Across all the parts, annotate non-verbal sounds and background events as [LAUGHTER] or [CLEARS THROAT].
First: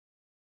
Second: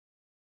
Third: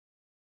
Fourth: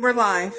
We're live.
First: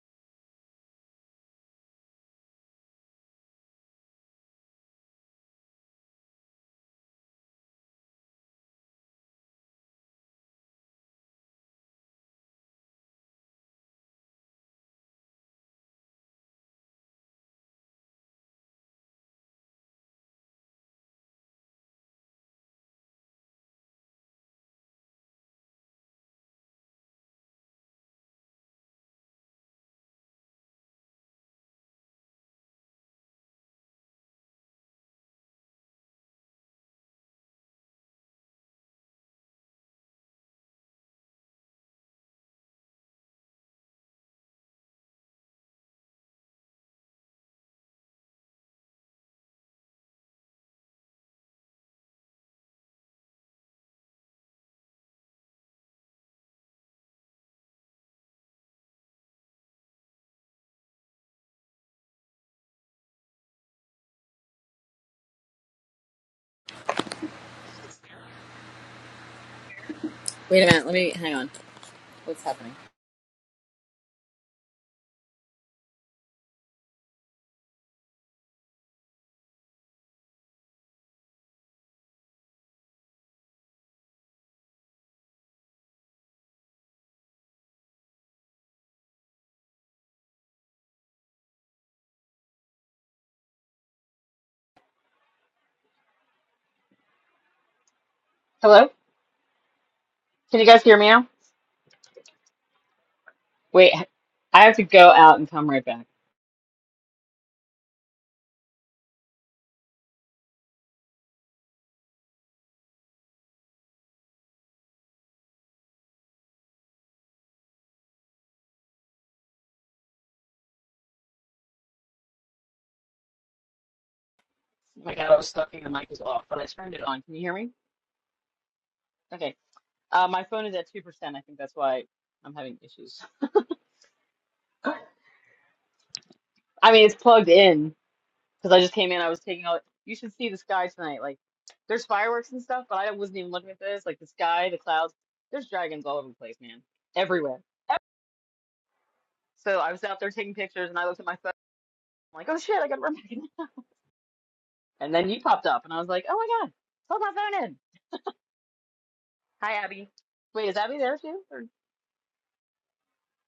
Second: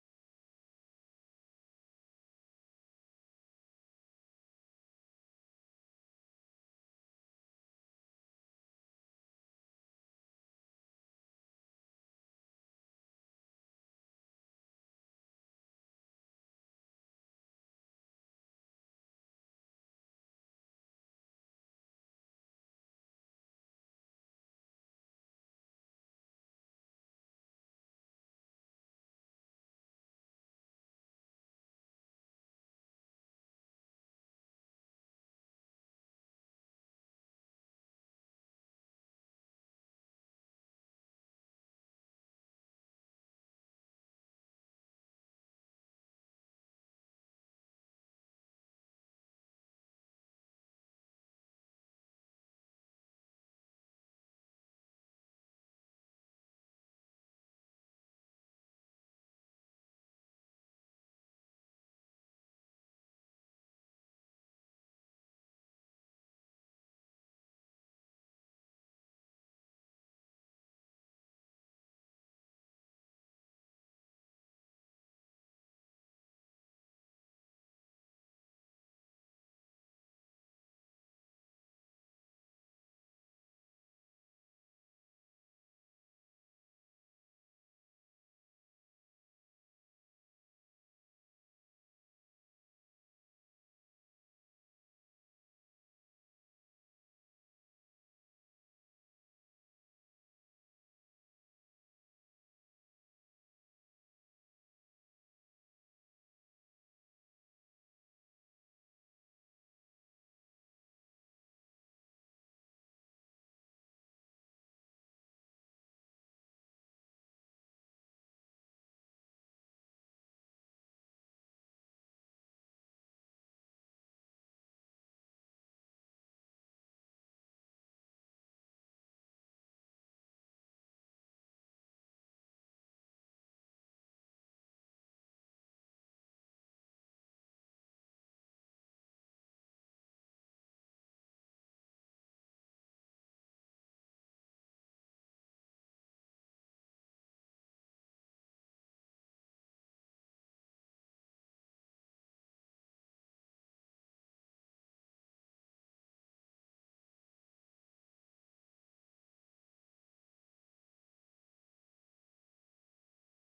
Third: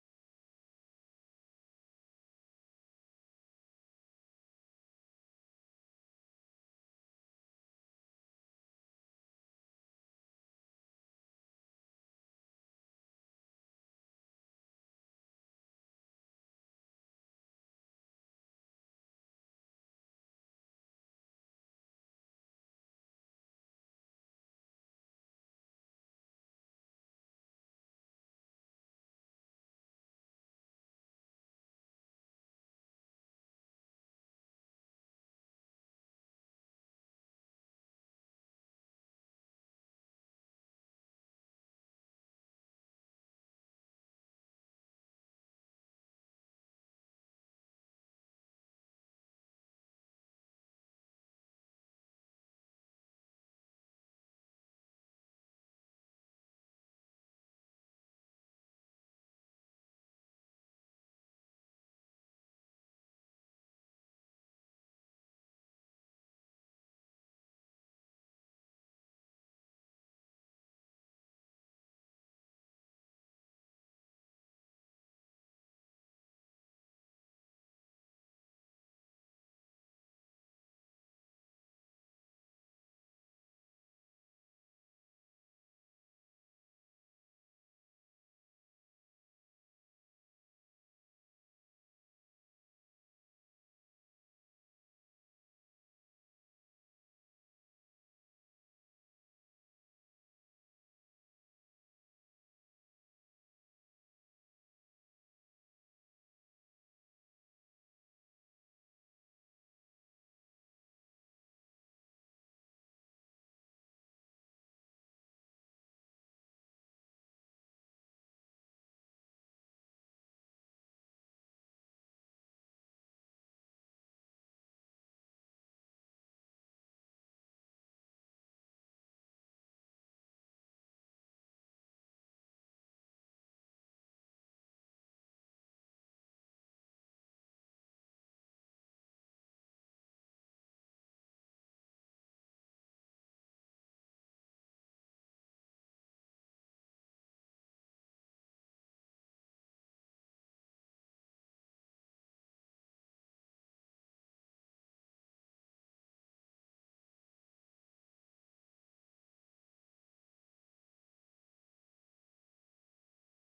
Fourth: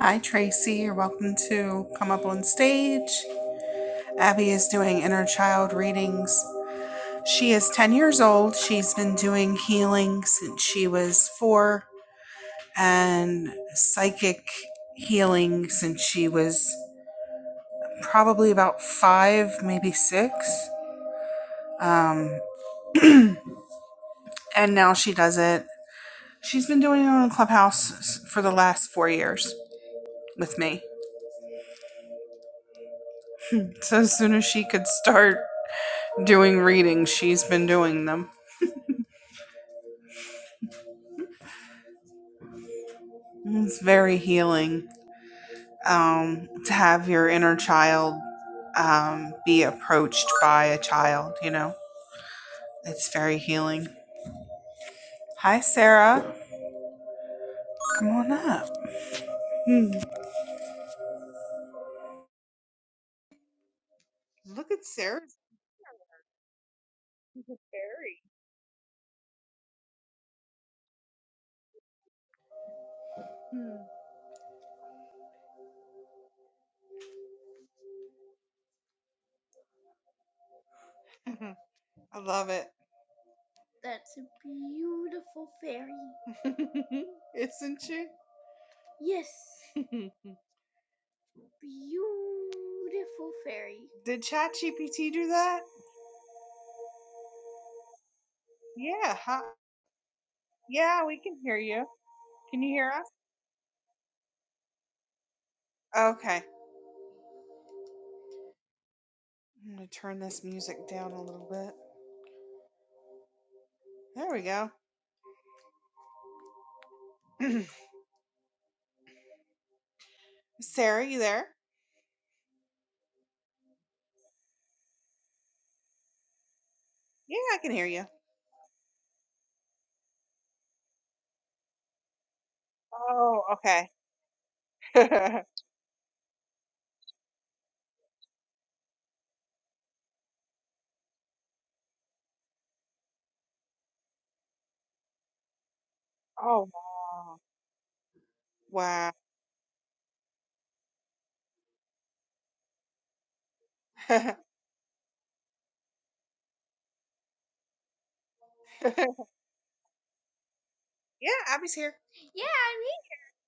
Hi, Tracy. You're welcome to come up on stage. Abby is doing inner child readings. She is 10 years old. She's been doing healing since she was four and psychic healing since she was probably about five, maybe six. Um, and now she does it. She's been doing it on Clubhouse for the last four years with me. So as soon as she could start doing readings. She's been doing them. It's very healing um, to have your inner child um, be approached by a child, you know? It's very healing. Hi, Sarah. Come on up. Hmm. Look at Sarah. Wait a minute. Let me hang on. What's happening? I love it. That's a beautiful fairy. Isn't she? Yes, [LAUGHS] beautiful fairy. Did ChatGPT do that? Hello? Yeah. Huh? Can you guys hear Yeah, me we now? can hear you. Can you hear us? Wait, I have to go out and come right back. Okay. I'm gonna turn this music down a little bit. There we go. [CLEARS THROAT] Sarah, you there? Oh my God, I was talking. The mic was off, but I turned it on. Can Yeah, you hear I me? can hear you. Okay. Uh, my phone is at 2%. I think that's why I'm having issues. Oh, okay. I [LAUGHS] mean, it's plugged in because I just came in. I was taking all. You should see the sky tonight. Like, there's fireworks and stuff, but I wasn't even looking at this. Like, the sky, the clouds, there's dragons all over the place, oh, man. wow. [LAUGHS] Everywhere. Wow. So I was out there taking pictures and I looked at my phone. I'm like, oh shit, I gotta run back. yeah, And then you popped up, and I was like, oh my God, hold my phone in. Hi, Abby. Wait, is Abby there too? Or Abby's here. Yeah, I'm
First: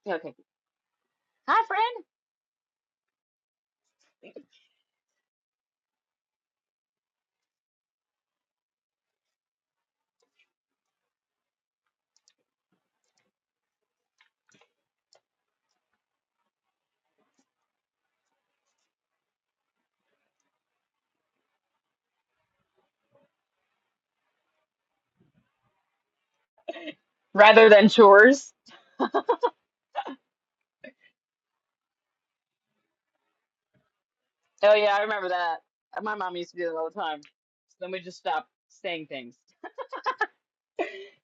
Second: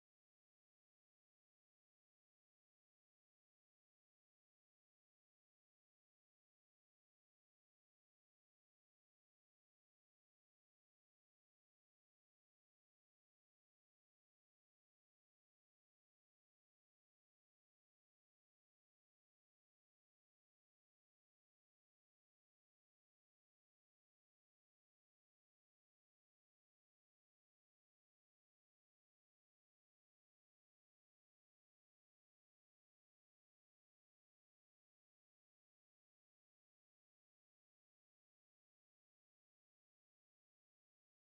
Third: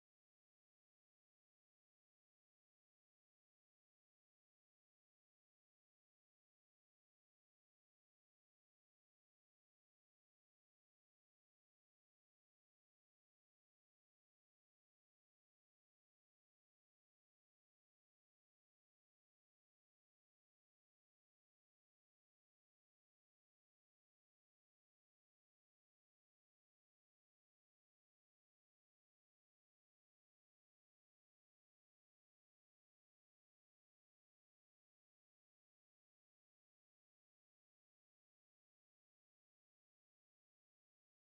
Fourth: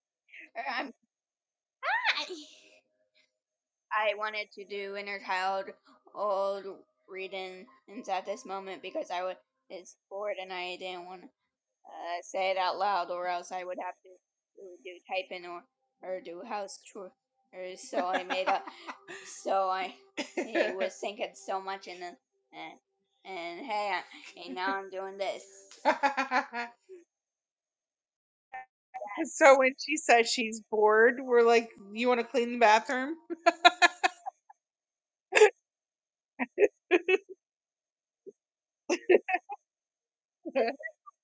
yeah, okay. here. I'm Hi, friend. not. I wanted to do inner child old reading and at this moment because I was bored and I didn't want uh, say it out loud, or else I would have to do do typing or or do house chore. so I made up. [LAUGHS] So I it was [LAUGHS] thinking so much, in the and, and hey, I, and now I'm doing this. [LAUGHS] Rather than chores. so when she says she's bored, we're like, "You want to clean the bathroom?" Oh yeah, I remember that. My mom used to do that all the time. So then we just stopped saying things. [LAUGHS] so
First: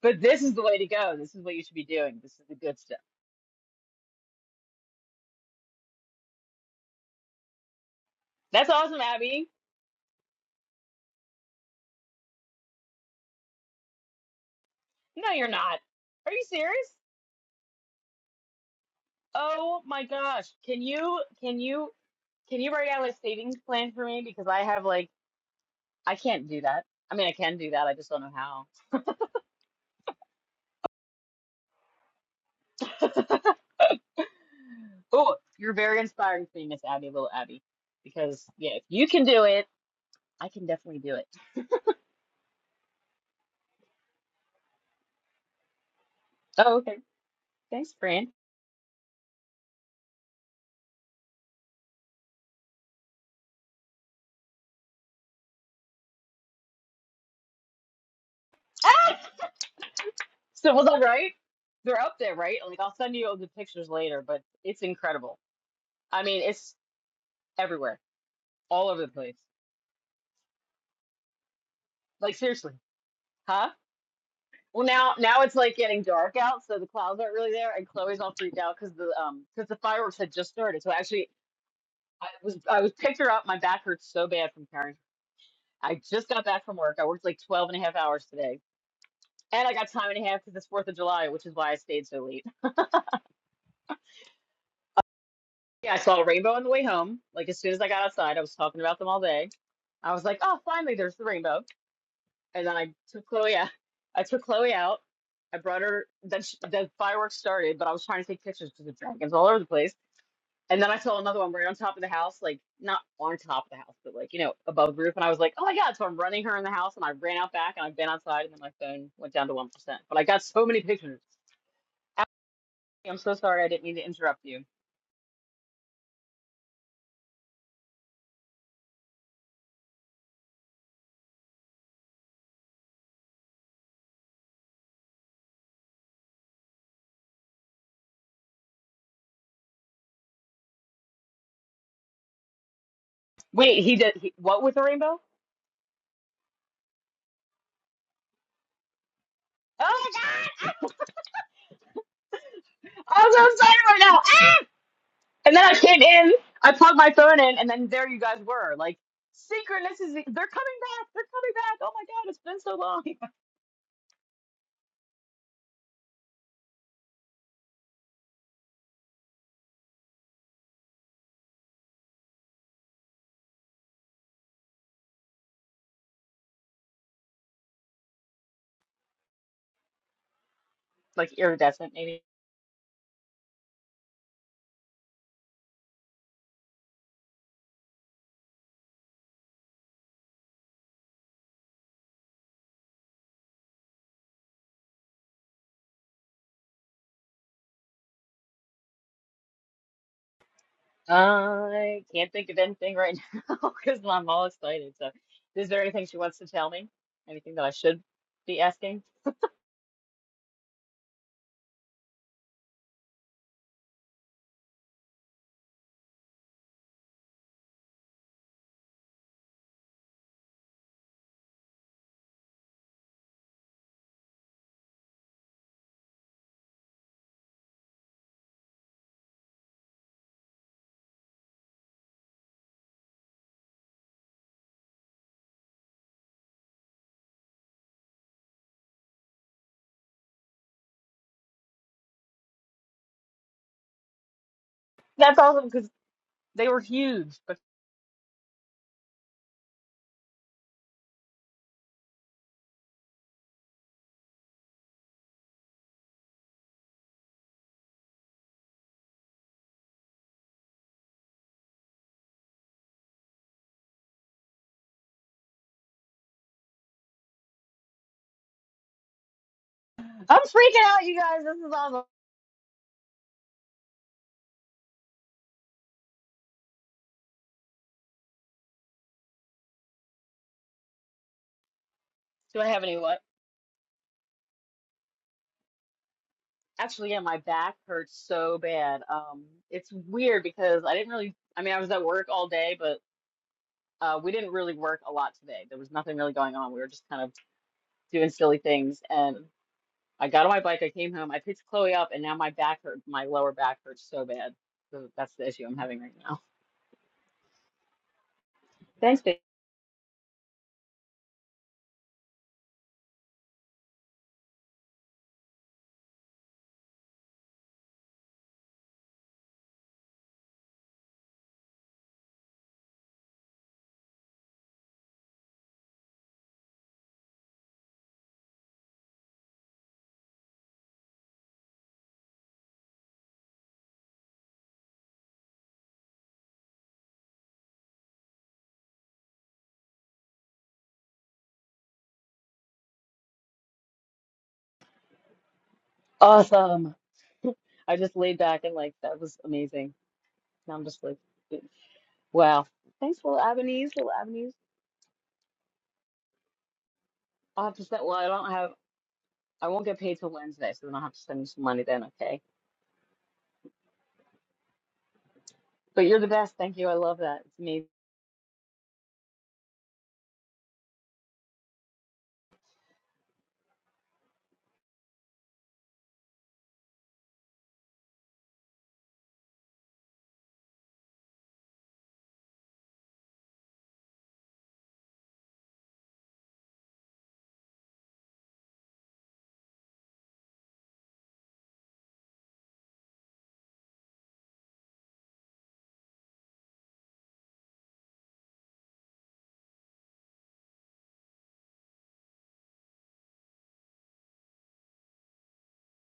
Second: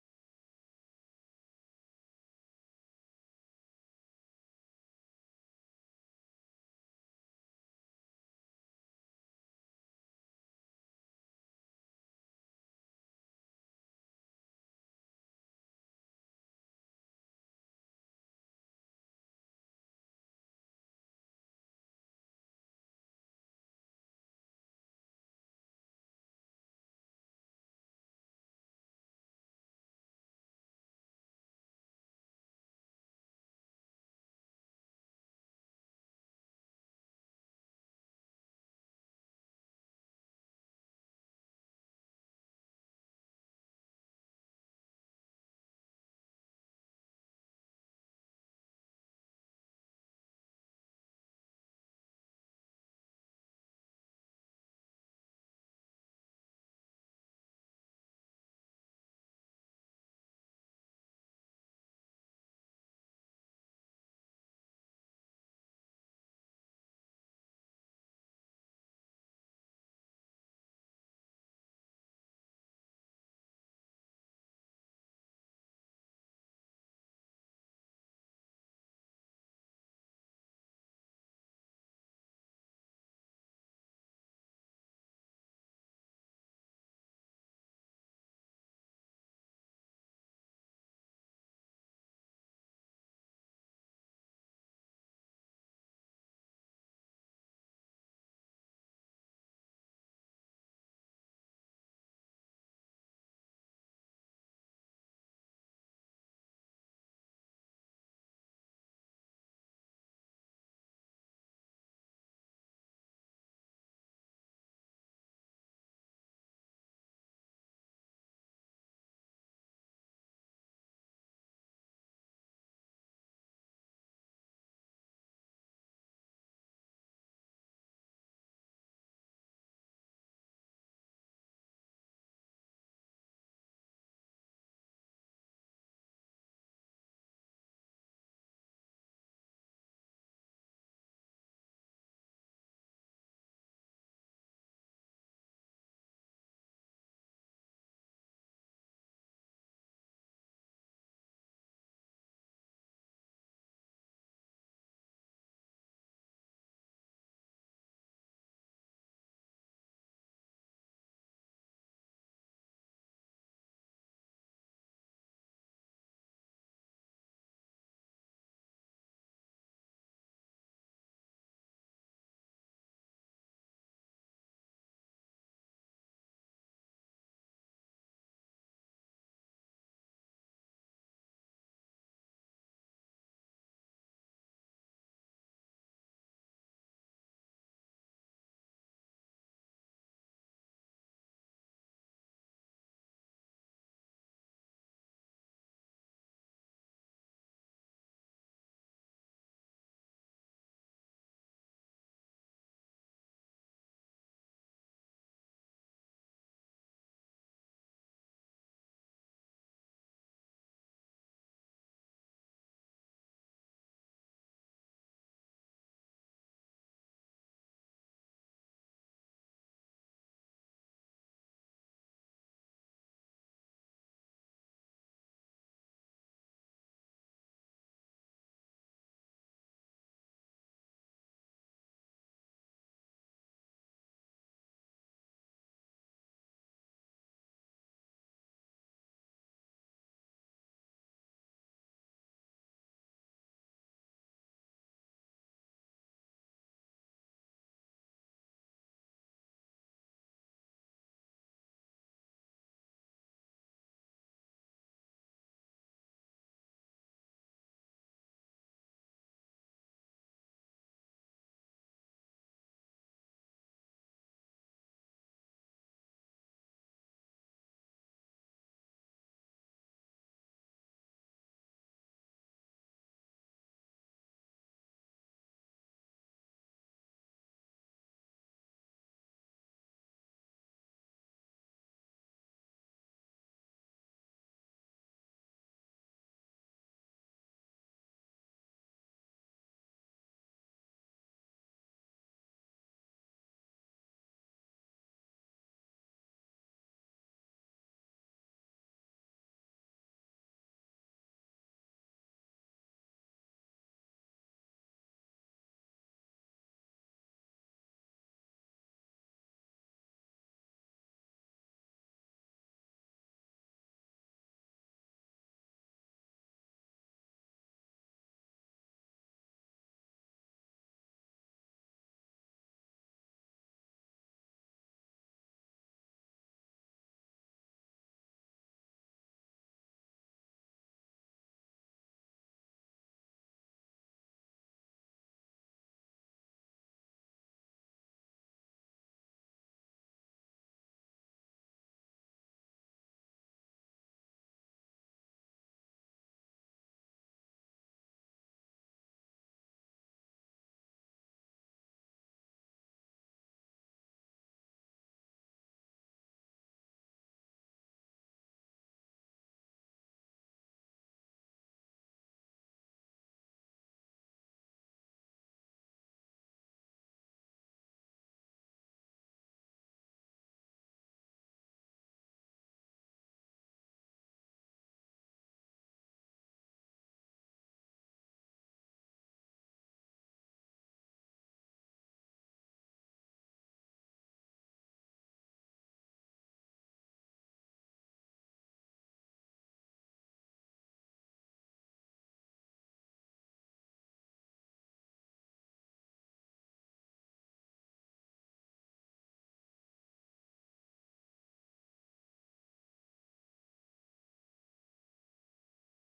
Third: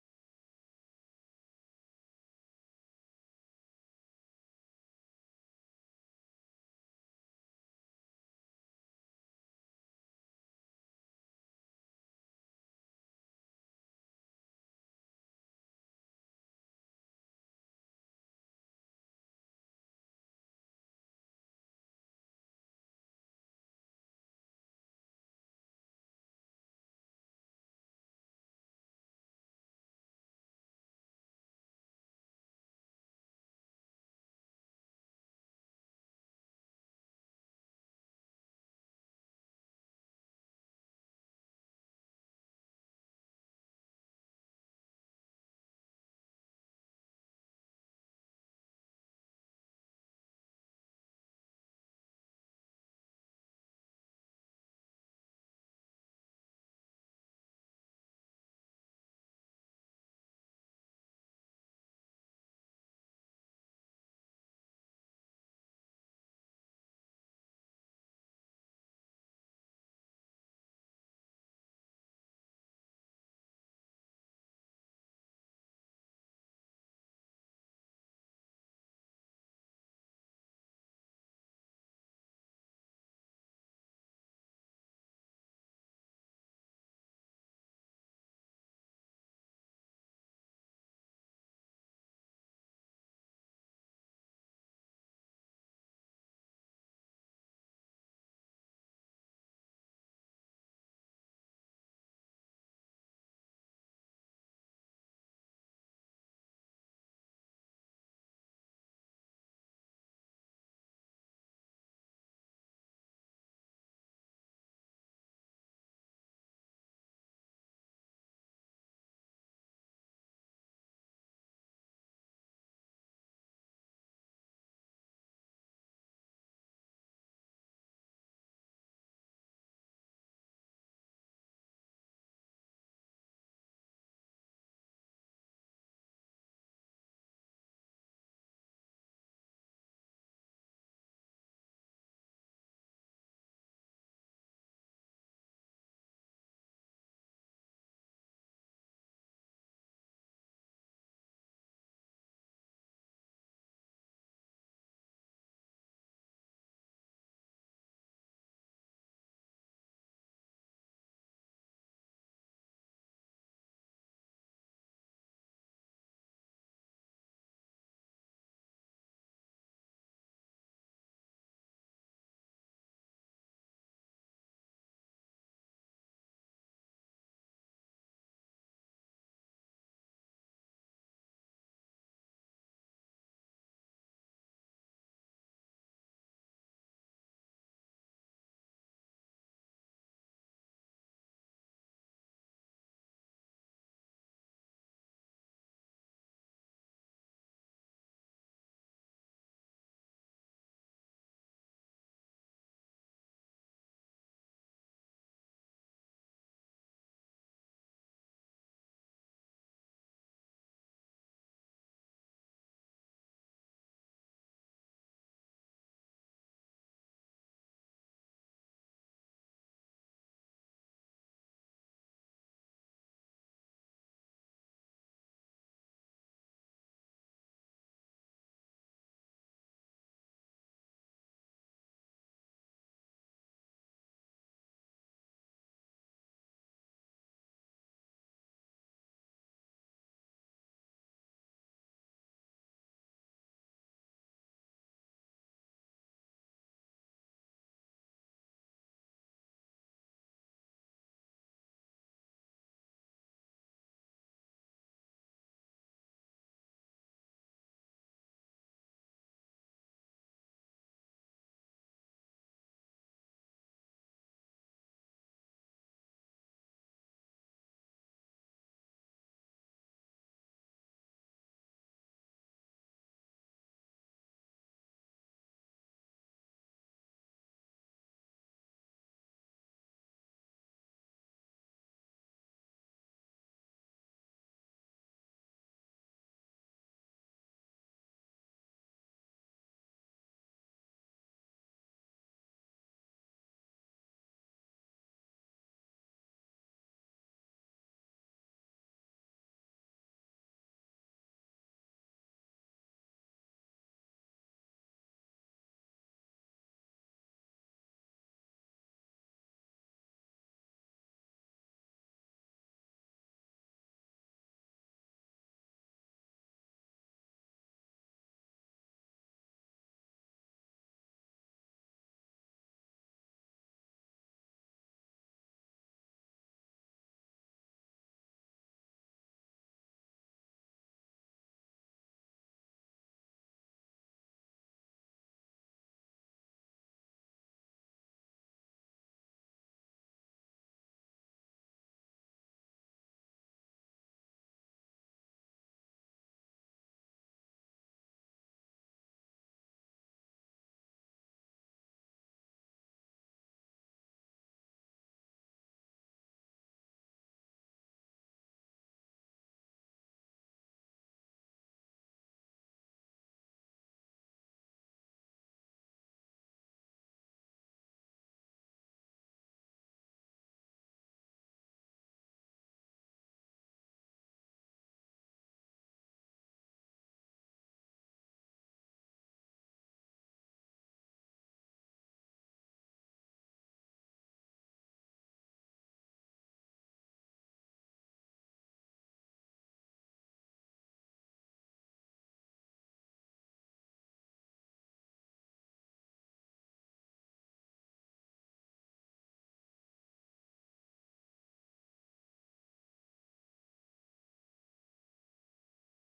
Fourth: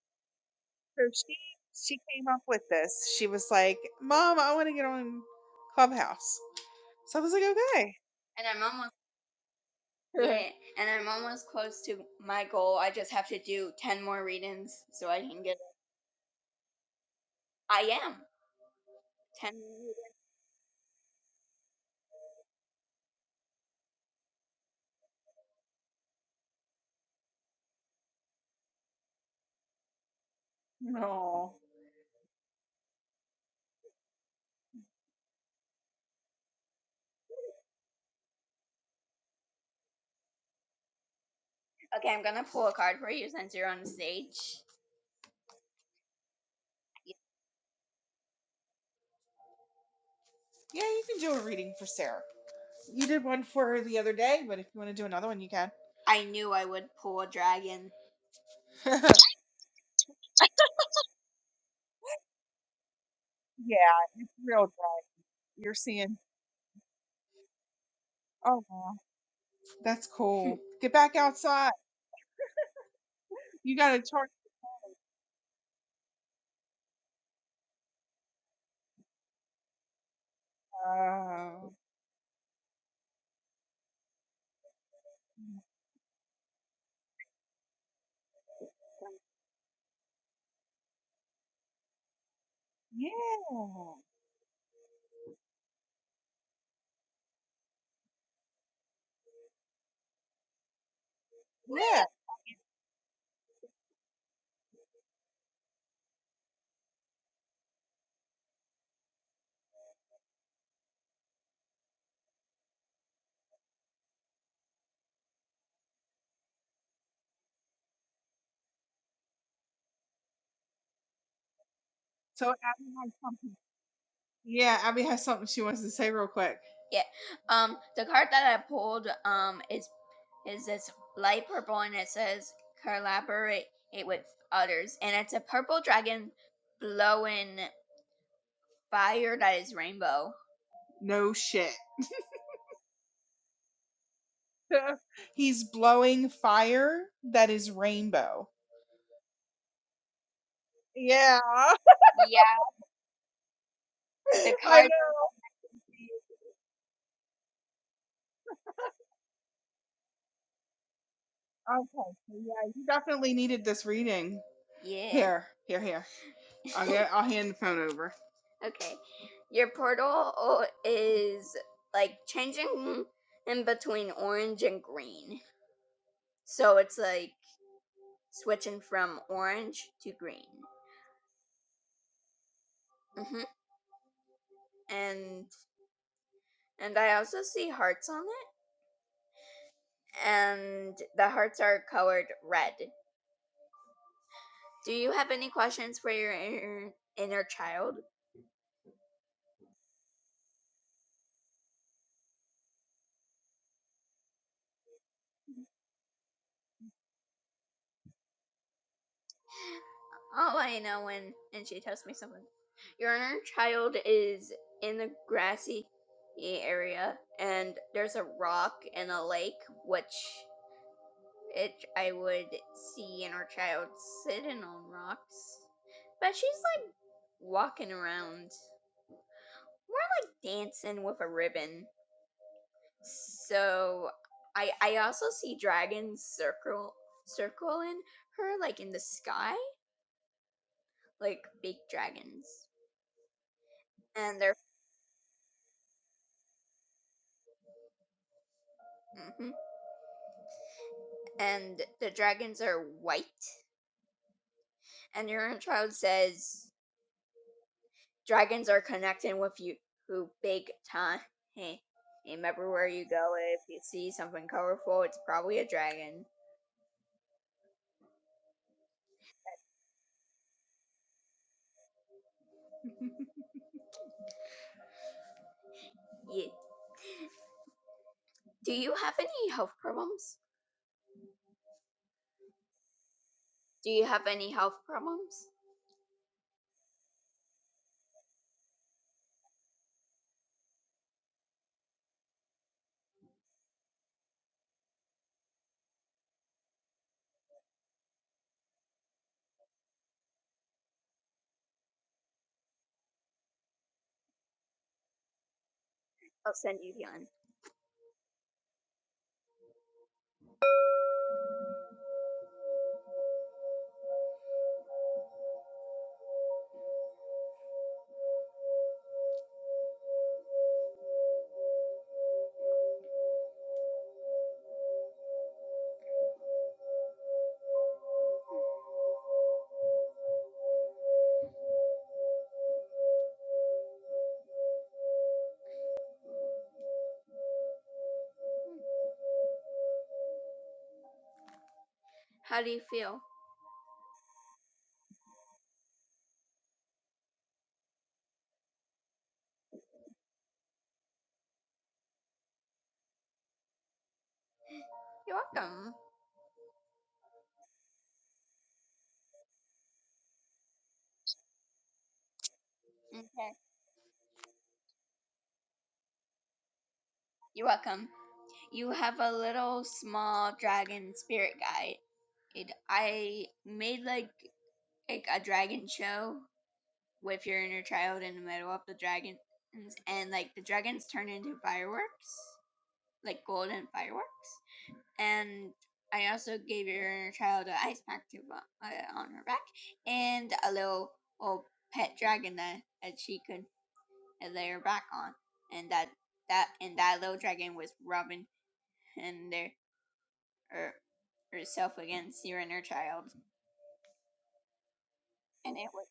But this is the way to go. This she is what you should be she doing. came This up is the with good this. stuff. She was like, "Mom, I want to get on Clubhouse." So I was like, "Okay." And I'm That's almost. awesome, Abby. Yeah, and I'm almost close to my goal. I just have to do 10 more readings so I No, can you're get not. Are you serious? I am. 10 more Oh readings. my gosh. Can you can you can you write out a savings plan for me? Because I have like I can't do that. I mean I can do that, I just don't know how. No. [LAUGHS] Oh, you're very inspiring to me, Miss Abby, little Abby. Because yeah, if you can do it, I can definitely do it. Okay, I'm gonna pull a card for you since you're on stage. Oh, okay. Thanks, Fran. Yeah, you can do a reading for Sarah. You did one for her the other day, but if you want to do another one, you can. I knew I would pull a dragon. [LAUGHS] Ah! So was I right? They're up there, right? Like I'll send you all the Yeah, pictures later, it's but real. it's Dry. incredible. You're seeing. I mean, it's everywhere, Oh all wow, over the place. that's cool. [LAUGHS] Get back outside. Like seriously, huh? You got a torch. Well, now now it's like getting dark out, so the clouds aren't really there, and Chloe's all freaked out because the um because the fireworks had just started. So actually, Oh, I was I was picked her up. My back hurts so bad from carrying. I just got back from work. I worked like 12 and a half hours today. And I got time and a half because it's 4th of July, which is why I stayed so late. yeah, Yeah, I saw a rainbow on the way home. Like, as soon as I got outside, I was talking about them all day. I was like, oh, finally, there's the rainbow. yeah. And then I took Chloe out. I took Chloe out. I brought her. Then sh the fireworks started, but I was trying to take pictures because the dragons all over the place. And then I saw another one right on top of the house, like not on top of the house, but like, you know, above the roof. And I was like, oh my God. So I'm running her in the house and I ran out back and I've been outside and then my phone went down to 1%. But I got so many pictures. So it added Ashley, like I'm so something sorry. I didn't mean to interrupt you. Yeah, Abby has something she wants to say real quick. Yeah. Um, the card that I pulled um is is this light purple and it says collaborate with others and it's a purple dragon blowing fire that is rainbow. No shit. Wait, he did. He, what [LAUGHS] with the rainbow? He's blowing fire that is rainbow. Oh my God. Yeah. [LAUGHS] Yeah, I'm so excited right now. Ah! the card. I And then I came in, I plugged my phone in, and then there you guys were. Like, synchronicity. They're coming back. They're coming know. back. Oh my Okay. God. so It's been Yeah, so you long. [LAUGHS] definitely needed this reading. Yeah. Here, here, here. I'll, get, I'll hand the phone over. Okay. Your portal is like changing in between orange and green. So it's like switching from orange to green. Like, iridescent, maybe. hmm And and I also see hearts on it and the hearts are colored red. Do you have any questions for your inner, inner child? I can't think of anything right [LAUGHS] now because I'm all excited. So, is there anything she wants to tell me? Anything that I should be asking? Oh, I know when and she tells me something. Your inner child is in the grassy area and there's a rock and a lake which it I would see inner child sitting on rocks. But she's like walking around. more like dancing with a ribbon. So I I also see dragons circle circling her like in the sky. Like big dragons. and they're That's awesome because they were huge. But hmm and the dragons are white. And your inner child says dragons are connecting with you who big time. Hey, remember where you go if you see something colorful, it's probably a dragon. I'm freaking out, you guys. This is awesome. Yeah. Do you have any health problems? Do I have any what? Do you have any health problems? Actually, yeah, my back hurts so bad. Um, it's weird because I didn't really. I mean, I was at work all day, but uh, we didn't really work a lot today. There was nothing really going on. We were just kind of doing silly things, and. I got on my bike, I came home, I picked Chloe up, and now my back hurt, my lower back hurts so bad. So that's the issue I'm having right now. I'll send you healing. Thanks, babe. How do you feel? Awesome. I just laid back and like that was amazing. Now I'm just like, eh, wow. Thanks, little Avenues, little Avenues. You're welcome. I'll have to send. Well, I don't have. I won't get paid till Wednesday, so then I'll have to send you some money then. Okay. Okay. But you're the best. Thank you. I love that. It's You're amazing. welcome. You have a little small dragon spirit guide. It, I made like like a dragon show with your inner child in the middle of the dragons, and like the dragons turn into fireworks, like golden fireworks. And I also gave your inner child an ice pack to uh, on her back, and a little old pet dragon that, that she could lay her back on, and that that and that little dragon was rubbing and their or herself against your inner child, and it was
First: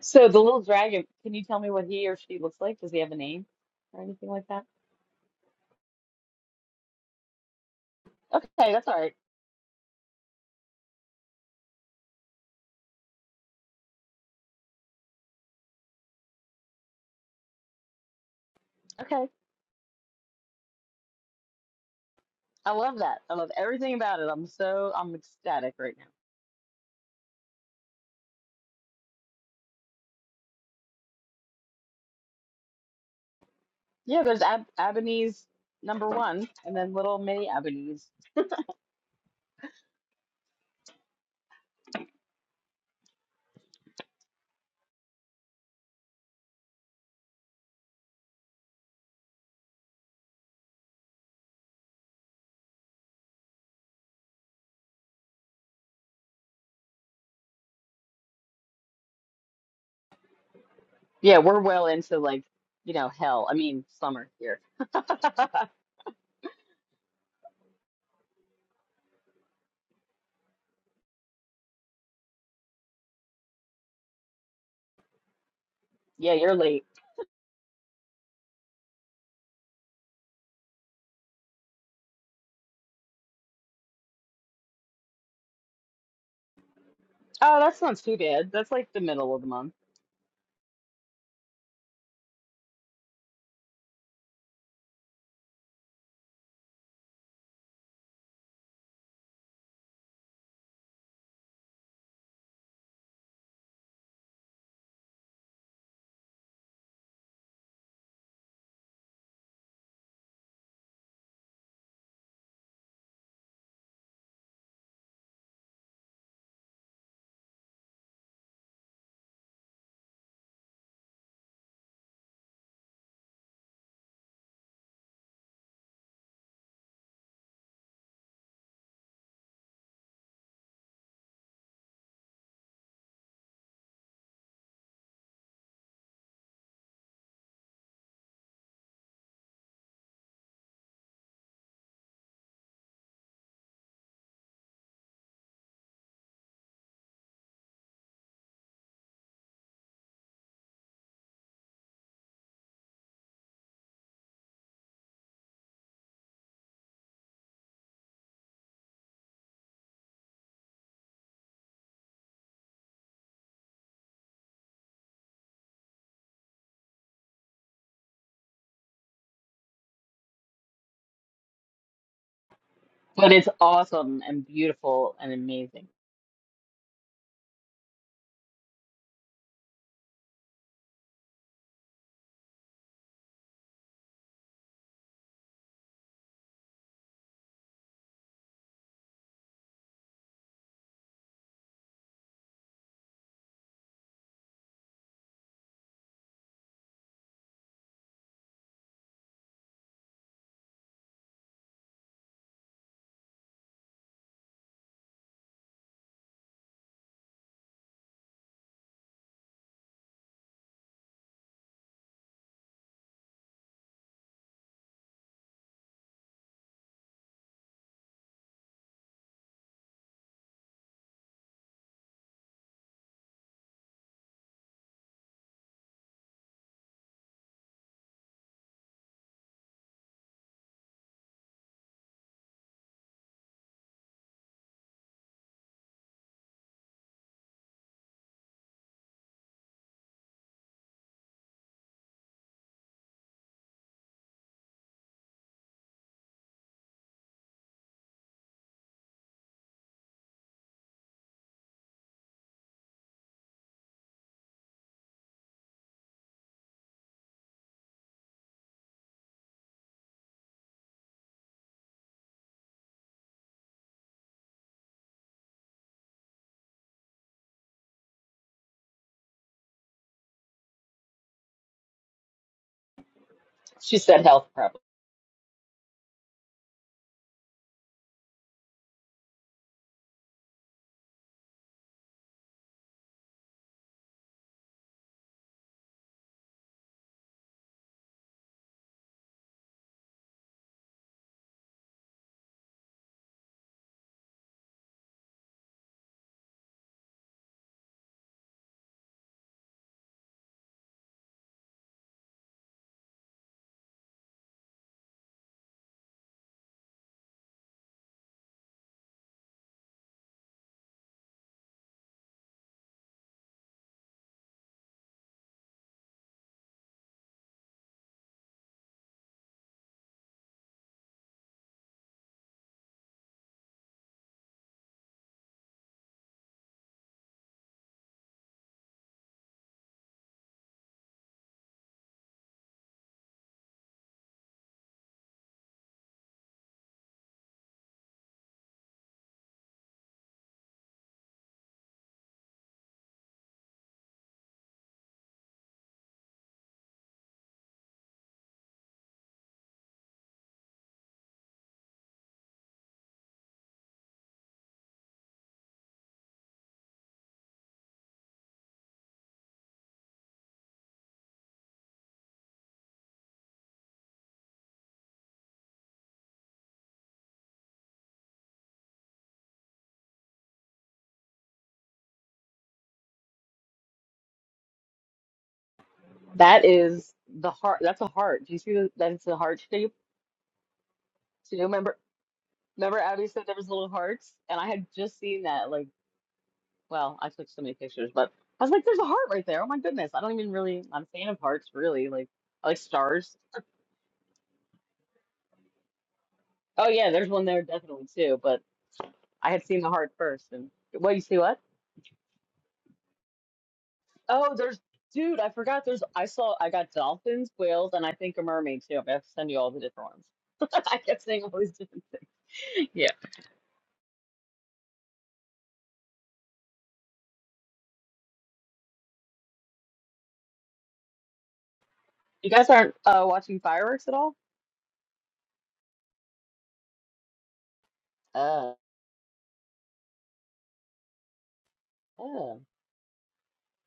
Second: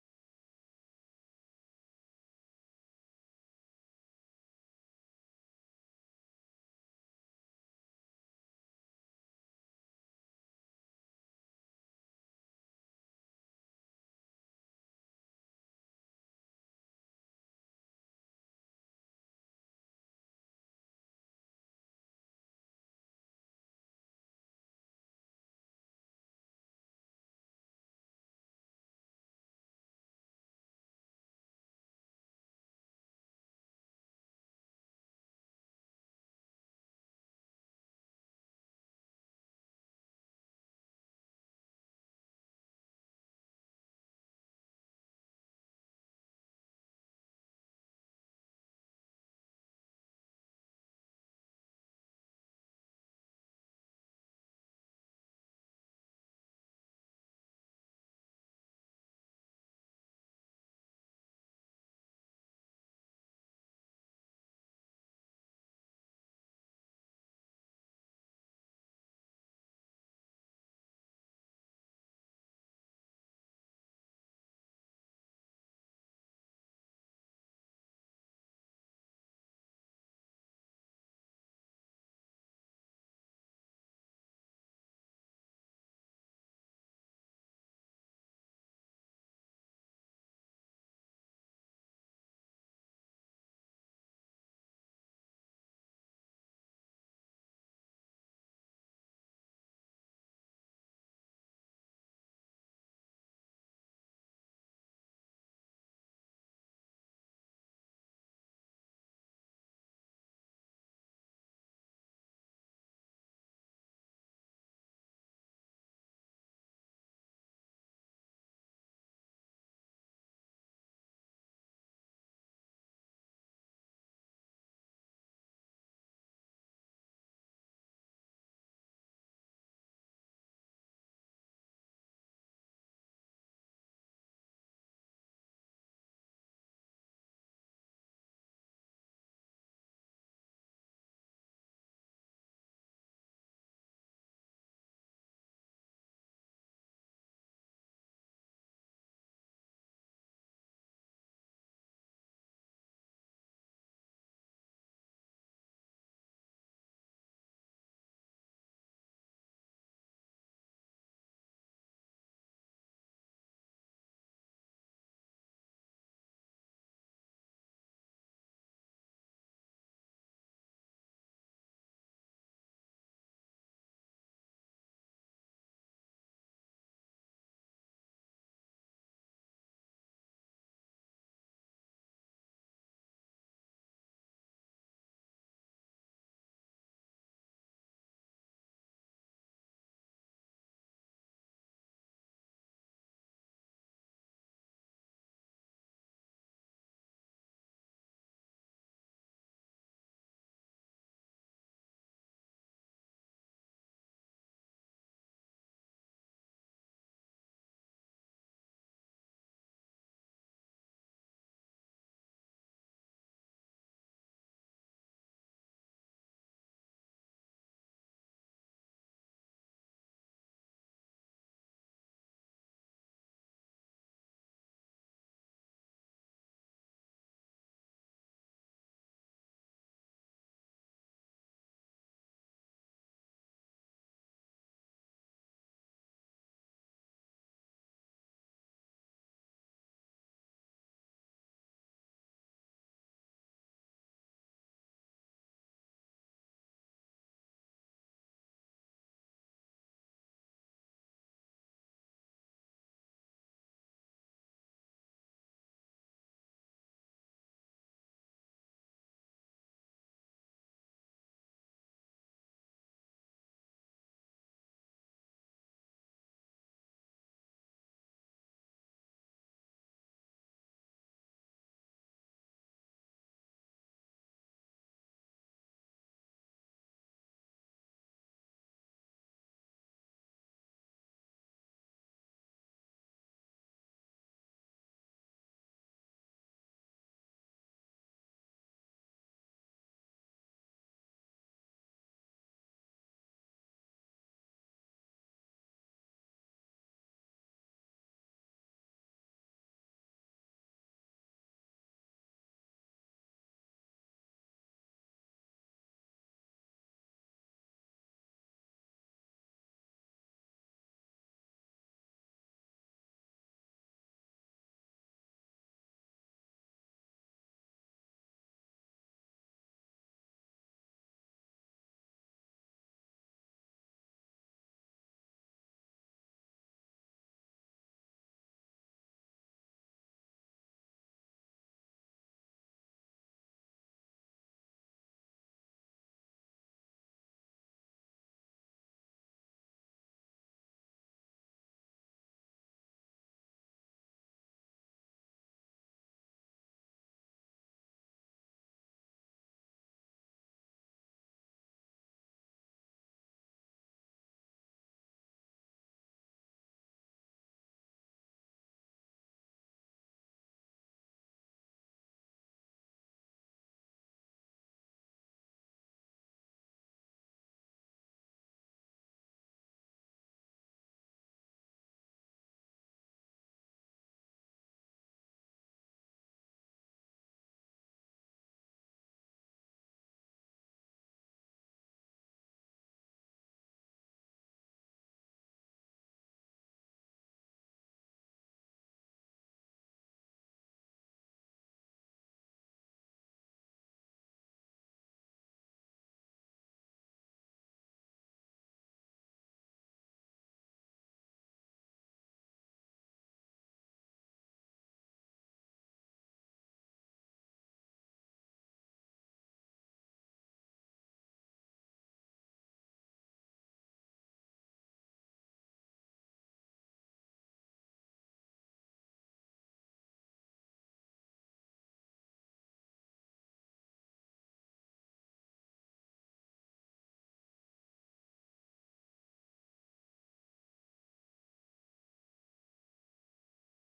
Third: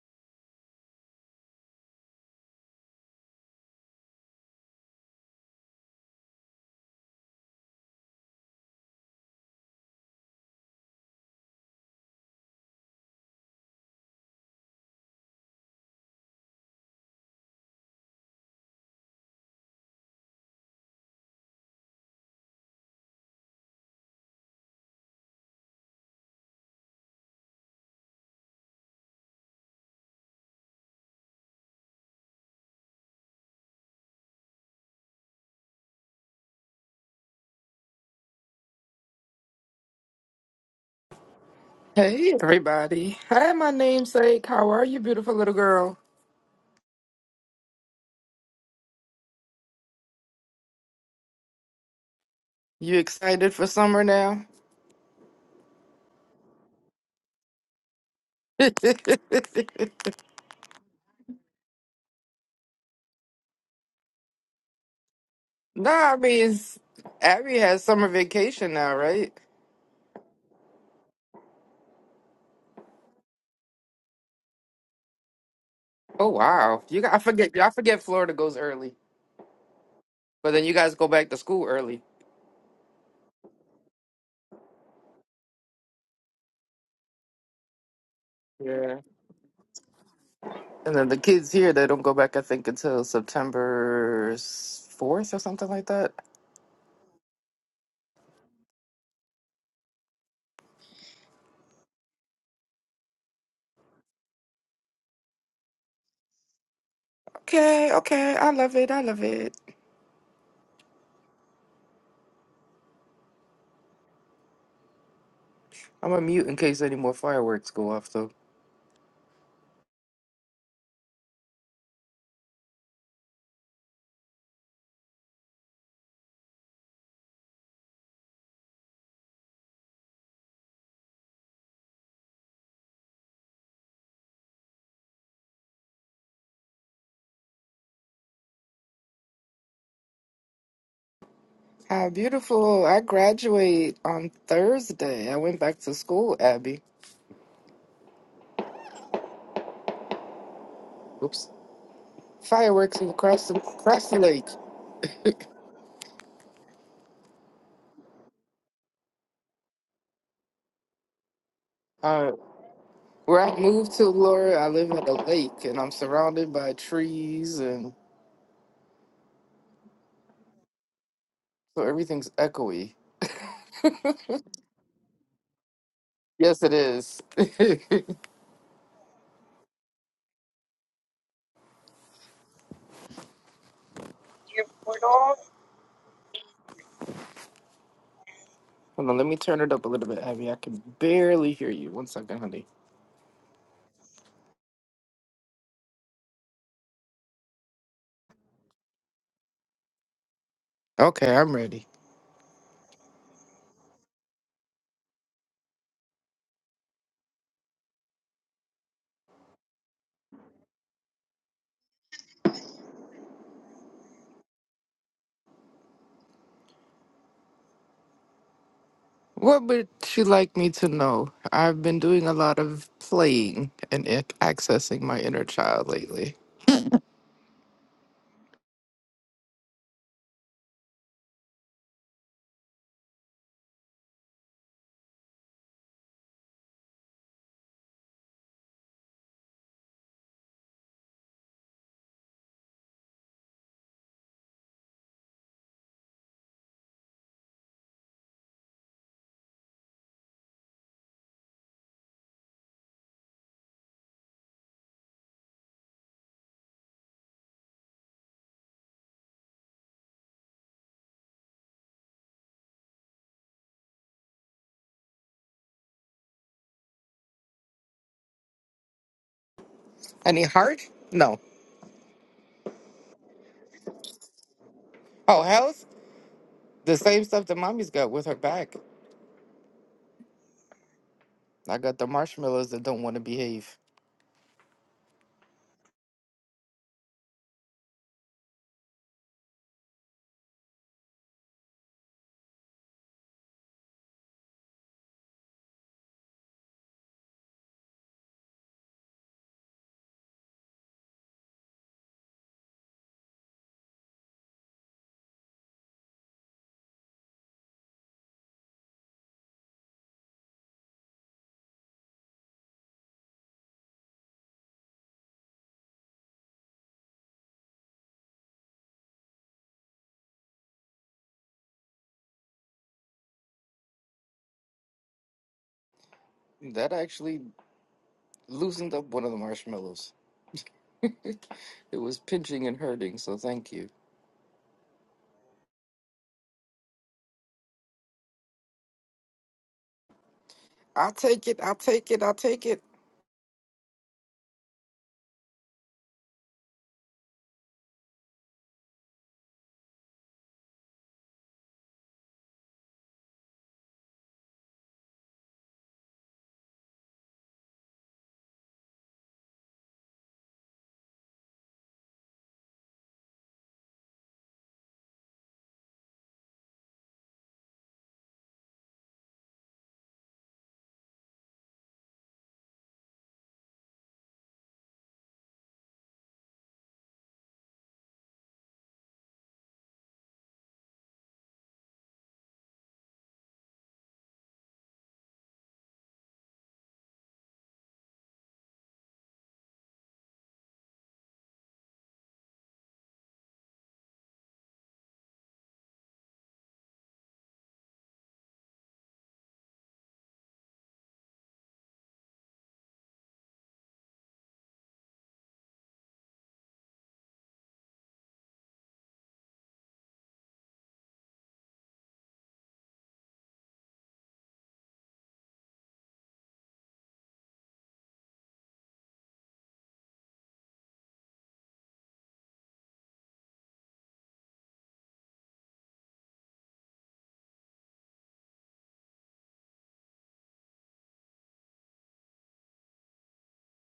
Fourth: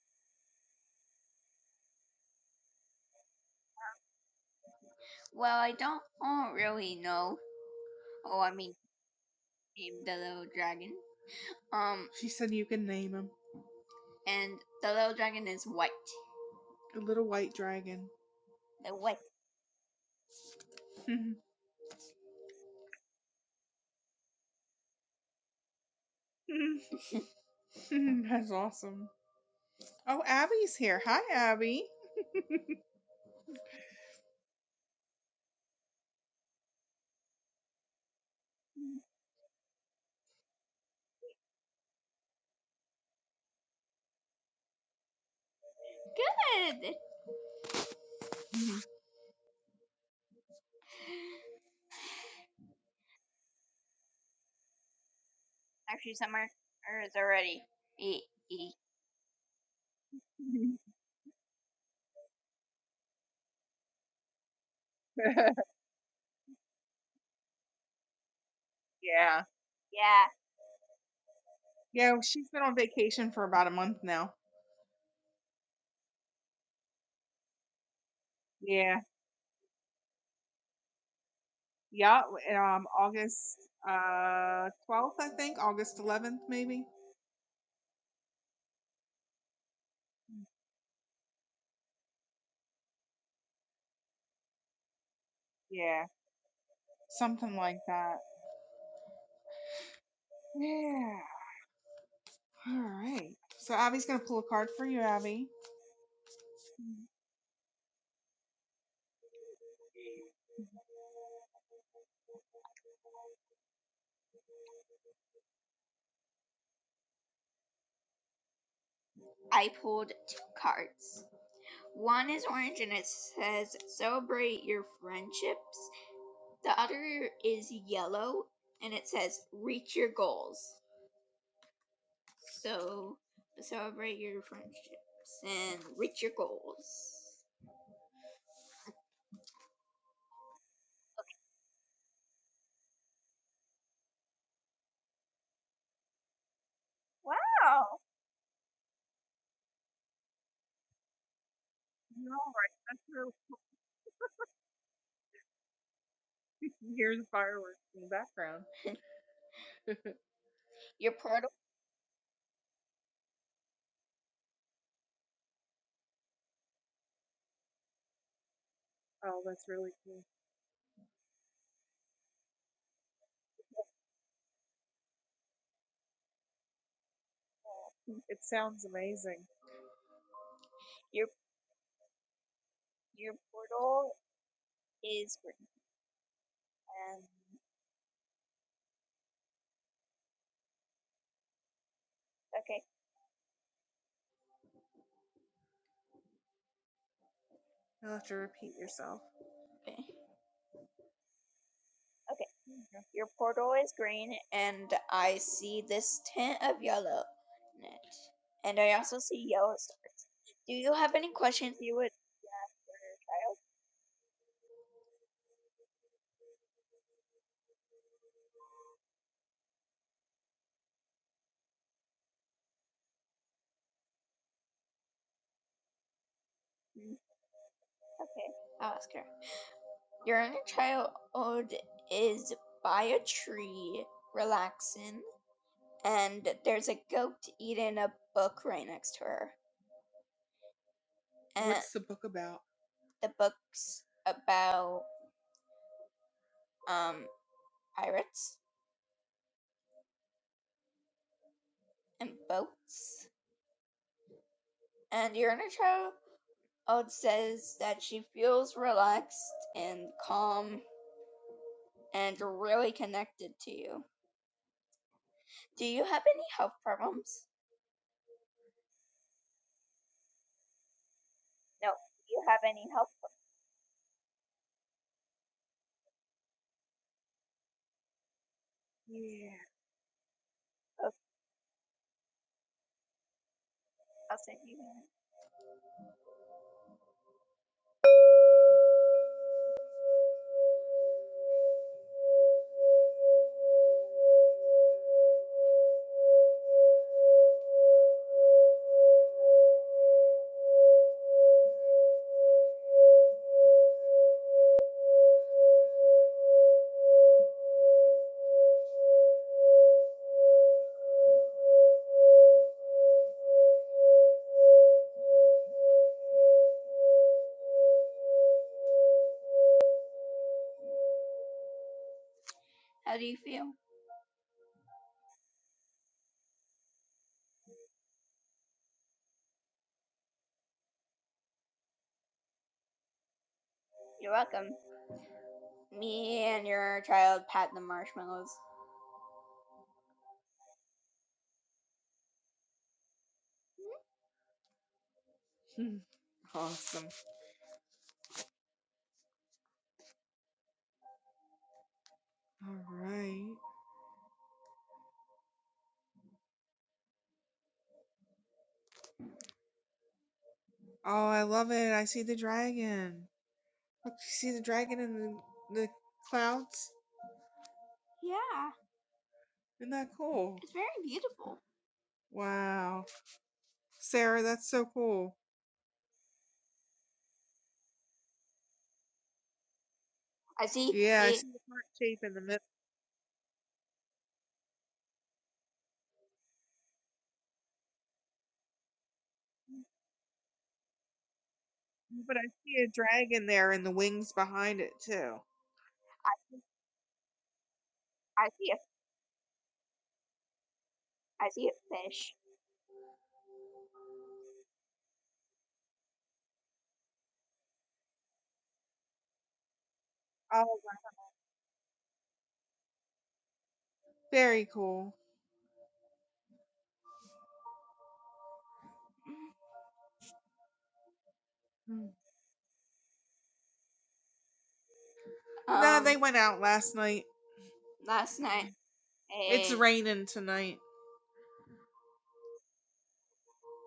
So the little dragon. Can you tell me what he or she looks like? Does he have a name or anything like that? well, I don't, I don't really know Oh, I mean, Okay, that's all right. named the little dragon. Um, She said you can name him. and the little dragon is white. The little white dragon. The white. Okay. I love that. I love everything about it. I'm so I'm ecstatic right now. [LAUGHS] That's awesome. Oh, Abby's here. Hi, Abby. Yeah, there's Ab Ebony's number one, and then little mini Ebony's. Hey everybody. Hi my namesake. How are you, beautiful little girl? Good. [LAUGHS] You excited for summer now? Actually, summer is already. E [LAUGHS] e. Yeah, we're well into like you know hell. I mean summer here. [LAUGHS] [LAUGHS] No, I mean it's, Abby has summer vacation now, right? Yeah. Yeah. Yeah, well, she's been on vacation for about a month now. Oh Yeah, you're wow. late. You got, I forget I forget Florida goes early. Yeah. But then you guys go back to school early. Yeah. Um, August uh twelfth, I think. August eleventh, maybe. Oh, that's not too bad. That's like Yeah. the middle of the month, And then the kids here they don't go back I think until September fourth or something like Yeah. that. Something like that. Yeah. All right. So Abby's gonna pull a card for you, Abby. Okay, okay. I love it. I love it. I'm gonna mute in case any more fireworks go off I pulled two cards. One is orange and it says celebrate your friendships. The other is yellow and it says reach your goals. So celebrate your friendships and reach your goals. How beautiful. I graduate on Thursday. I went back to school, Abby. Wow. All Oops. right. Fireworks That's really across the, across the lake. cool. Here's fireworks in the background. Your portal Uh, where I moved to, Laura, I live at a lake and I'm surrounded by trees and Oh, that's really cool. so everything's echoey. [LAUGHS] but it's awesome and beautiful and amazing. Yes, it is. [LAUGHS] Hold Your It sounds amazing. your your portal is portal. green. Um, on, let me turn it up a little bit, Abby. I can barely hear you. One second, honey. okay, You'll have to repeat yourself. okay, Okay, I'm ready. okay. Your portal is green, and I see this tint of yellow in it. And I also see yellow stars. Do you have any questions you would ask for your What would you like me to know? I've been doing a lot of playing and ac- accessing my inner child lately. child? Okay, I'll ask her. Your inner child is by a tree, relaxing, and there's a goat eating a book right next to her. And What's the book about? the book's about um pirates and boats. And your inner child says that she feels relaxed and calm and really connected to you. Do you have any health problems? Any heart? No. No. Do you have any health She said health prep. Oh, health? The same stuff that mommy's got with her back. problems? Yeah. I got the marshmallows that don't want to behave. I'll send you. one. How do you feel? That actually loosened up one of the marshmallows. [LAUGHS] it was pinching and hurting, so thank you. You're welcome. Me and your child pat the marshmallows. I'll take it, I'll take it, I'll take [LAUGHS] awesome. All right. Oh, I love it. I see the dragon. Look, you see the dragon in the, the clouds? Yeah, Isn't that cool? it's very beautiful. Wow. Sarah, that's so cool. That is the heart. That's a heart. Do you see the, that? It's a heart shape. I see. Yeah, it, I see So the you heart remember? shape in the middle, Remember Abby said there was little hearts, and I had just seen that like. Well, I took so many pictures, but I was like, there's a heart right there. Oh my goodness. I don't even really, I'm a fan of hearts, really. Like, but I I like see a stars. dragon there and the wings behind it too. I Oh, yeah, there's one there definitely too, I but see a, I had seen the heart first. And what, you see I what? see a fish. Oh, there's, dude, I forgot. There's, I saw, I got dolphins, whales, and I think a mermaid too. i have to send you all the different Oh, wow. ones. [LAUGHS] I kept saying all these different. Yeah. very cool. You guys aren't uh, watching fireworks at all? no, Um, they went out last night. last Uh, night. Hey. It's eh, raining tonight. oh,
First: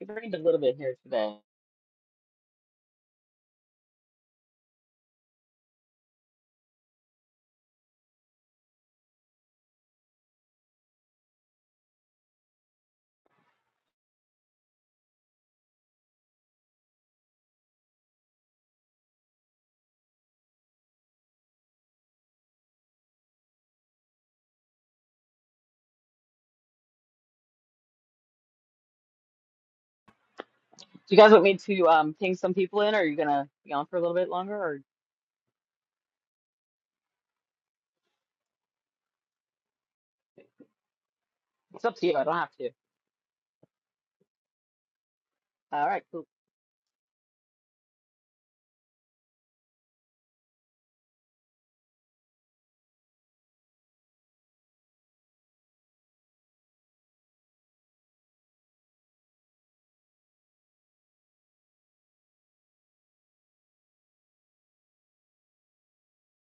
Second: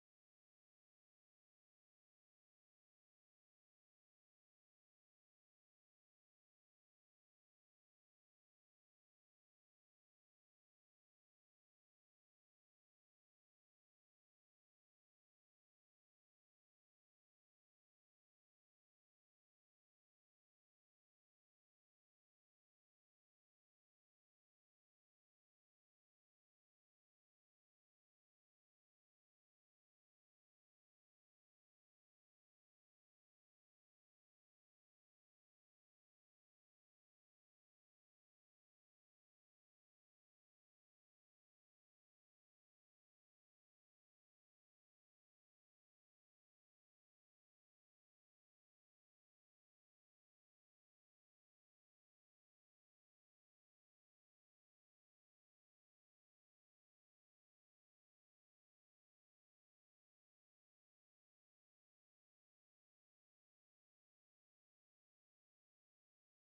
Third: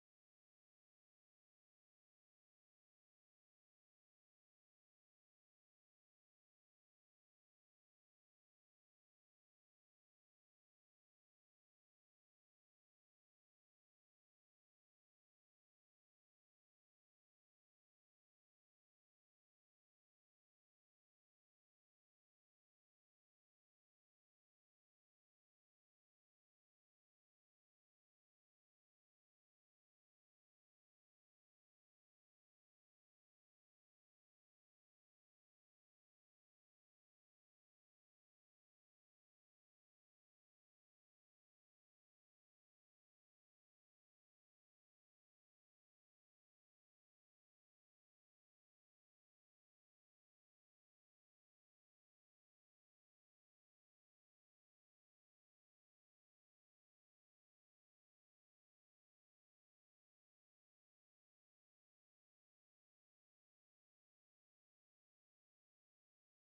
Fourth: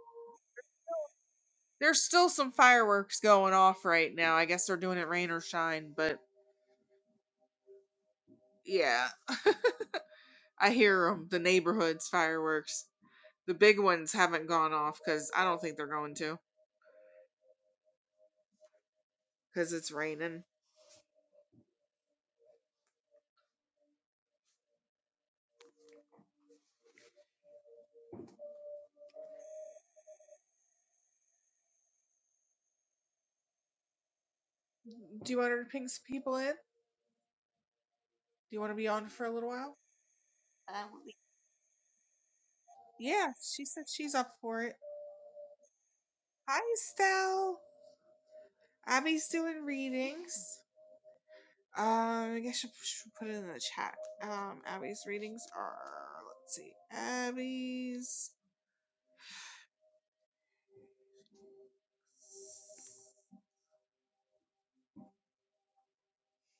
it rained a little bit here today. There's still some fireworks going off right now. I guess they're doing it rain or shine, but yeah, [LAUGHS] I hear them. The neighborhood's fireworks. The big ones haven't gone off because I don't think they're going to because it's raining. Do you guys want me to um ping some people in, or are you gonna be on for a little bit longer, or? Do you want her to ping some people in? Do you want to be on for a little while? uh, It's up to you. I don't have to. Yeah, she said she's up for it. All right, cool. Hi, Estelle. Abby's doing readings. Um, I guess you should put it in the chat. Um, Abby's readings are let's see, Abby's.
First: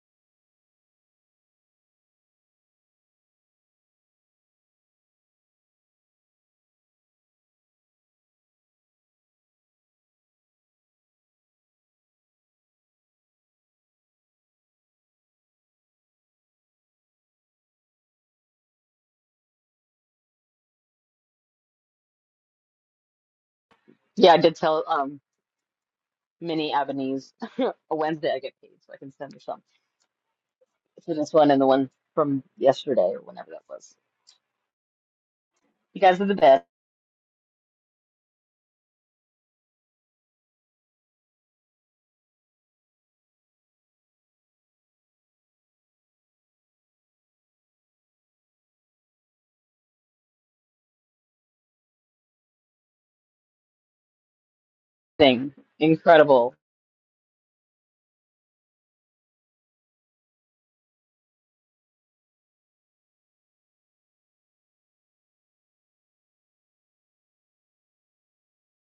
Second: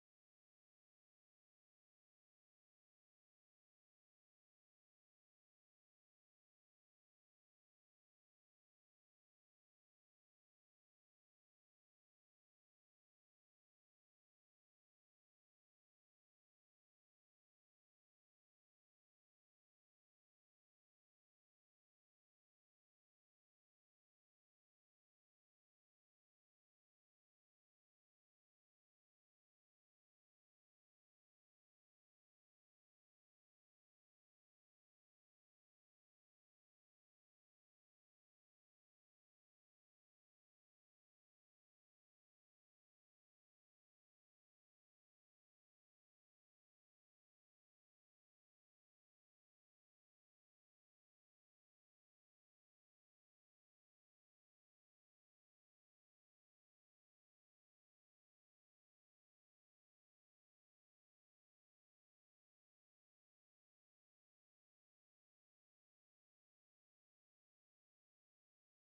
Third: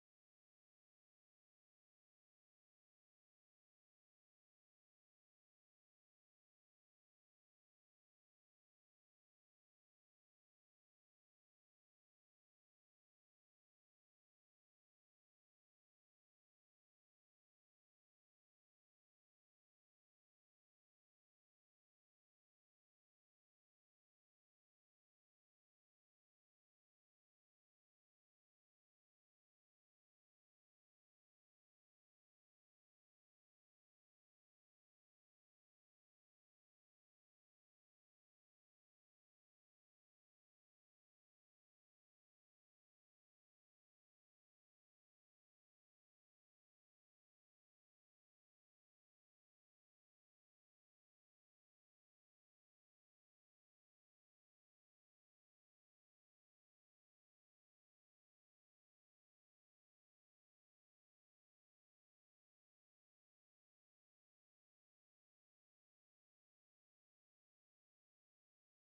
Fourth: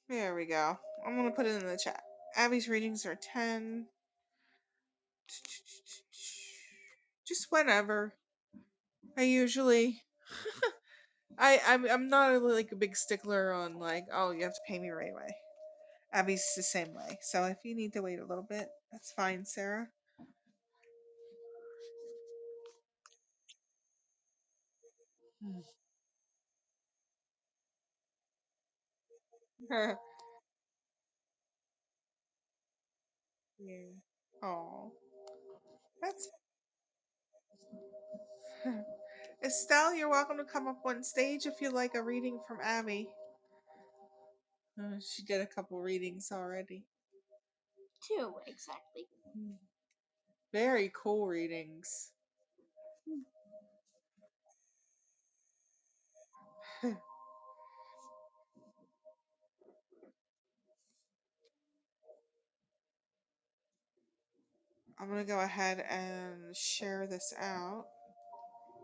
There we go. I'm gonna put it in the chat. Abby's readings are ten. Just whenever. I usually, I I'm I'm not a, like a big stickler on like oh you have to pay me right away. Abby's the same way. So if you need to wait a little bit, that's fine, Sarah. Yeah, I did tell um [LAUGHS] Minnie Avenese [LAUGHS] a Wednesday I get paid, so I can send her some yeah. for this one and the one from yesterday or whenever that was. Oh. You guys that's. are the best [LAUGHS] Estelle, you're welcome to come up on stage if you like a reading from Abby. Uh, she did a couple readings already. Two, exactly. Very cool readings. thing. Incredible. [LAUGHS] I'm going to go ahead and share this out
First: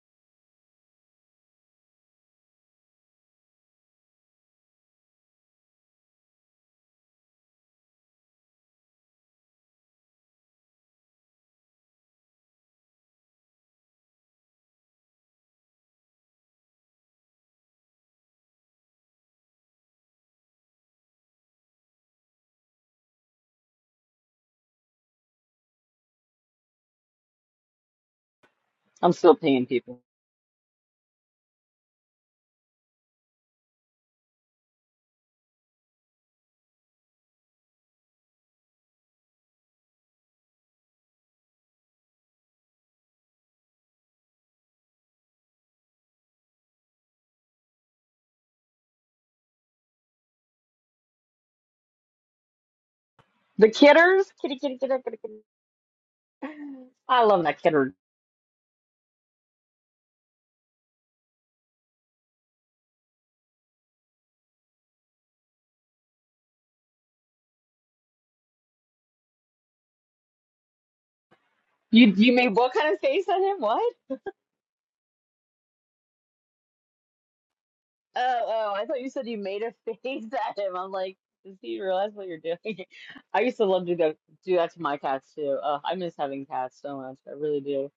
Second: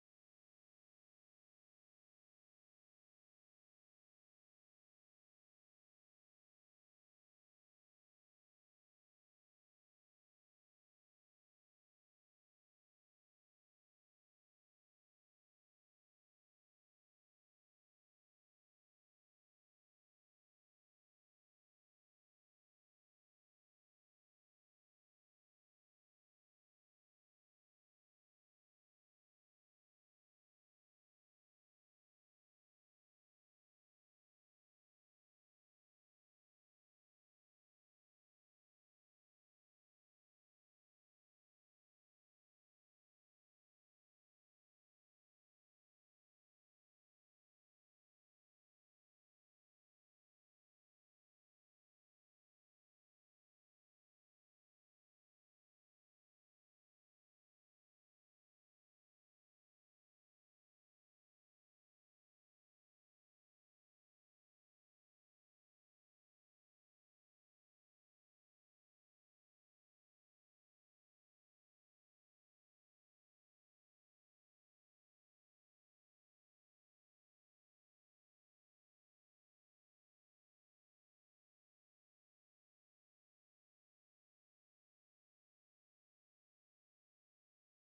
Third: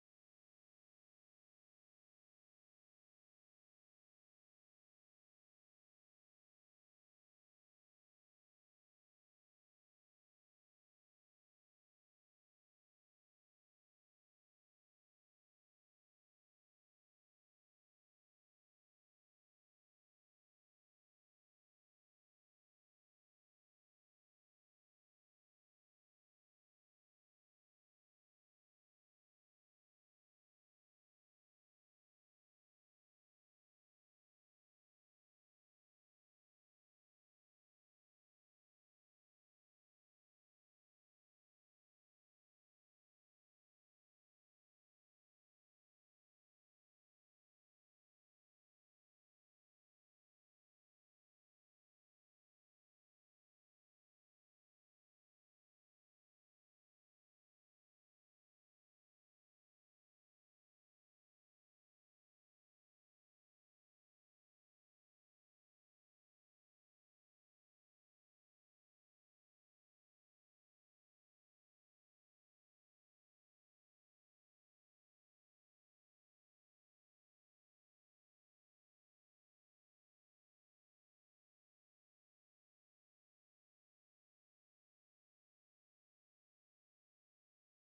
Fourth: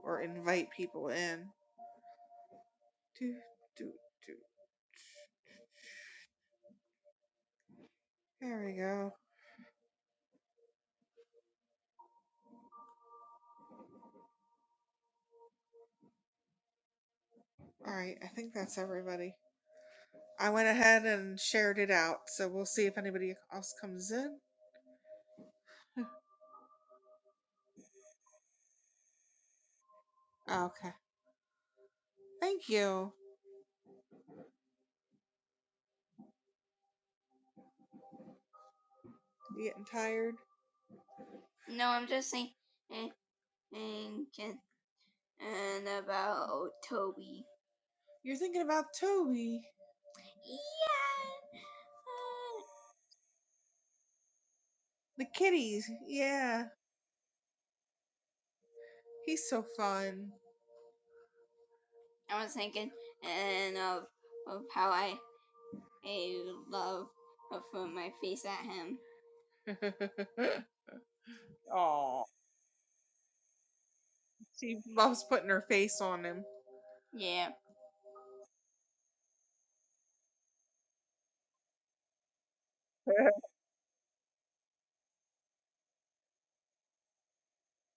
or invite people in. Do, do, do. There we go. All right, I think that's everybody. I went ahead and shared it out, so we'll see if anybody else comes in. I'm still paying people. Okay. Thank you. You getting tired? No, I'm just saying. eh, and Ken and about Toby. You're thinking about Toby, Yeah. uh, The kidders? the kitties. Yeah, I love that kidder. he's so fun. I was thinking and of of how I I love of uh, my face at him. [LAUGHS] You Oh, you made what kind of face at him? What? she loves putting her face on him. Yeah. Oh oh, I thought you said you made a face [LAUGHS] at him. I'm like, does he realize what you're doing? [LAUGHS] [LAUGHS] I used to love to do that do that to my cats too. Uh, I miss having cats so much. I really do.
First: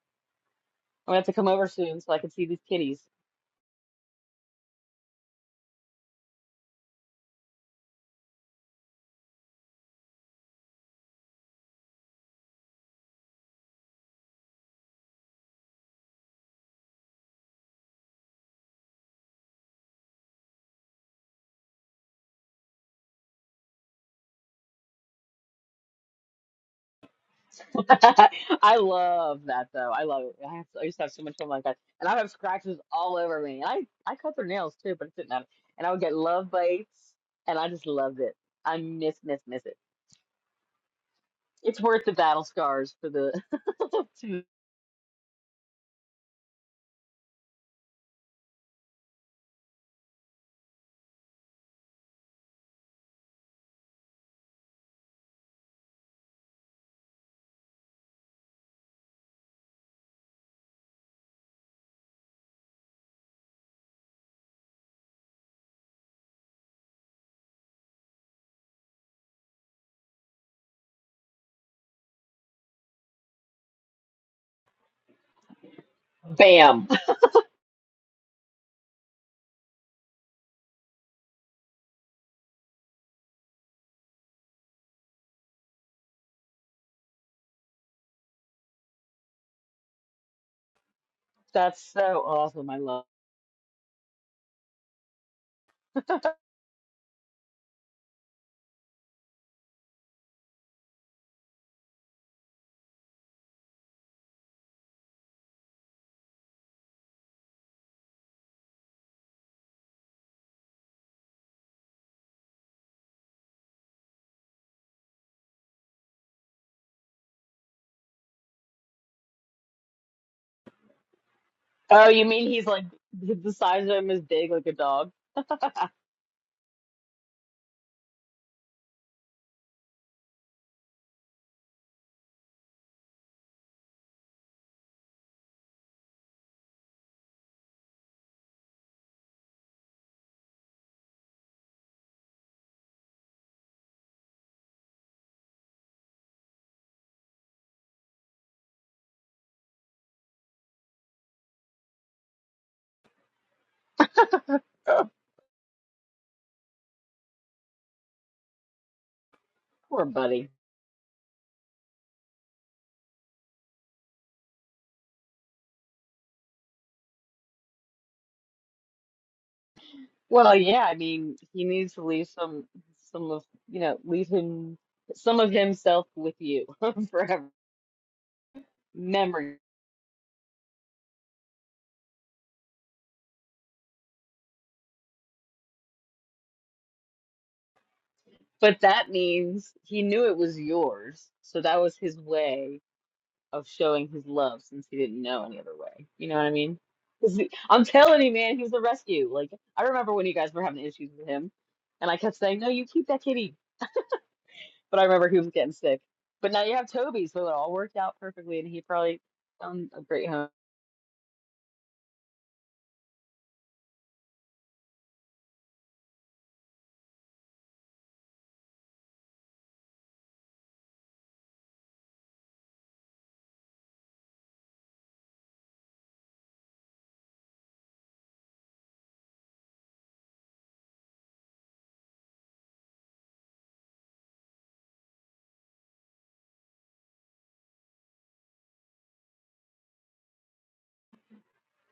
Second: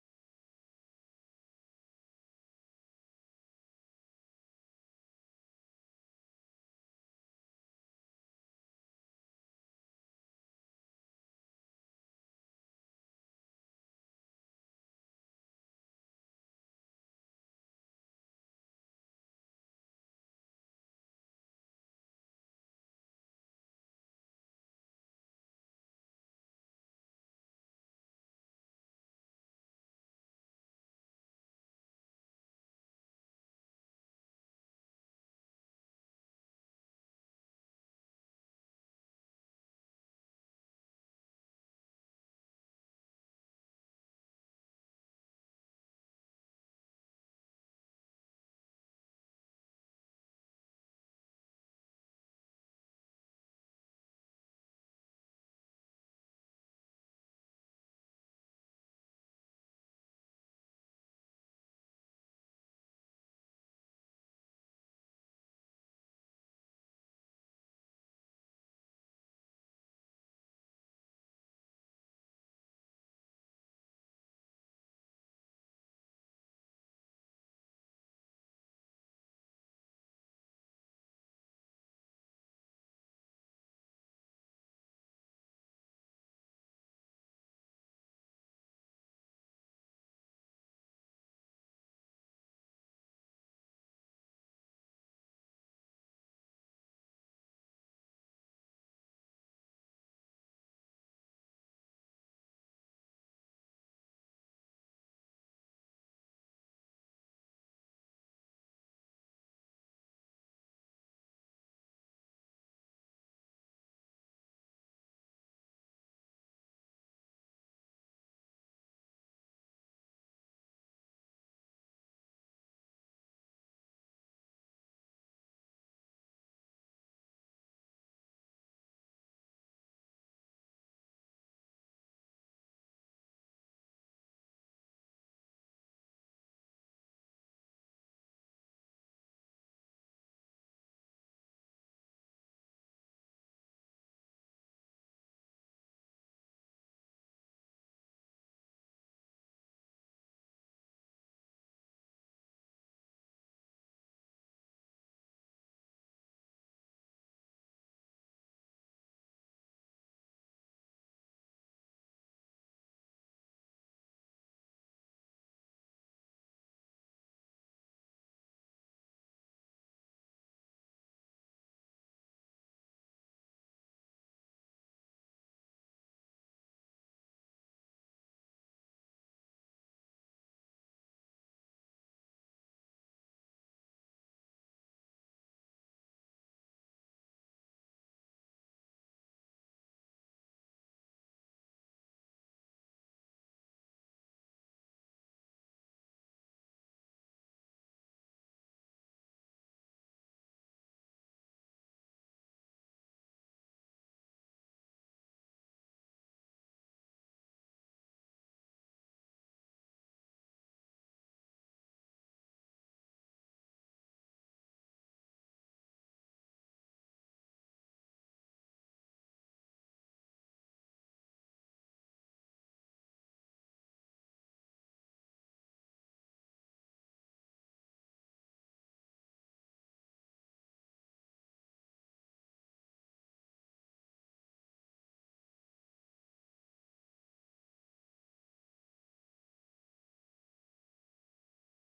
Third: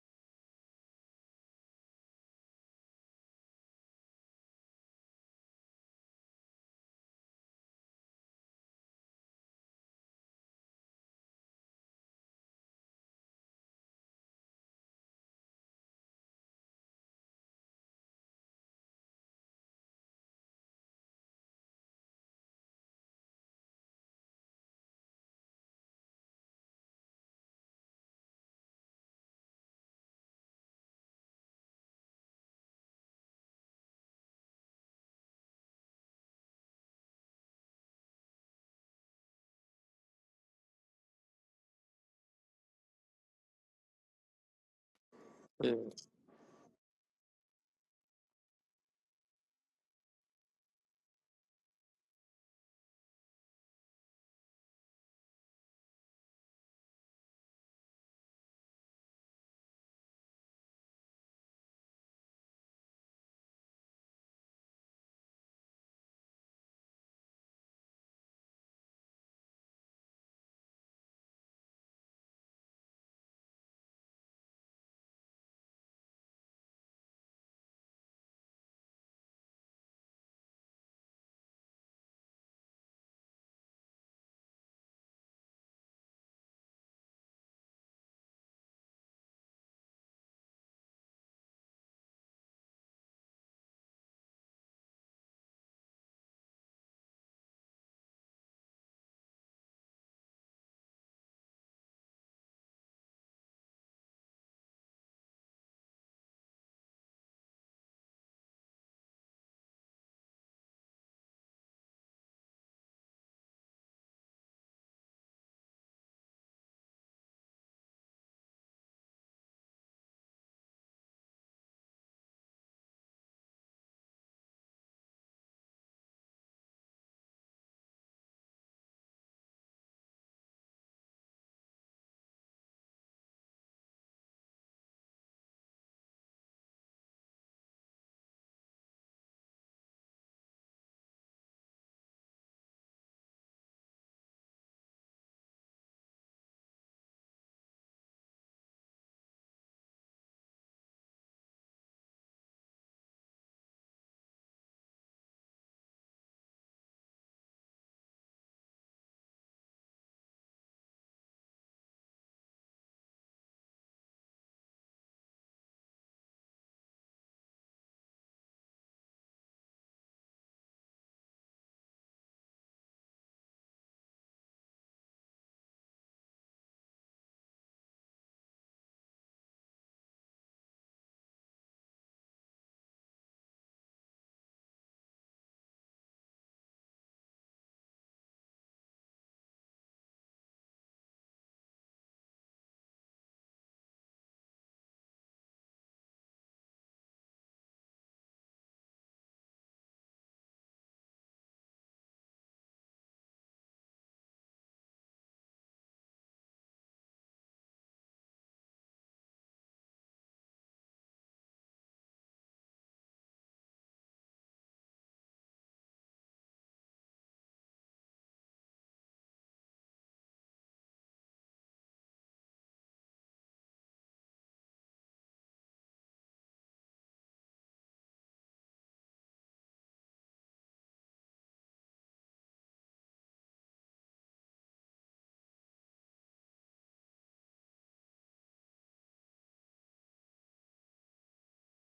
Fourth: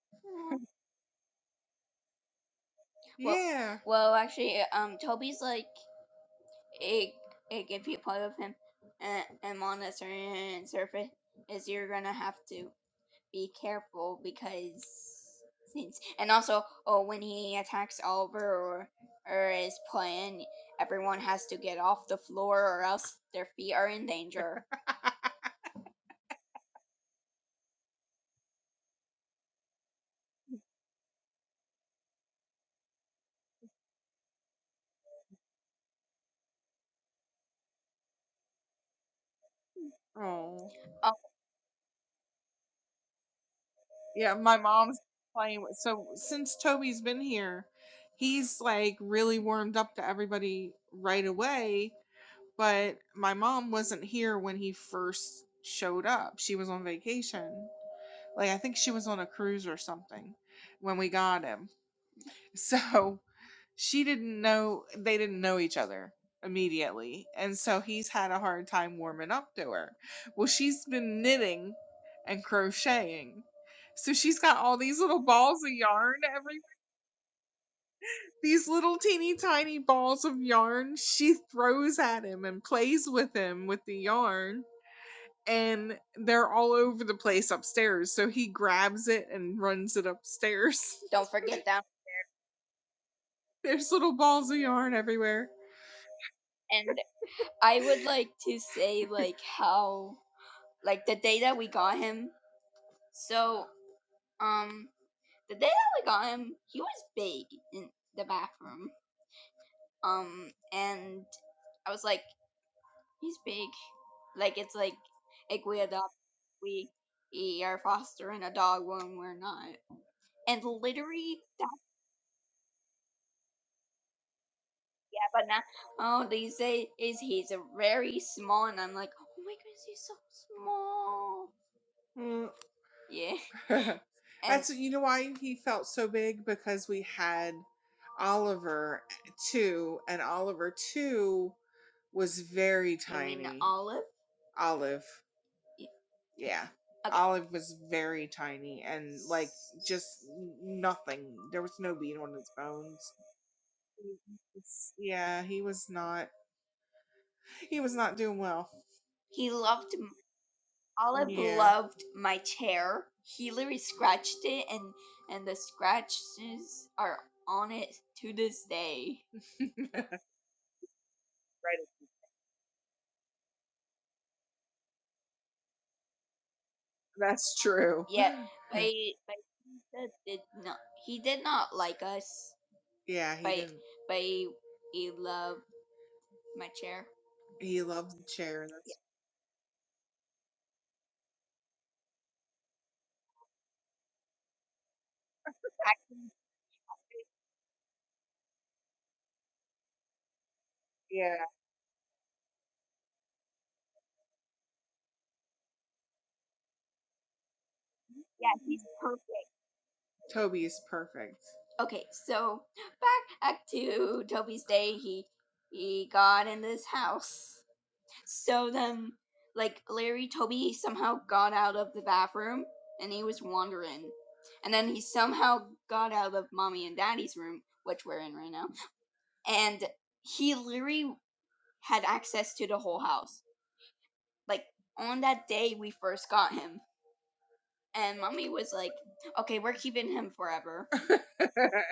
I'm gonna have to come over soon so I can see these kitties. Well, yeah. well, actually, um, Toby's like it it if you play with him and, and on a certain surface is you're gonna have to be careful because since and also oh when he attacks Oliver or or is playing everyone has to get off the floor or else their feet are in danger. [LAUGHS] [LAUGHS] I love that though. I love it. I, have, I used to have so much fun like that, and I would have scratches all over me. And I I cut their nails too, but it didn't matter. And I would get love bites, and I just loved it. I miss miss miss it. Oh. Um, It's worth the battle scars for the. Yeah, my mom's playing with it. so since Toby's been here, he's like really warmed up to everybody right away But my mom wasn't here when he first showed up. She was on vacation. Like I think she was on a cruise or something when we got him. [LAUGHS] So she didn't know they didn't know each other immediately and so he's had a hard time warming up to her well she's been knitting and crocheting so she's got all these little balls of yarn [LAUGHS] everywhere. Bam. These little teeny tiny balls of yarn she throws at him and plays with him with the yarn. And they're all over the place upstairs. So he grabs it and runs it upstairs. Don't forget That's that. so awesome. I love. [LAUGHS] There's little balls of yarn everywhere. And I would like to say like how like the day that we got him. So um the day that we got him, he was big in the bathroom. Um and I was like, He's big. Like it's like like we adopt we we are fostering a dog when we're not. And literally that Oh, you mean he's like the size of him is big like a dog? but now oh they say is he's a very small and I'm like, Oh my goodness, he's so small. Mm. Yeah. [LAUGHS] And That's you know why he felt so big because we had Oliver too, and Oliver too was very you mean tiny. Olive? Olive. Yeah. Okay. Olive was very tiny and like just nothing. There was no beat on his bones. Yeah, he was not he was not doing well. He loved Poor buddy. Olive Yeah. loved my chair. He literally scratched it and and the scratches are on it to this day. [LAUGHS] Well, yeah, I mean, he Right needs to leave some some of, you know, leave him some of himself with you [LAUGHS] forever, That's true. Yeah, [SIGHS] but [LAUGHS] but memory. Jesus did not. He did not like us, Yeah, he but didn't. but he, he loved my chair. He loved the chair, and But that's that means he knew it was yours, so that was his way of showing his love since he didn't know any other way. You know what I mean? 'Cause he- I'm telling you, man, he was a rescue. Like I remember when you guys were having issues with him, and I kept saying, "No, you keep that kitty." But I remember he was getting sick. But now you have Toby, so it all worked out Yeah, perfectly, and he he's probably perfect. found a great home. Toby is perfect. Okay, so back back to Toby's day. He he got in this house. So then, like Larry Toby somehow got out of the bathroom and he was wandering, and then he somehow got out of mommy and daddy's room, which we're in right now, and he literally had access to the whole house. Like on that day we first got him, and mommy was like, "Okay, we're keeping him forever." [LAUGHS]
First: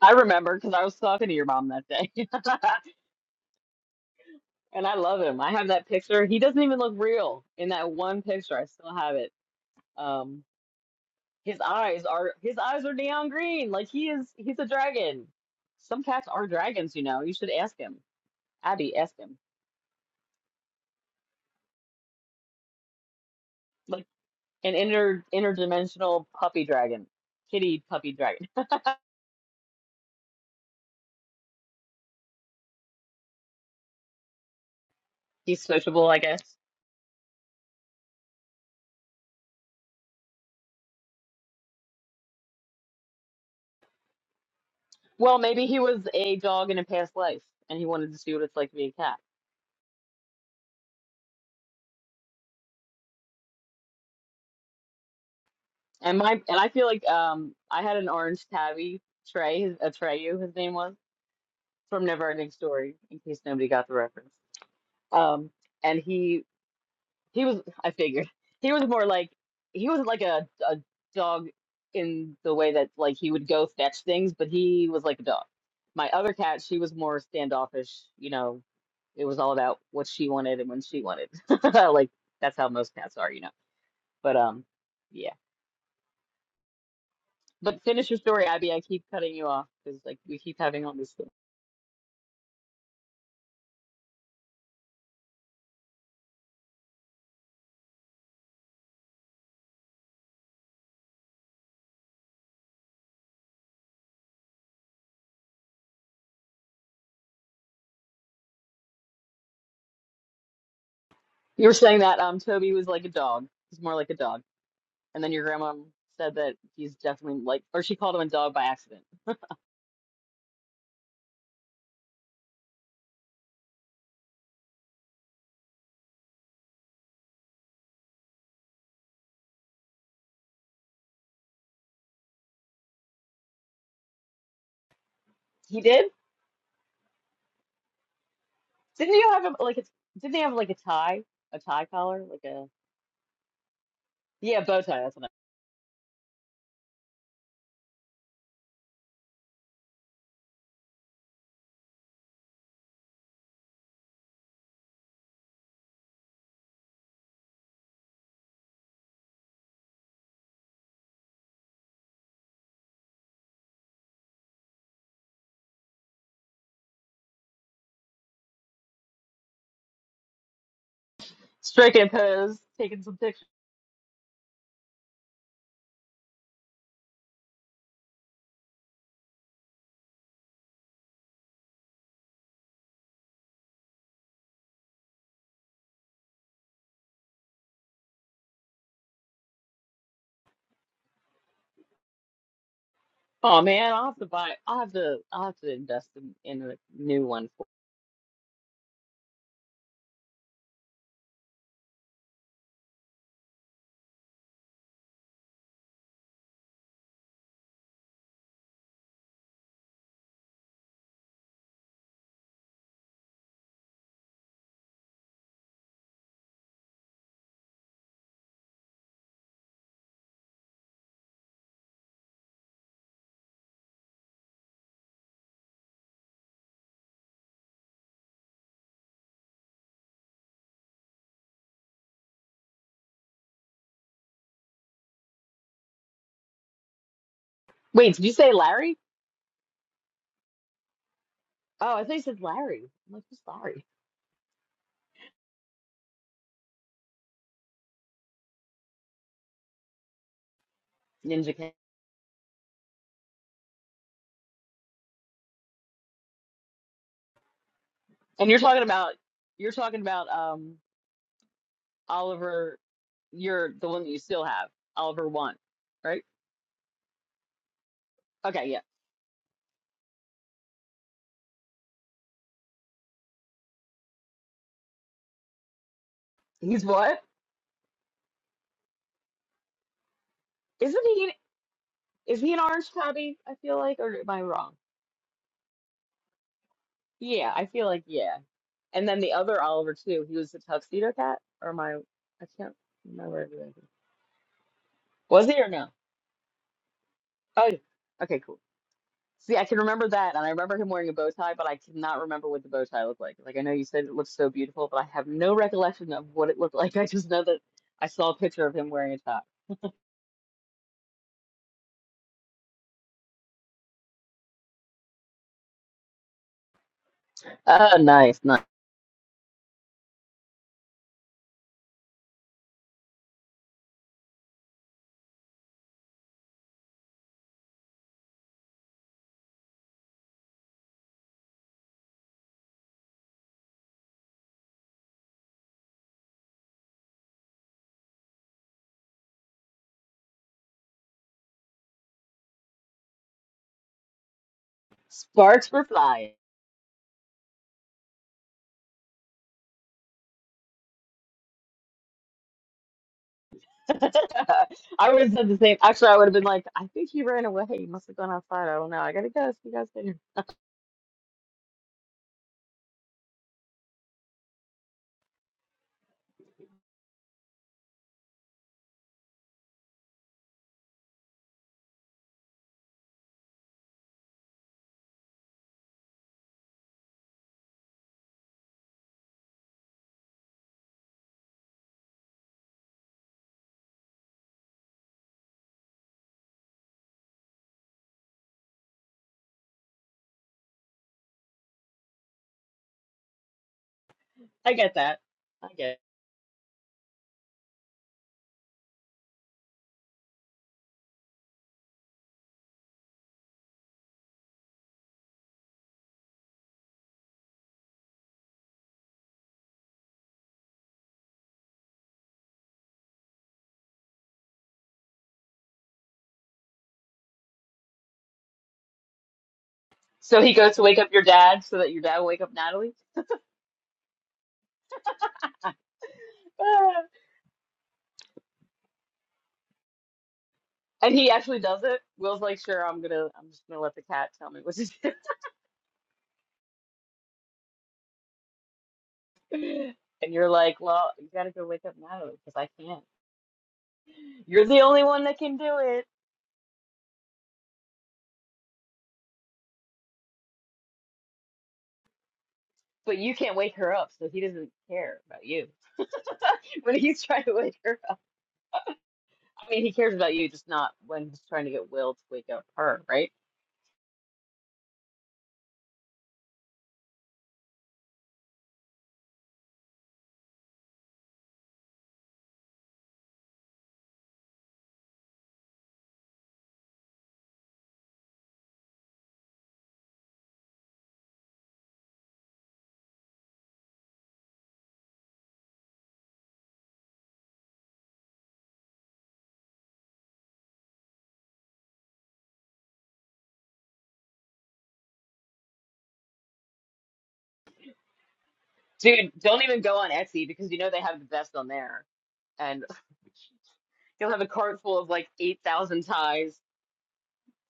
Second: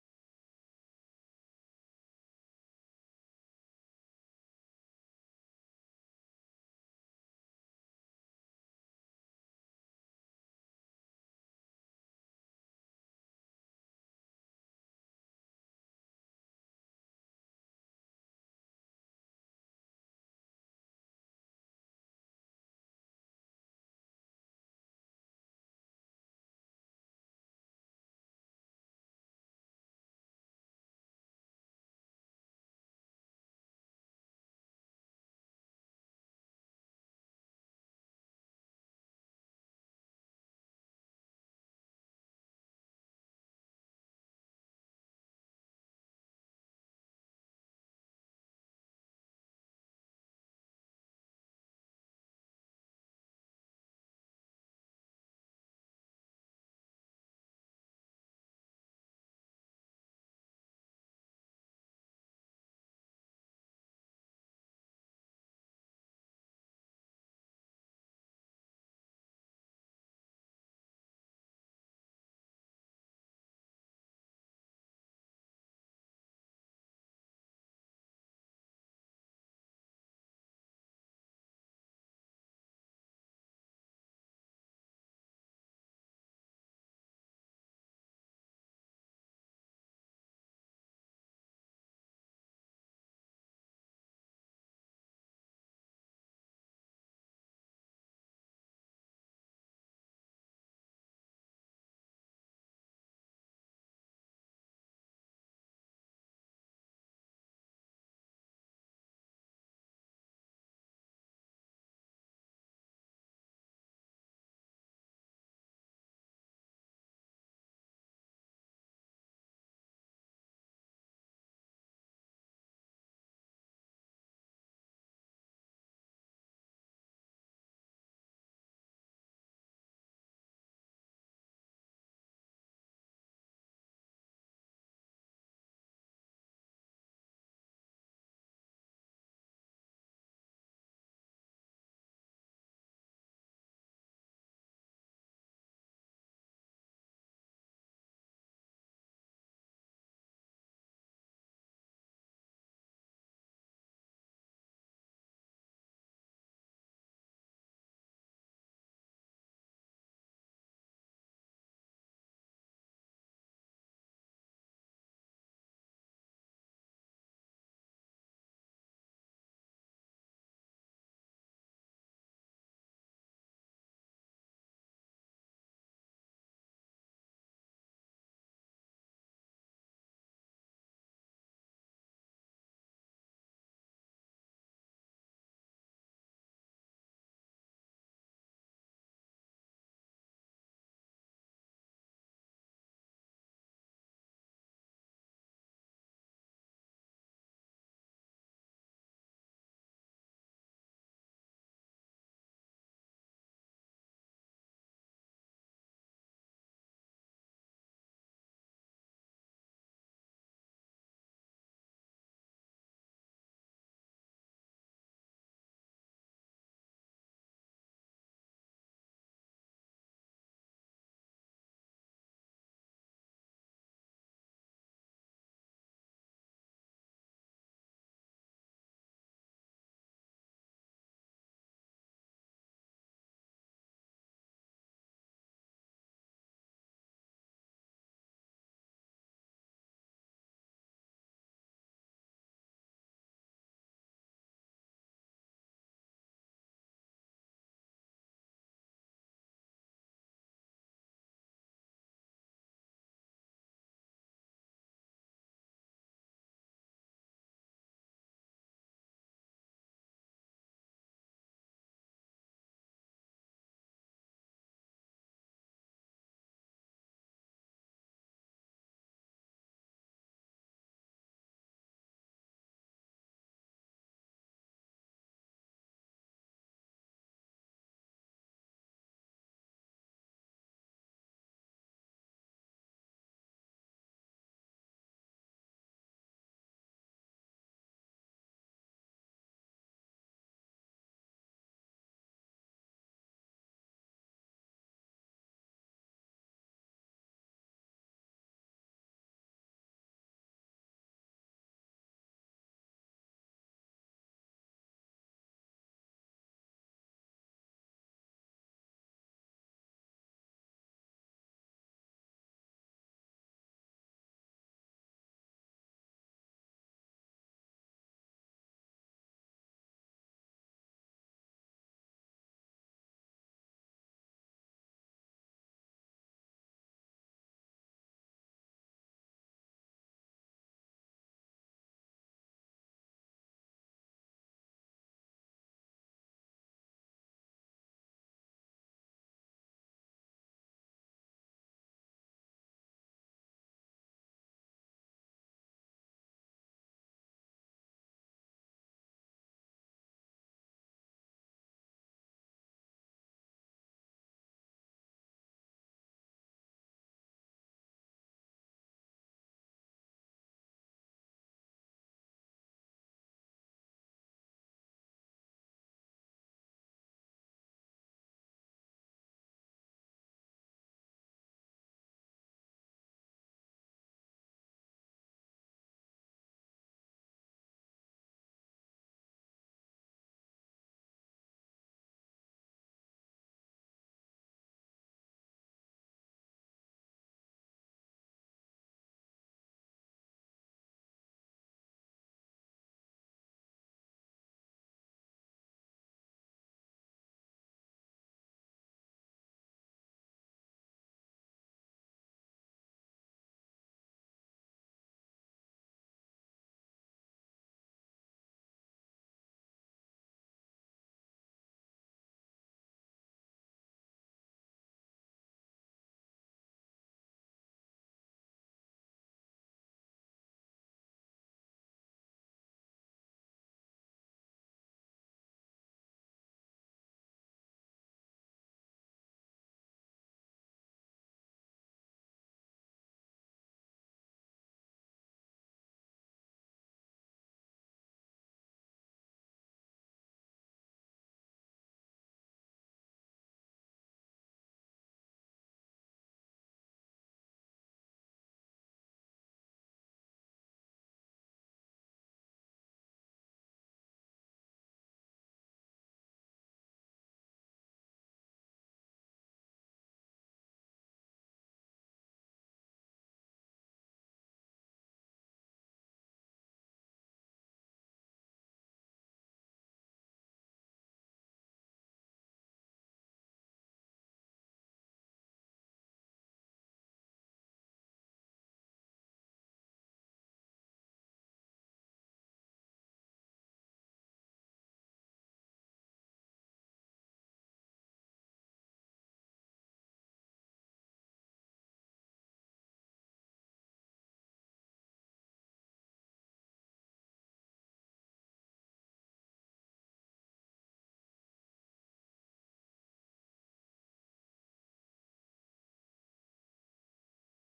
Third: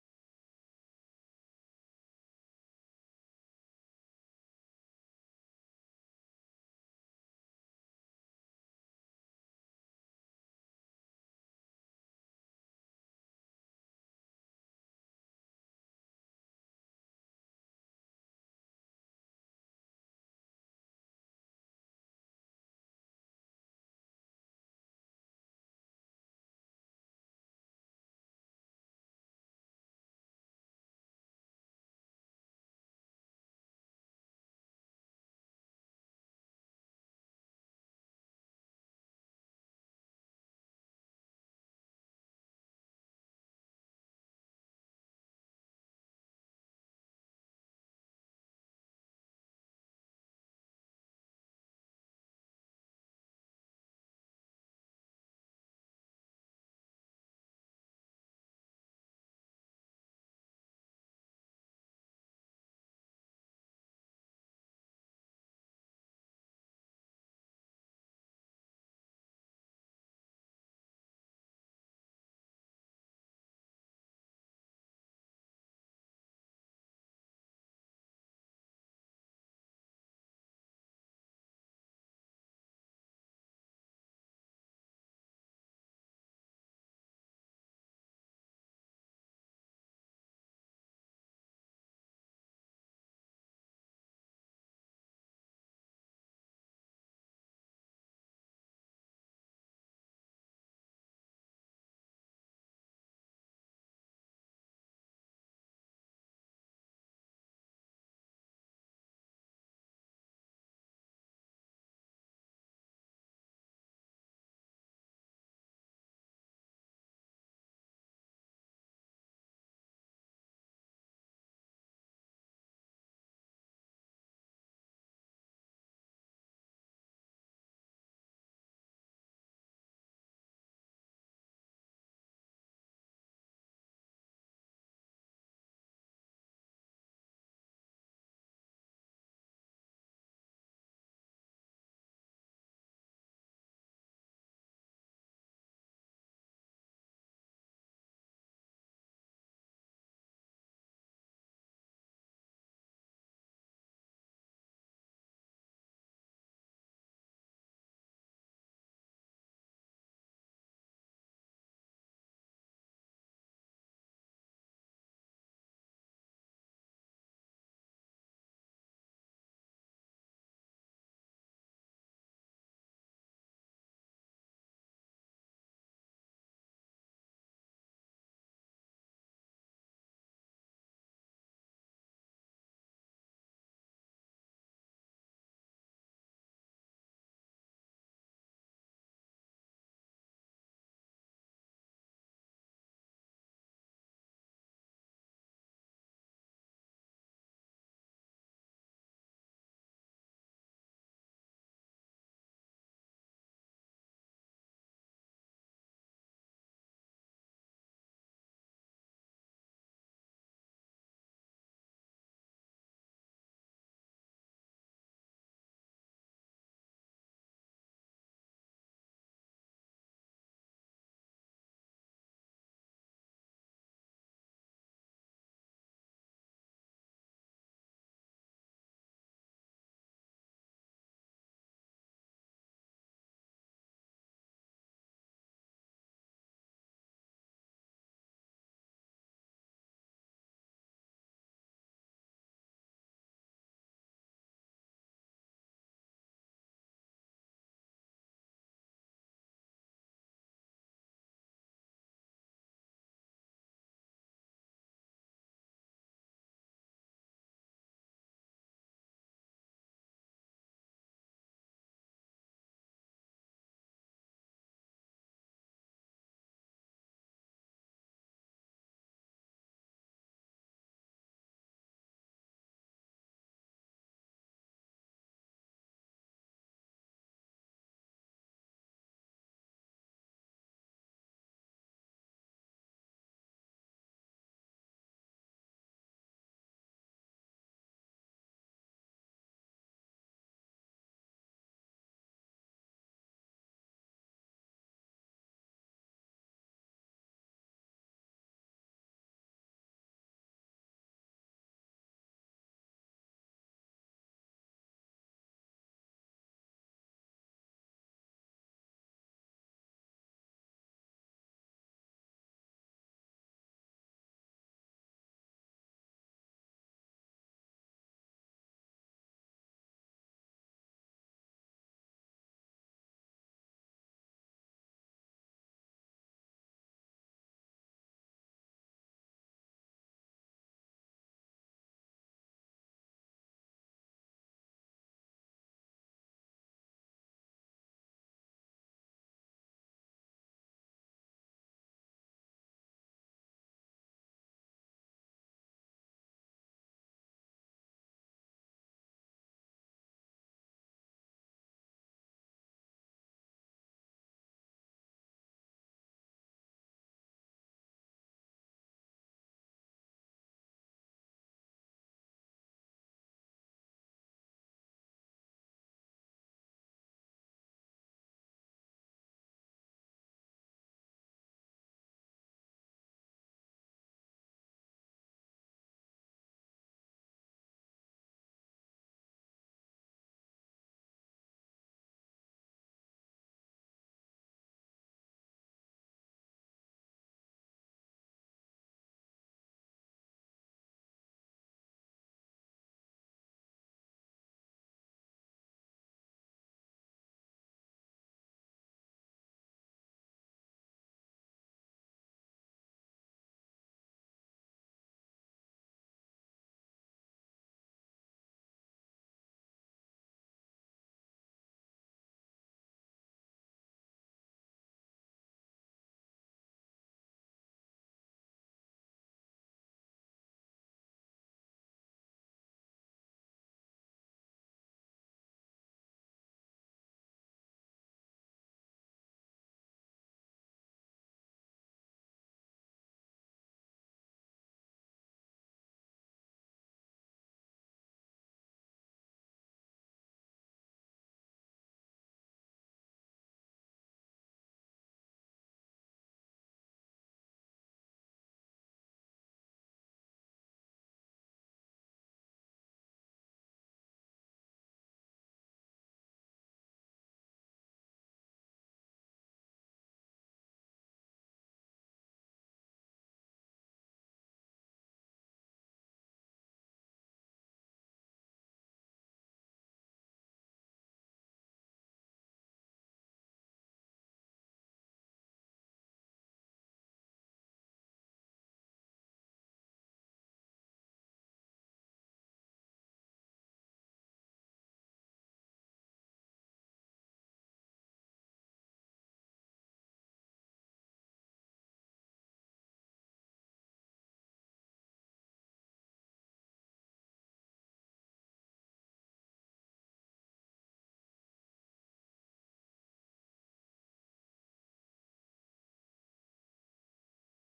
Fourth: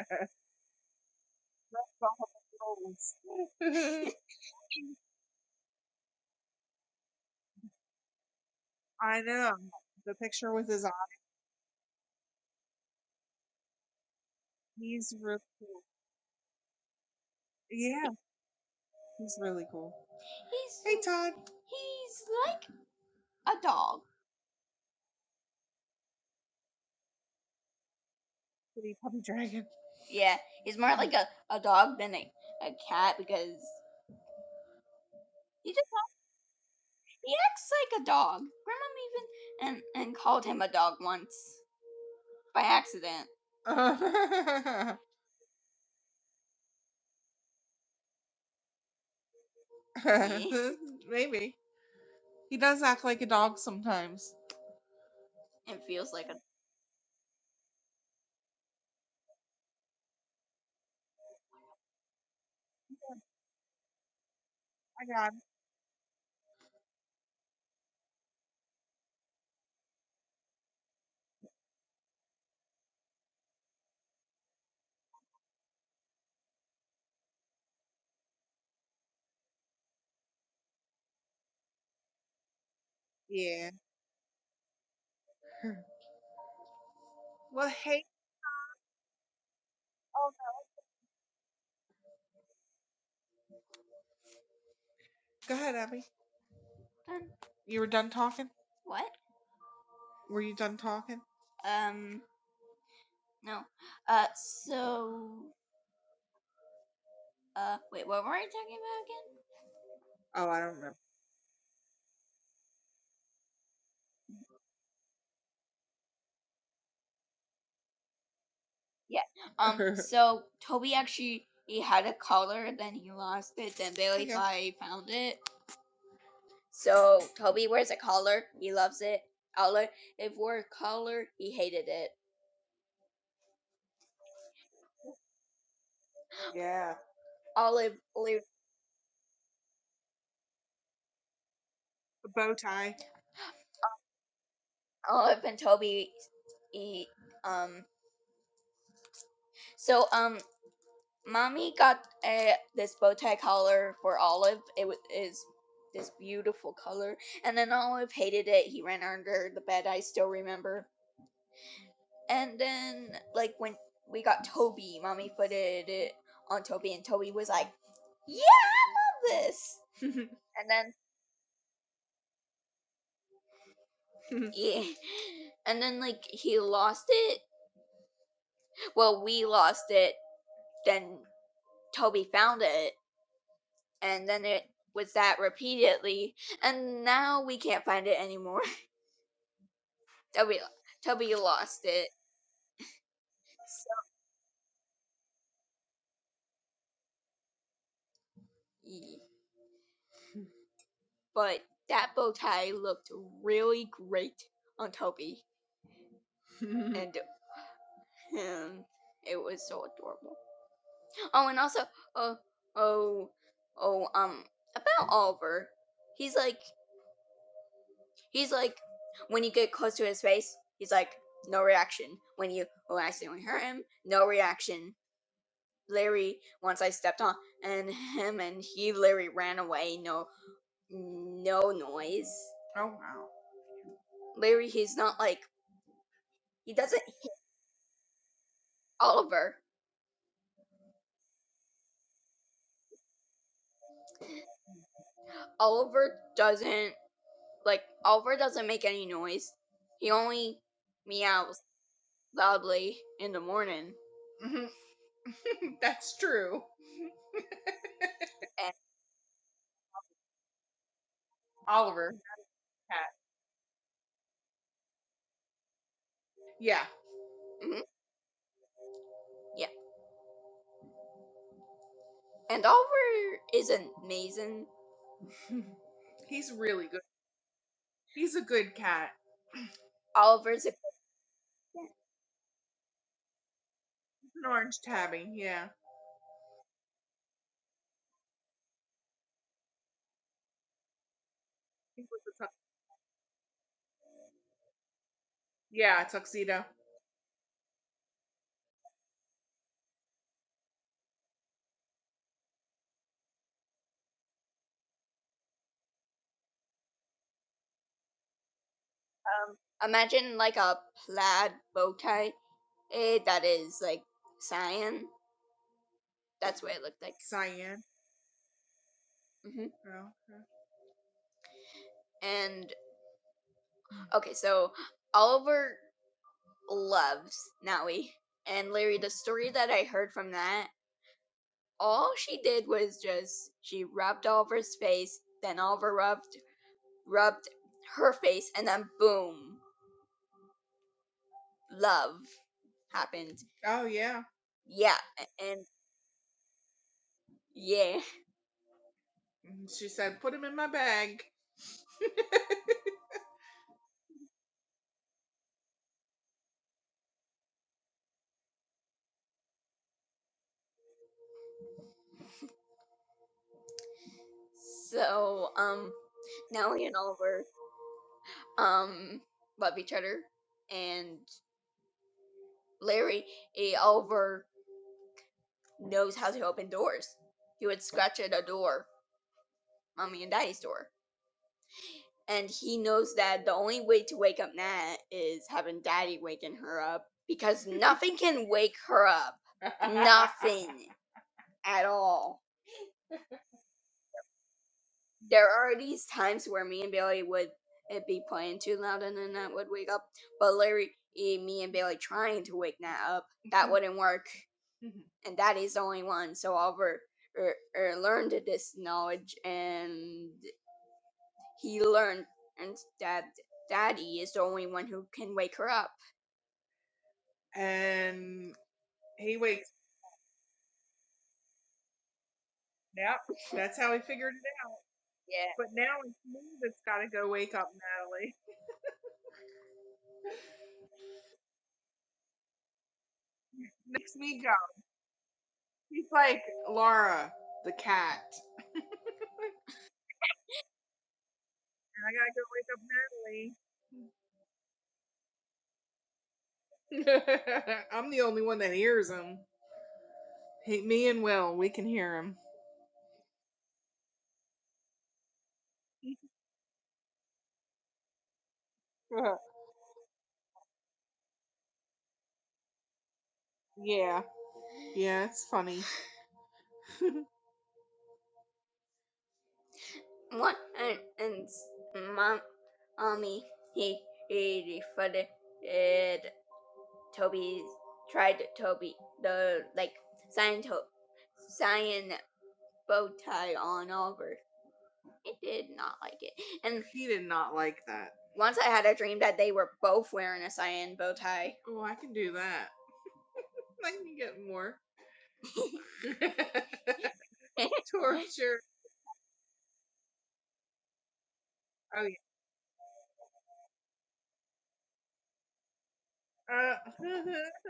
I remember because I was talking to your mom that day. [LAUGHS] [LAUGHS] And I love him. I have that picture. He doesn't even look real in that one picture. I still have I it. know. The Um, picture with his eyes. his eyes are his eyes are neon green. Like he is he's a He's dragon. really cool. Some cats are dragons, you know. You should ask him. Yeah, Abby, ask he's him. really cool. He's Hey, Todd. he's like a dog. Like an inter interdimensional puppy dragon. Kitty puppy dragon. Pretty puppy dragon. Yeah, he's more like a, a dog than a, a cat because [LAUGHS] He's he just switchable, I guess. he acts like a dog. Grandma even and and called him a dog once by accident. Uh, Well, maybe he was a dog in a past life and he wanted to see what it's like to be a cat. [LAUGHS] Maybe. He does act like a dog sometimes. It feels And like a my and I feel like um I had an orange tabby Trey his Atreyu his name was from Never Ending Story in case nobody got the reference. I got him. Um and he he was I figured he was more like he wasn't like a a dog in the way that like he would go fetch things, but he was like a dog. My other cat, she was more standoffish, you know. It was all about what she wanted and when she wanted. [LAUGHS] Like that's how most cats are, you know. Yeah. But um yeah. [LAUGHS] Well, But hey, finish your story, Abby. I keep cutting you off because like we keep having all this stuff. go ahead, Abby. Done. You were done talking? what? Were you done talking? Um, No. Uh, so, uh, wait, what were we talking about again? Oh, I don't remember. You were saying that um Toby was like a dog. He's more like a dog. And then your grandma said that he's definitely like, or she called him a dog by accident. Yeah. Um. [LAUGHS] So Toby actually he had a collar, then he lost it. Then Bailey okay. thought found it. So Toby wears a collar. He loves it. Olive if wore a collar. He hated it. He did? Yeah. Olive, Olive, Didn't you have a like? A, didn't he have like a tie, a tie collar, like bow a tie. yeah bow tie? That's what I. Olive, and Toby. He, um. So um. Mommy got uh, this bow tie collar for Olive. It wa- is this beautiful color. And then Olive hated it. He ran under the bed, I still remember. And then, like, when we got Toby, Mommy footed it on Toby, and Toby was like, Yeah, I love this. [LAUGHS] and Striking a pose, taking some pictures. then, [LAUGHS] yeah. And then, like, he lost it. Well, we lost it. Then Toby found it. and then it was that repeatedly, and now we can't find it anymore. [LAUGHS] Toby, Toby lost it. Oh So, man, I'll have to buy. I'll have to. I'll have to invest in, in a new one. Ye- But that bow tie looked really great on Toby, [LAUGHS] and um, it was so adorable. Oh, and also, oh, oh, oh, um, about Oliver, he's like, he's like, when you get close to his face, he's like, no reaction. When you, when I accidentally hurt him, no reaction Larry once I stepped on, and [LAUGHS] him and he Larry ran away. No, no noise. Oh wow. Larry, he's not like he doesn't hit Wait, did you say Larry? Oliver. Oh, I thought you said Larry. I'm like, who's Larry? Oliver doesn't like Oliver doesn't make any noise. He only Ninja meows King. loudly in the morning. Mhm. [LAUGHS] That's true. And you're And talking about you're talking about um Oliver. Oliver, Cat. you're the one that you still have, Oliver one, right? Yeah. mhm, Okay, yeah. yeah, and Oliver is amazing. [LAUGHS] He's He's really good. what? He's a good cat. Oliver's a Isn't he is he an orange tabby, I feel like, or am I An wrong? orange tabby, yeah. I Yeah, I feel like yeah. And then the other Oliver too, he was the tuxedo cat, or am I think it was a tu- I can't remember everything. Was he or no? yeah, a tuxedo. Oh yeah. okay, cool. See, I can remember that, and I remember him wearing a bow tie, but I cannot remember what the bow tie looked like. Like, I know you said it looked so beautiful, but I have no recollection of what it looked [LAUGHS] like. I just know that I saw a picture of him wearing a tie. imagine like a plaid bow tie eh, that is like cyan. That's what it looked like. Cyan. Oh, nice, nice. hmm Oh, okay. And okay, so Oliver loves Naui. And Larry, the story that I heard from that, all she did was just she rubbed Oliver's face, then Oliver rubbed rubbed her face, and then boom, love happened. Oh yeah. Yeah, and Sparks were flying. yeah. She said, "Put him in my bag." [LAUGHS] [LAUGHS] I would have said the same. Actually, I would have been like, I think he ran away. He must have gone outside. I don't know. I gotta go. See you guys later. So, um, Nellie and Oliver, um, love each other, and Larry, eh, Oliver knows how to open doors. He would scratch at a door, mommy and daddy's door, and he knows that the only way to wake up Nat is having daddy waking her up because [LAUGHS] nothing can wake her up. [LAUGHS] Nothing. at all. I get that. There I are get it. these times where me and Bailey would uh, be playing too loud and then that would wake up. But Larry, eh, me and Bailey trying to wake Nat up, that Mhm. wouldn't work. Mhm. And that is the only one. So Oliver er, er, learned this knowledge and he learned and that Daddy is the only one who can wake her up. And he wakes. So he goes to wake up your dad so that your dad will wake up Natalie. Yep, that's how he figured it out. [LAUGHS] Yeah. But now it's me that's got [LAUGHS] to go wake up Natalie. And he actually does it. Will's like, sure, I'm gonna, I'm just gonna let the Next cat week, tell me what to do. He's like Laura, the cat. And you're like, well, you gotta go wake up I Natalie because I can't. You're the only one that can do it, gotta go wake up Natalie. [LAUGHS] I'm the only one that hears him. He, me and Will, we can hear him. but you can't wake her up, so he doesn't care about you. [LAUGHS] When he's trying to wake her up, [LAUGHS] I mean, he cares about you, just not when he's trying to get Will to wake up her, right? yeah, yeah, it's funny. [LAUGHS] What and, and mom, mommy, he, he defended Toby, tried Toby, the like, sign, to, sign bow tie on over. I did not like it. And He did not like that. once I had a dream that they were both wearing a cyan bow tie. Oh, I can do that. I can get more [LAUGHS] torture. Dude, don't even go on Etsy because you know they have the best on there, Oh and [LAUGHS] you'll have a cart full of like 8,000 ties. yeah. Uh,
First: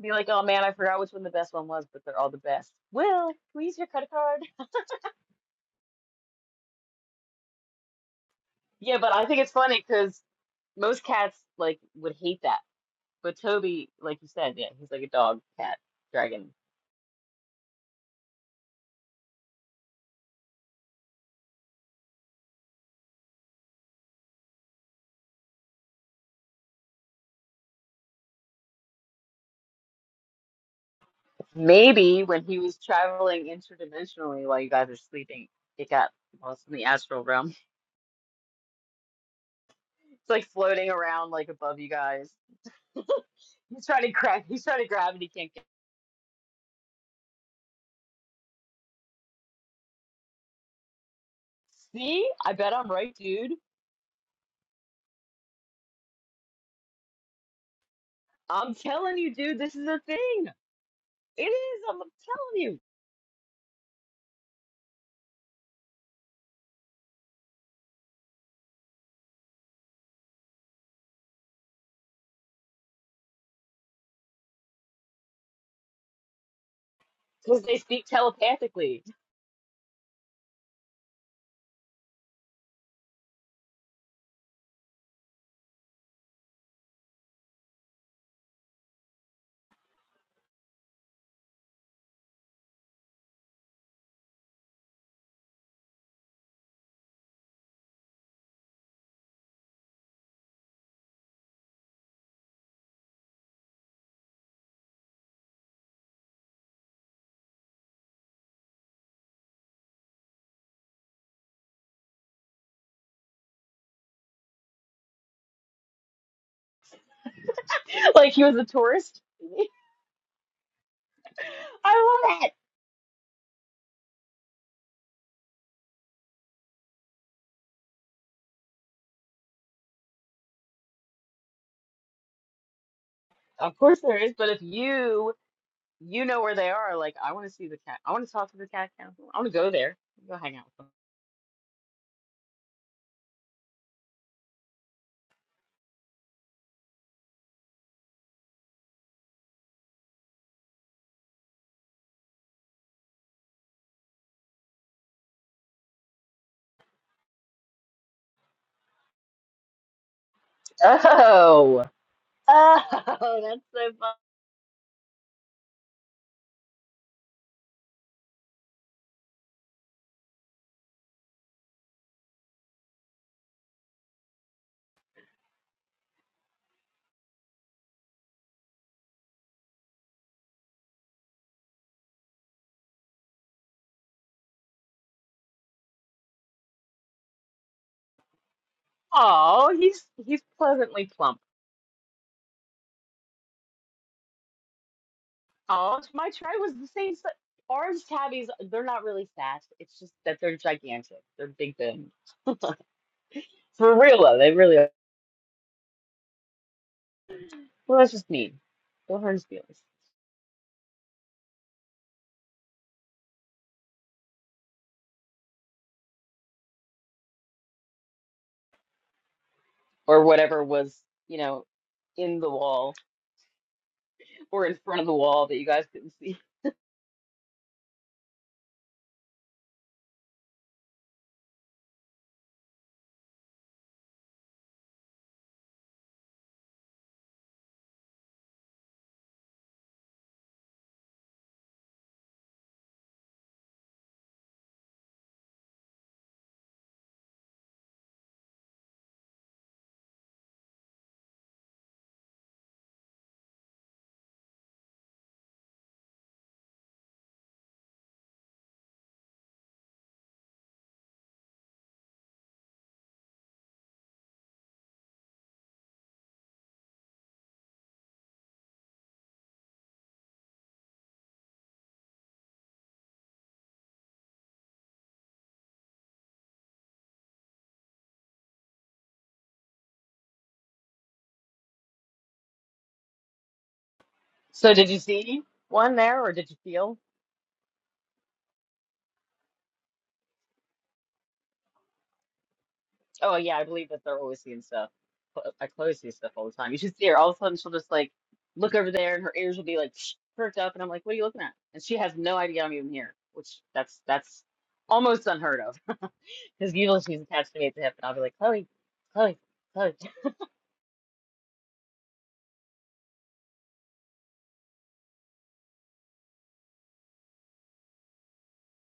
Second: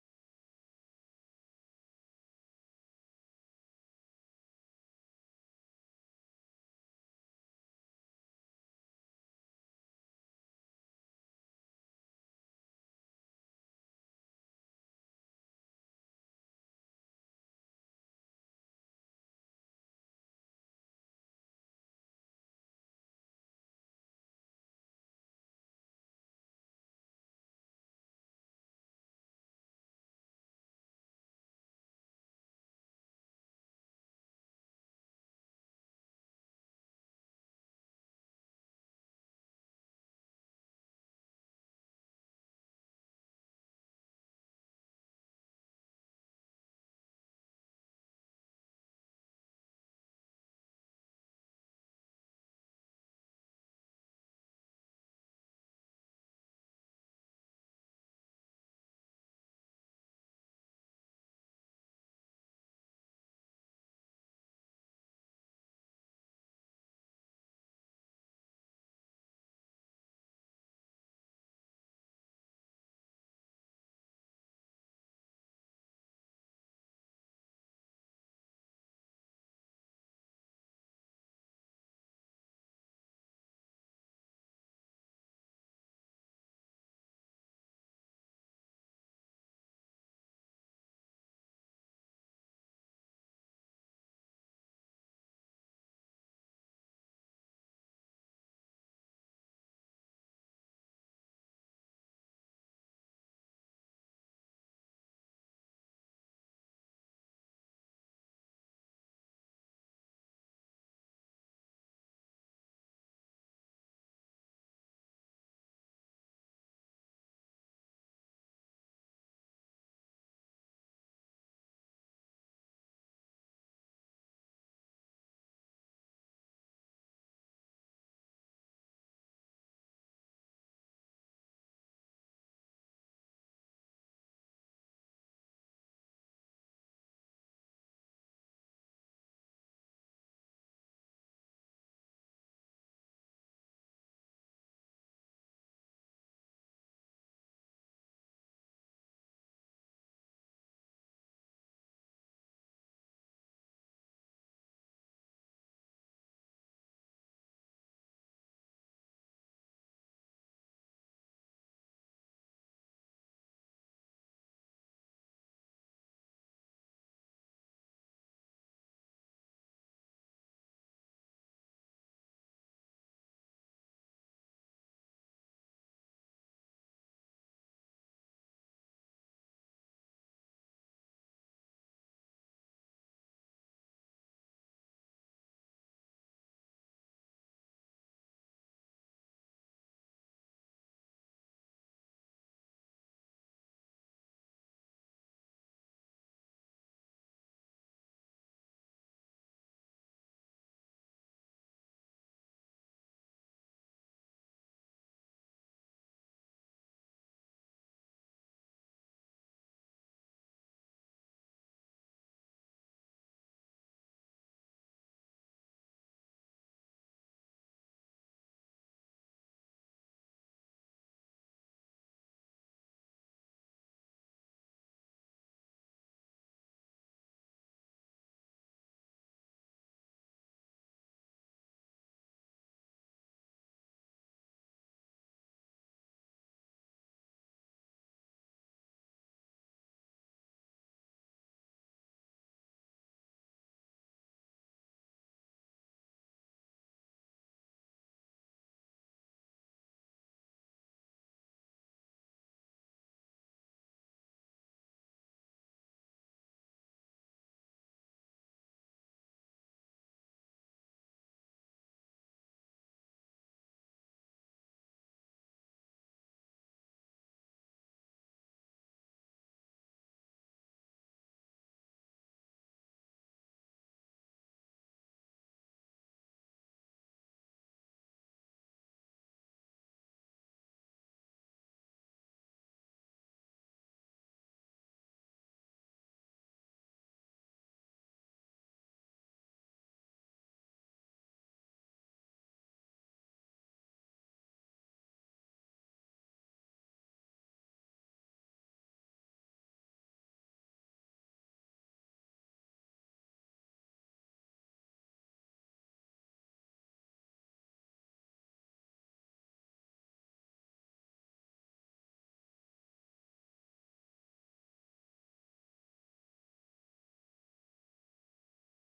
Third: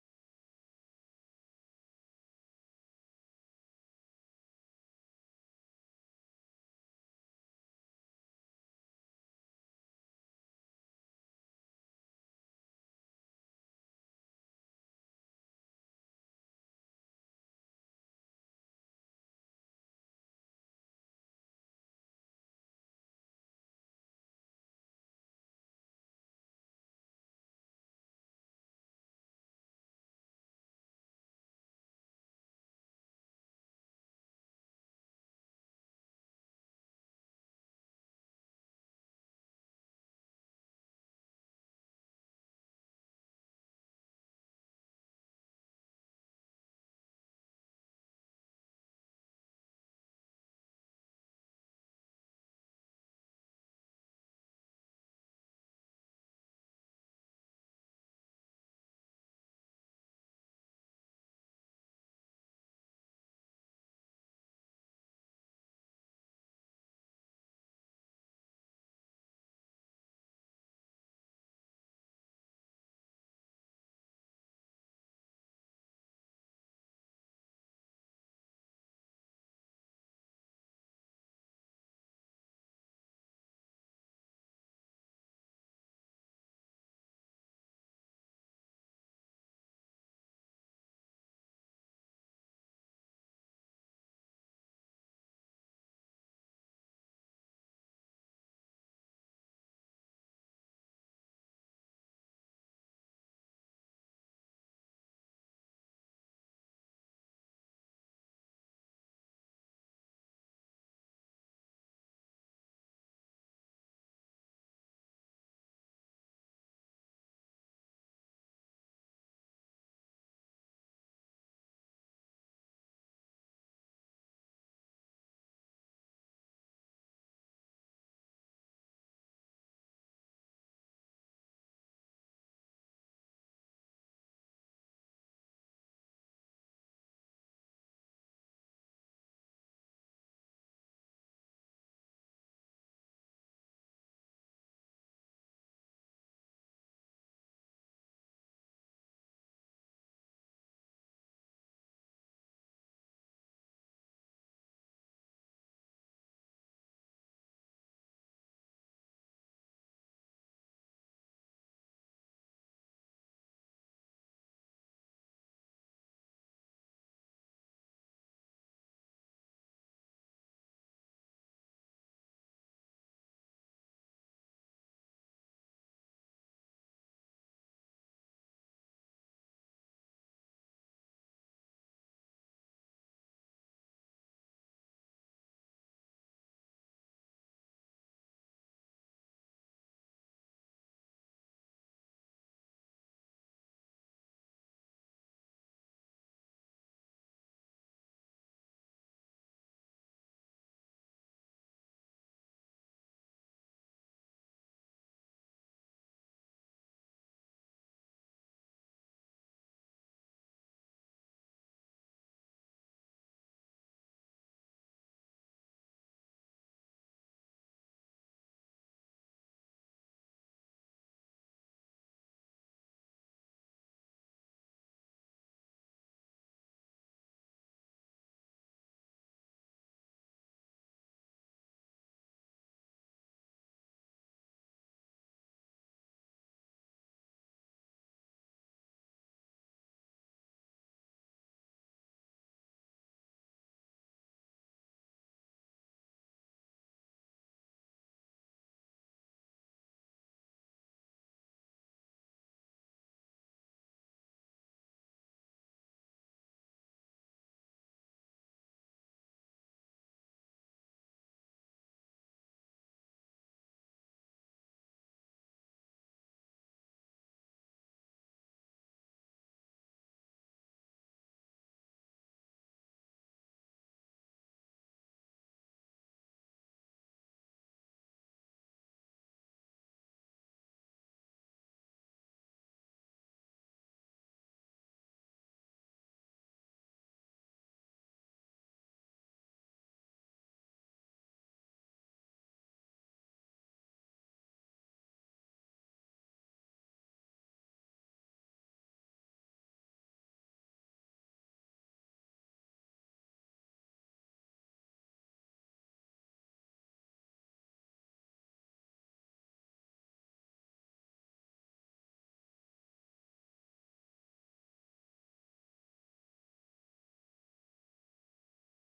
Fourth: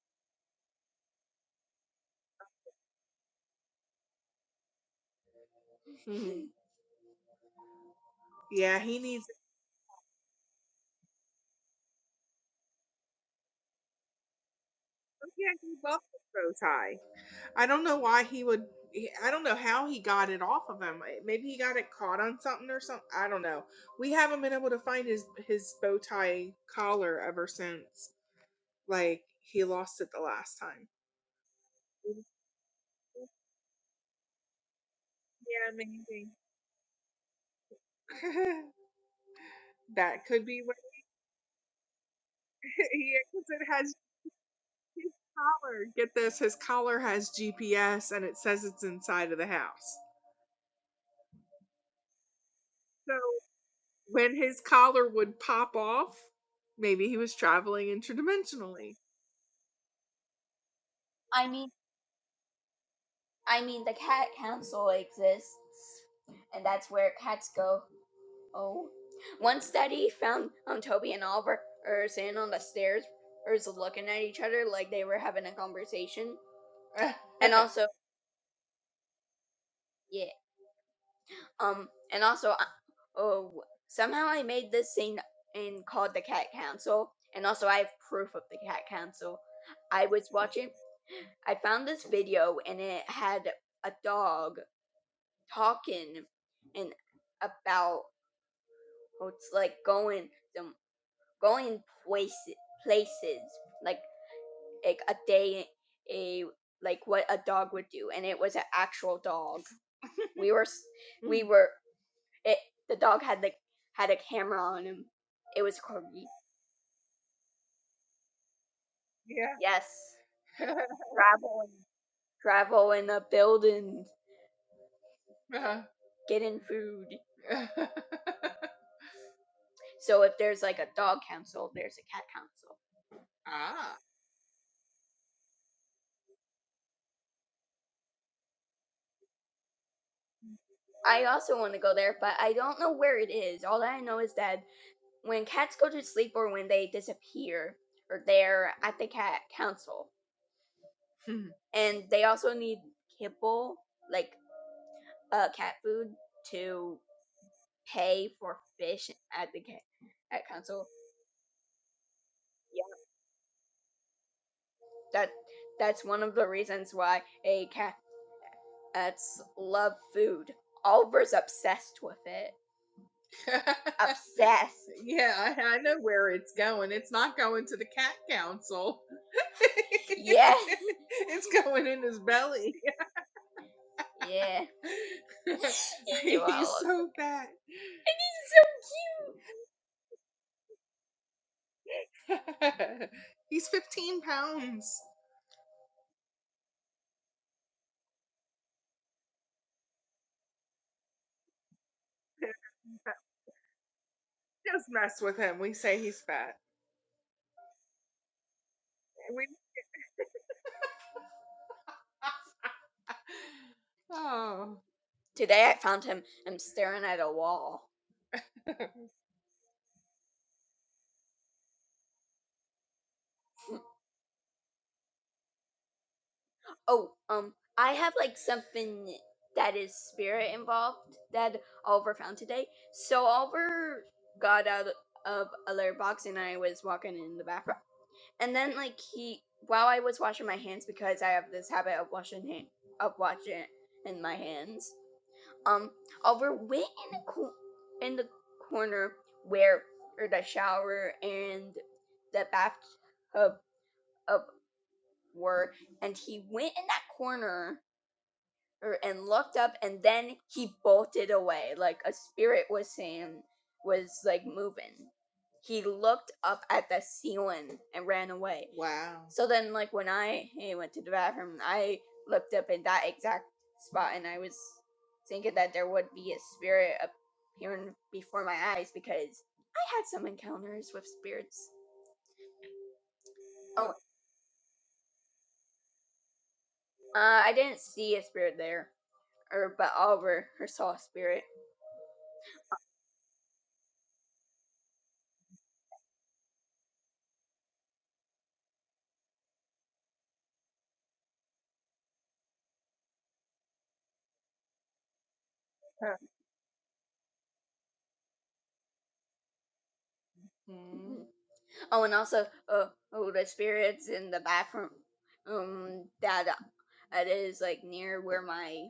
Be like, oh man, I forgot which one the best one was, but they're all the best. Will, can we use your credit card? [LAUGHS] yeah, he Yeah, but needs. I think it's funny because most cats like would hate that. But Toby, like you said, yeah, he's like a Oh, dog, yeah, he cat, loves the dragon. bow tie. I don't know why he would. I don't know how he got it off of him. Maybe he got it caught on something or something. I don't know. We haven't been able to find his his bow tie collar ever since. Like he lost it the last time. Maybe when he was traveling interdimensionally while you guys were sleeping, Yeah, it got maybe. lost in the astral realm. [LAUGHS] [LAUGHS] that It's could like be what. floating around like above you guys. [LAUGHS] [LAUGHS] yeah, because it He's has trying to grab, he's trying to his grab and he can't get. collar. Get this, his collar has GPS and it says it's inside of the house. See? I bet I'm right, So dude. when his collar would pop off, maybe he was traveling I'm interdimensionally. telling you, dude, this is a thing. It I mean, is, I'm telling you. I mean, the cat council exists, and that's where cats go. Oh, one study found um, Toby and Oliver are sitting on the stairs, or is looking at each other like they were having a conversation. [LAUGHS] and Because they also speak telepathically. [LAUGHS] yeah um and also I- oh somehow i made this scene and called the cat council and also i have proof of the cat council i was watching i found this video and it had a dog talking and about how it's like going some going places places like like a day a like what a dog would do and it was an actual dog we were s- we [LAUGHS] were It the dog had like had a camera on him. It was creepy. Like he was a tourist. [LAUGHS] Yeah. Yes. [LAUGHS] Travel and I love it. travel in a building, Uh-huh. getting food. [LAUGHS] So if there's like a dog council, there's a cat council. Of ah. course there is, but if you you know where they are, like I want to see the cat. I want to talk to the cat council. I want to go there. Go hang out with them. I also want to go there, but I don't know where it is. All I know is that when cats go to sleep or when they disappear, or they're at the cat council, Hmm. and they also need kibble, like uh, cat food to pay for fish at the ca- at council. Oh, Yeah, oh, [LAUGHS] that's so fun. that that's one of the reasons why a cat cats love food. Oliver's obsessed with it. [LAUGHS] Obsessed. yeah, I, I know where it's going. It's not going to the cat council. Yeah, [LAUGHS] it's going in his belly. yeah. [LAUGHS] He's so fat. Oh, he's he's pleasantly plump. [LAUGHS] He's 15 pounds. Oh, my tray was the same. si- Orange tabbies, they're not really fat. It's just that they're gigantic. They're big boned. [LAUGHS] [LAUGHS] For real though, they really Just are. mess with him. We say he's fat. Well, that's just mean. Don't hurt his We feelings. [LAUGHS] oh. Today I found him I'm staring at a wall. Or whatever was, you know, in the wall. or in front of the wall that you guys couldn't see. Oh, um, I have like something that is spirit involved that Oliver found today. So Oliver got out of a litter box and I was walking in the bathroom, and then like he while I was washing my hands because I have this habit of washing hand, of washing in my hands, Um, over way in the co- in the corner where the shower and the bathtub up were, and he went in that corner er, and looked up and then he bolted away like a spirit was saying was like moving he looked up at the ceiling and ran away Wow. so then like when i eh, went to the bathroom i looked up in that exact spot and i was thinking that there would be a spirit appearing before my eyes because i had some encounters with spirits oh So did you see one there, or did you feel? uh, i didn't see a spirit there or but oliver or saw a spirit Oh yeah, I believe that they're always seeing stuff. Cl- I close sees stuff all the time. You should see her. All of a sudden, she'll just like look over there, and her ears will be like [SNIFFS] perked up, and I'm like, "What are you looking at?" And she has no idea I'm even here, which that's that's almost unheard of. [LAUGHS] Huh. Because usually she's attached to me at the hip, and I'll be like, "Chloe, Chloe, Chloe." [LAUGHS] Mm-hmm. Oh, and also, uh, oh, the spirits in the bathroom, um, that uh, it is like near where my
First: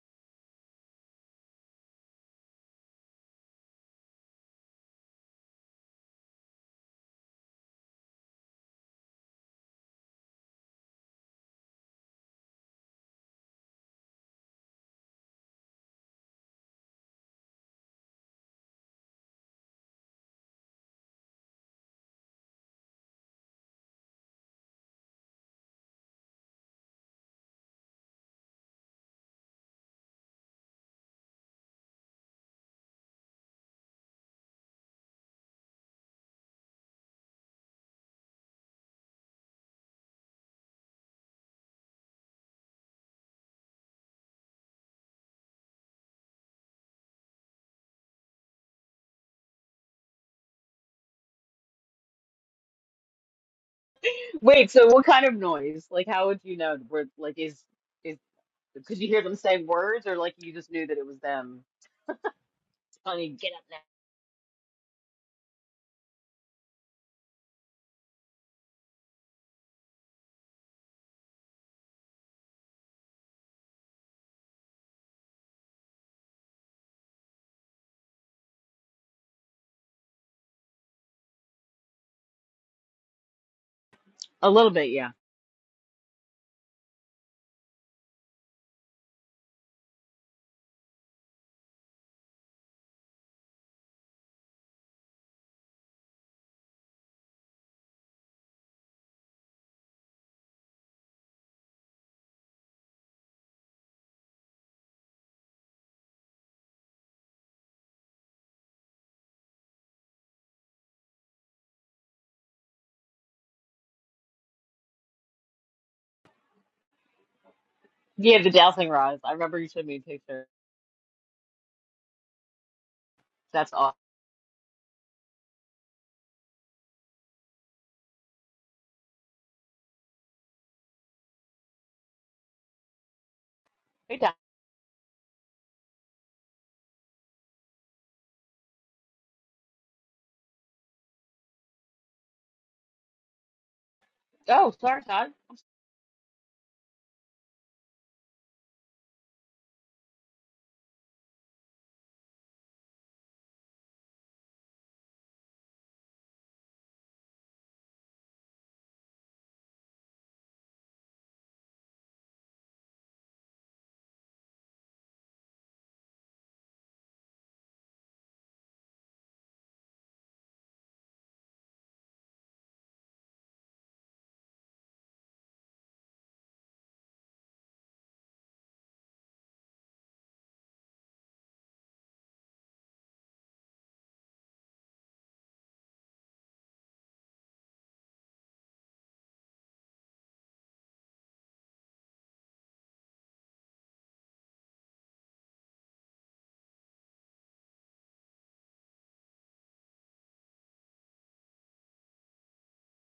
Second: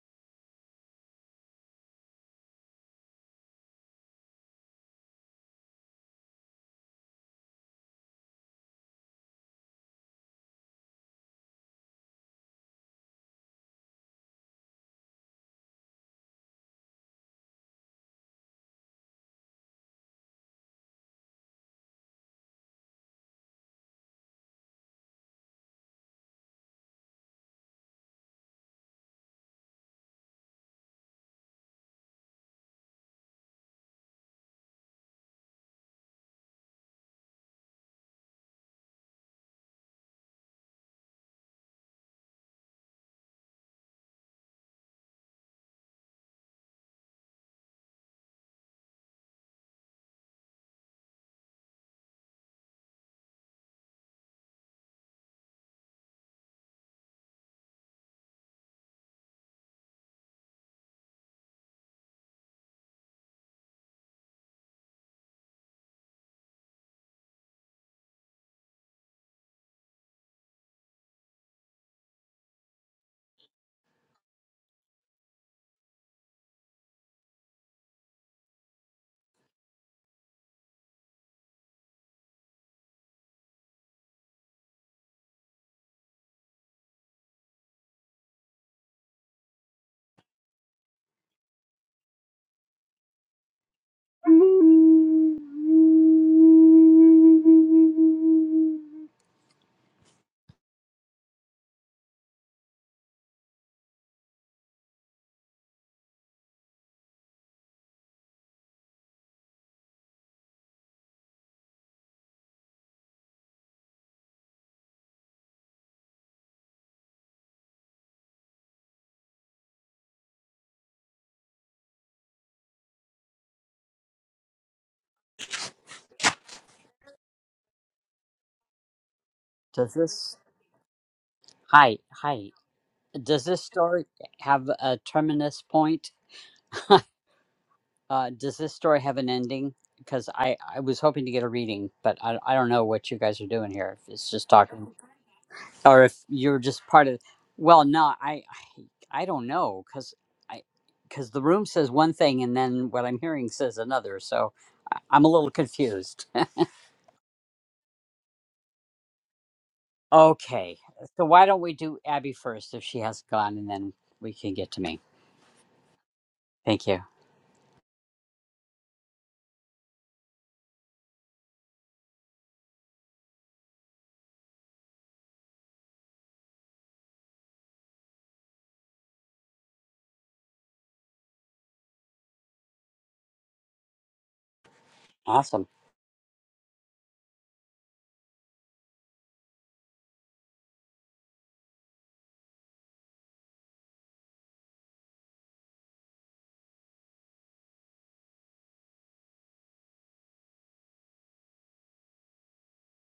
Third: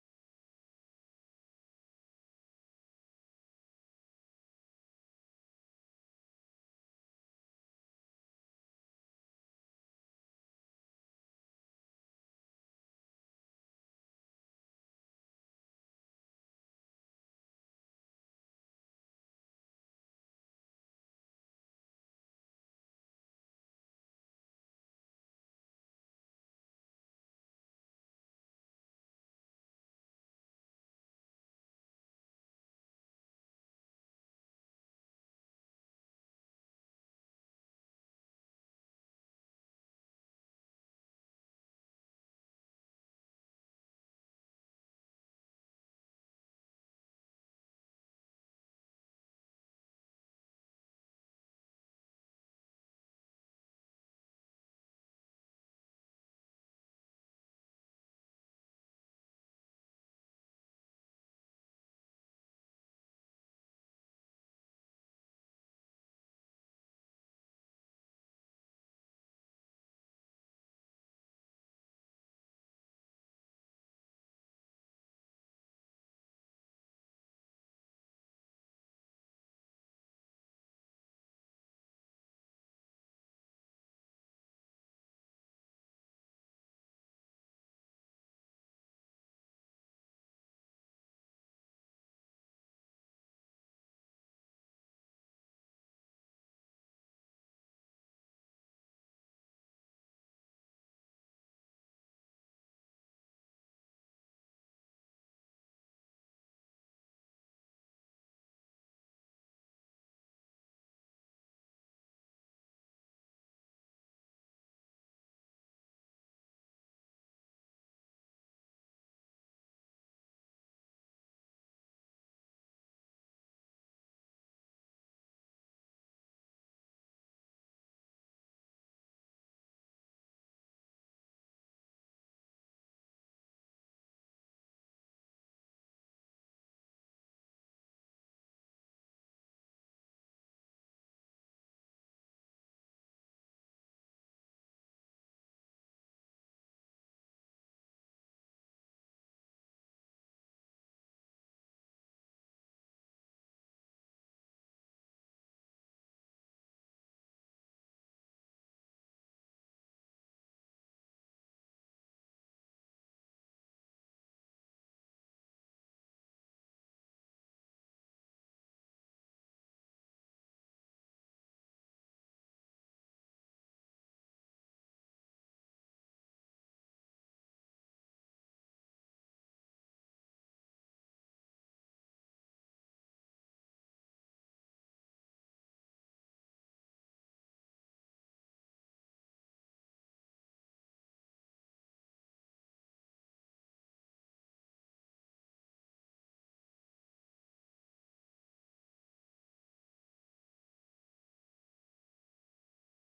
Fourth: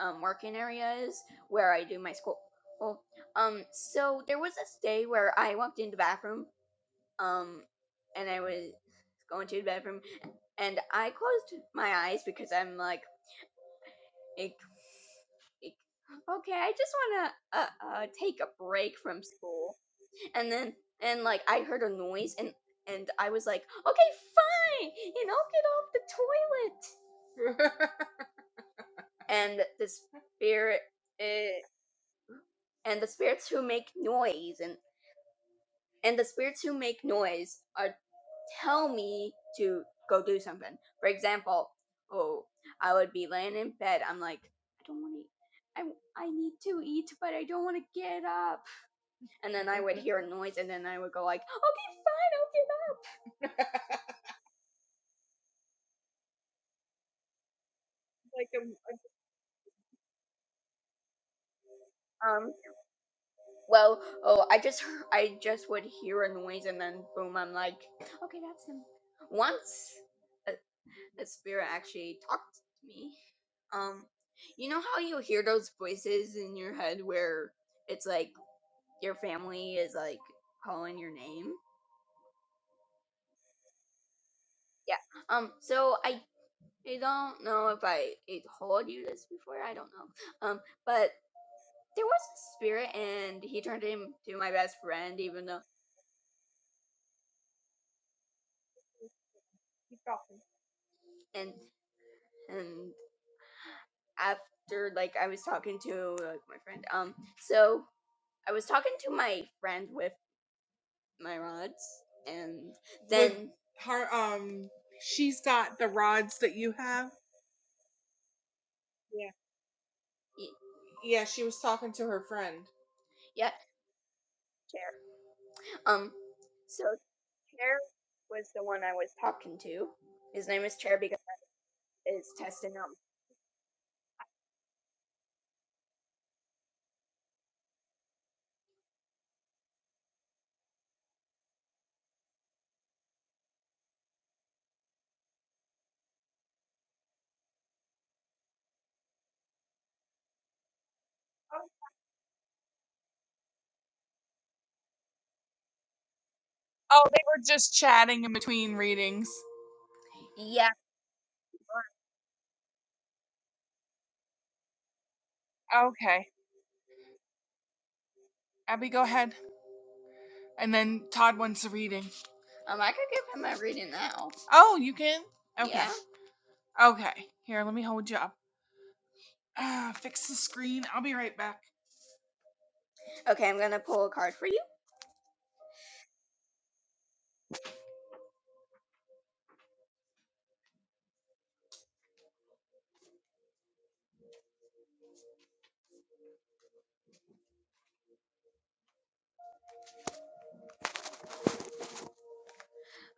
um working area is, where I do my school. Well, um, so there was this day where I walked into the bathroom, um, and I was going to the bathroom, and I closed my eyes because I'm like, ick, ick. okay, I just wanna uh, uh take a break from school and then and like I heard a noise and and I was like, okay, fine, and I'll get off the toilet. [LAUGHS] And the spirit eh, and the spirits who make noise and and the spirits who make noise are tell me to go do something. For example, oh, I would be laying in bed. I'm like, I don't want to. I, I need to eat, but I don't want to get up. And then I would hear a noise, and then I would go like, okay, fine, I'll get up. Wait, so what kind of noise? Like, how would you know? Where like is is Like a could you hear them say words, or like you just knew that it was them? Um. Honey, get up now. Well, oh, I just [LAUGHS] hear- I just would hear a noise and then boom, I'm like, okay, that's him. Once a, a spirit actually talked to me. Um, you know how you hear those voices in your head where it's like your family is like calling your name. A little bit, Yeah. yeah. Um. So I I don't know if I, I told you this before. I don't know. Um. But there was a spirit and he turned into my best friend, even though. He's broken. and. and after like I was talking to like, my friend, um, so I was talking to my friend with my rods, and With then with her, um, she's got the rods that you have. Yeah, the dowsing rods. Yeah. I remember you showed me a picture. Yeah, she was talking to her friend. yeah, That's awesome. chair. Um, so chair was the one I was talking to. Does this His name is Chair because hi it's hi testing out. does this story Hey, Todd. have a terminus point? [LAUGHS] Uh, does this story have an ending? Because I I was hoping to get a reading, but I I don't know what you guys are doing here. If it's just Oh, talking, sorry, Todd. or if you're just part of. Well, no, I I, I don't know because I because the room says one thing and then what I'm hearing says another, so I, I'm a little confused. Oh, they were just chatting in between readings. Yeah, Okay. So why don't we do Abby first if she has gone and then we can get to me. Okay. Thank you. Abby, go ahead. And then Todd wants a reading. Um, I could give him a reading now. Oh, you can? Okay. Yeah. Okay. Here, let me hold you up. Ah, fix the screen. I'll be right back. Okay, I'm gonna pull a card for you. Awesome.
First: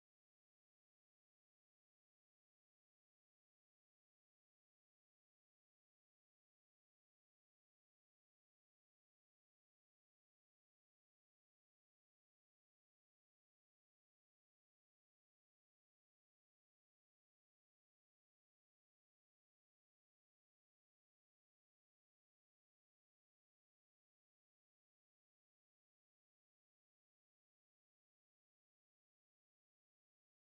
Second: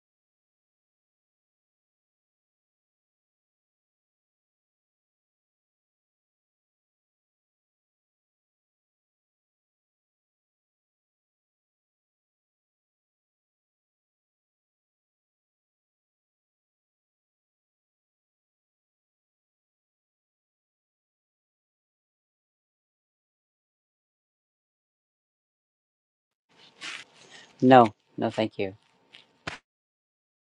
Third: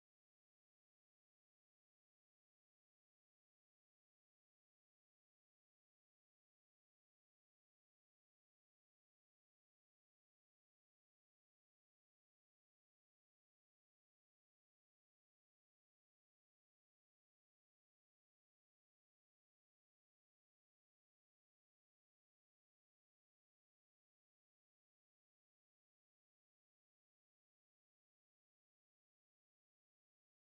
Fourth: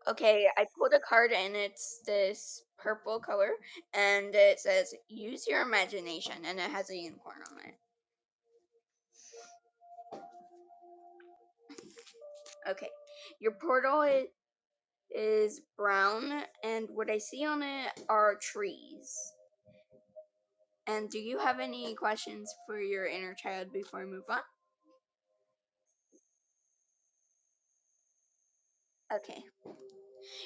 Okay, I pulled a card and it's this purple color and it says use your imagination and it has a unicorn on it. Okay, your portal i- is brown and what I see on it are trees. And do you have any questions for your inner child before I move on? No, no, thank you. Okay,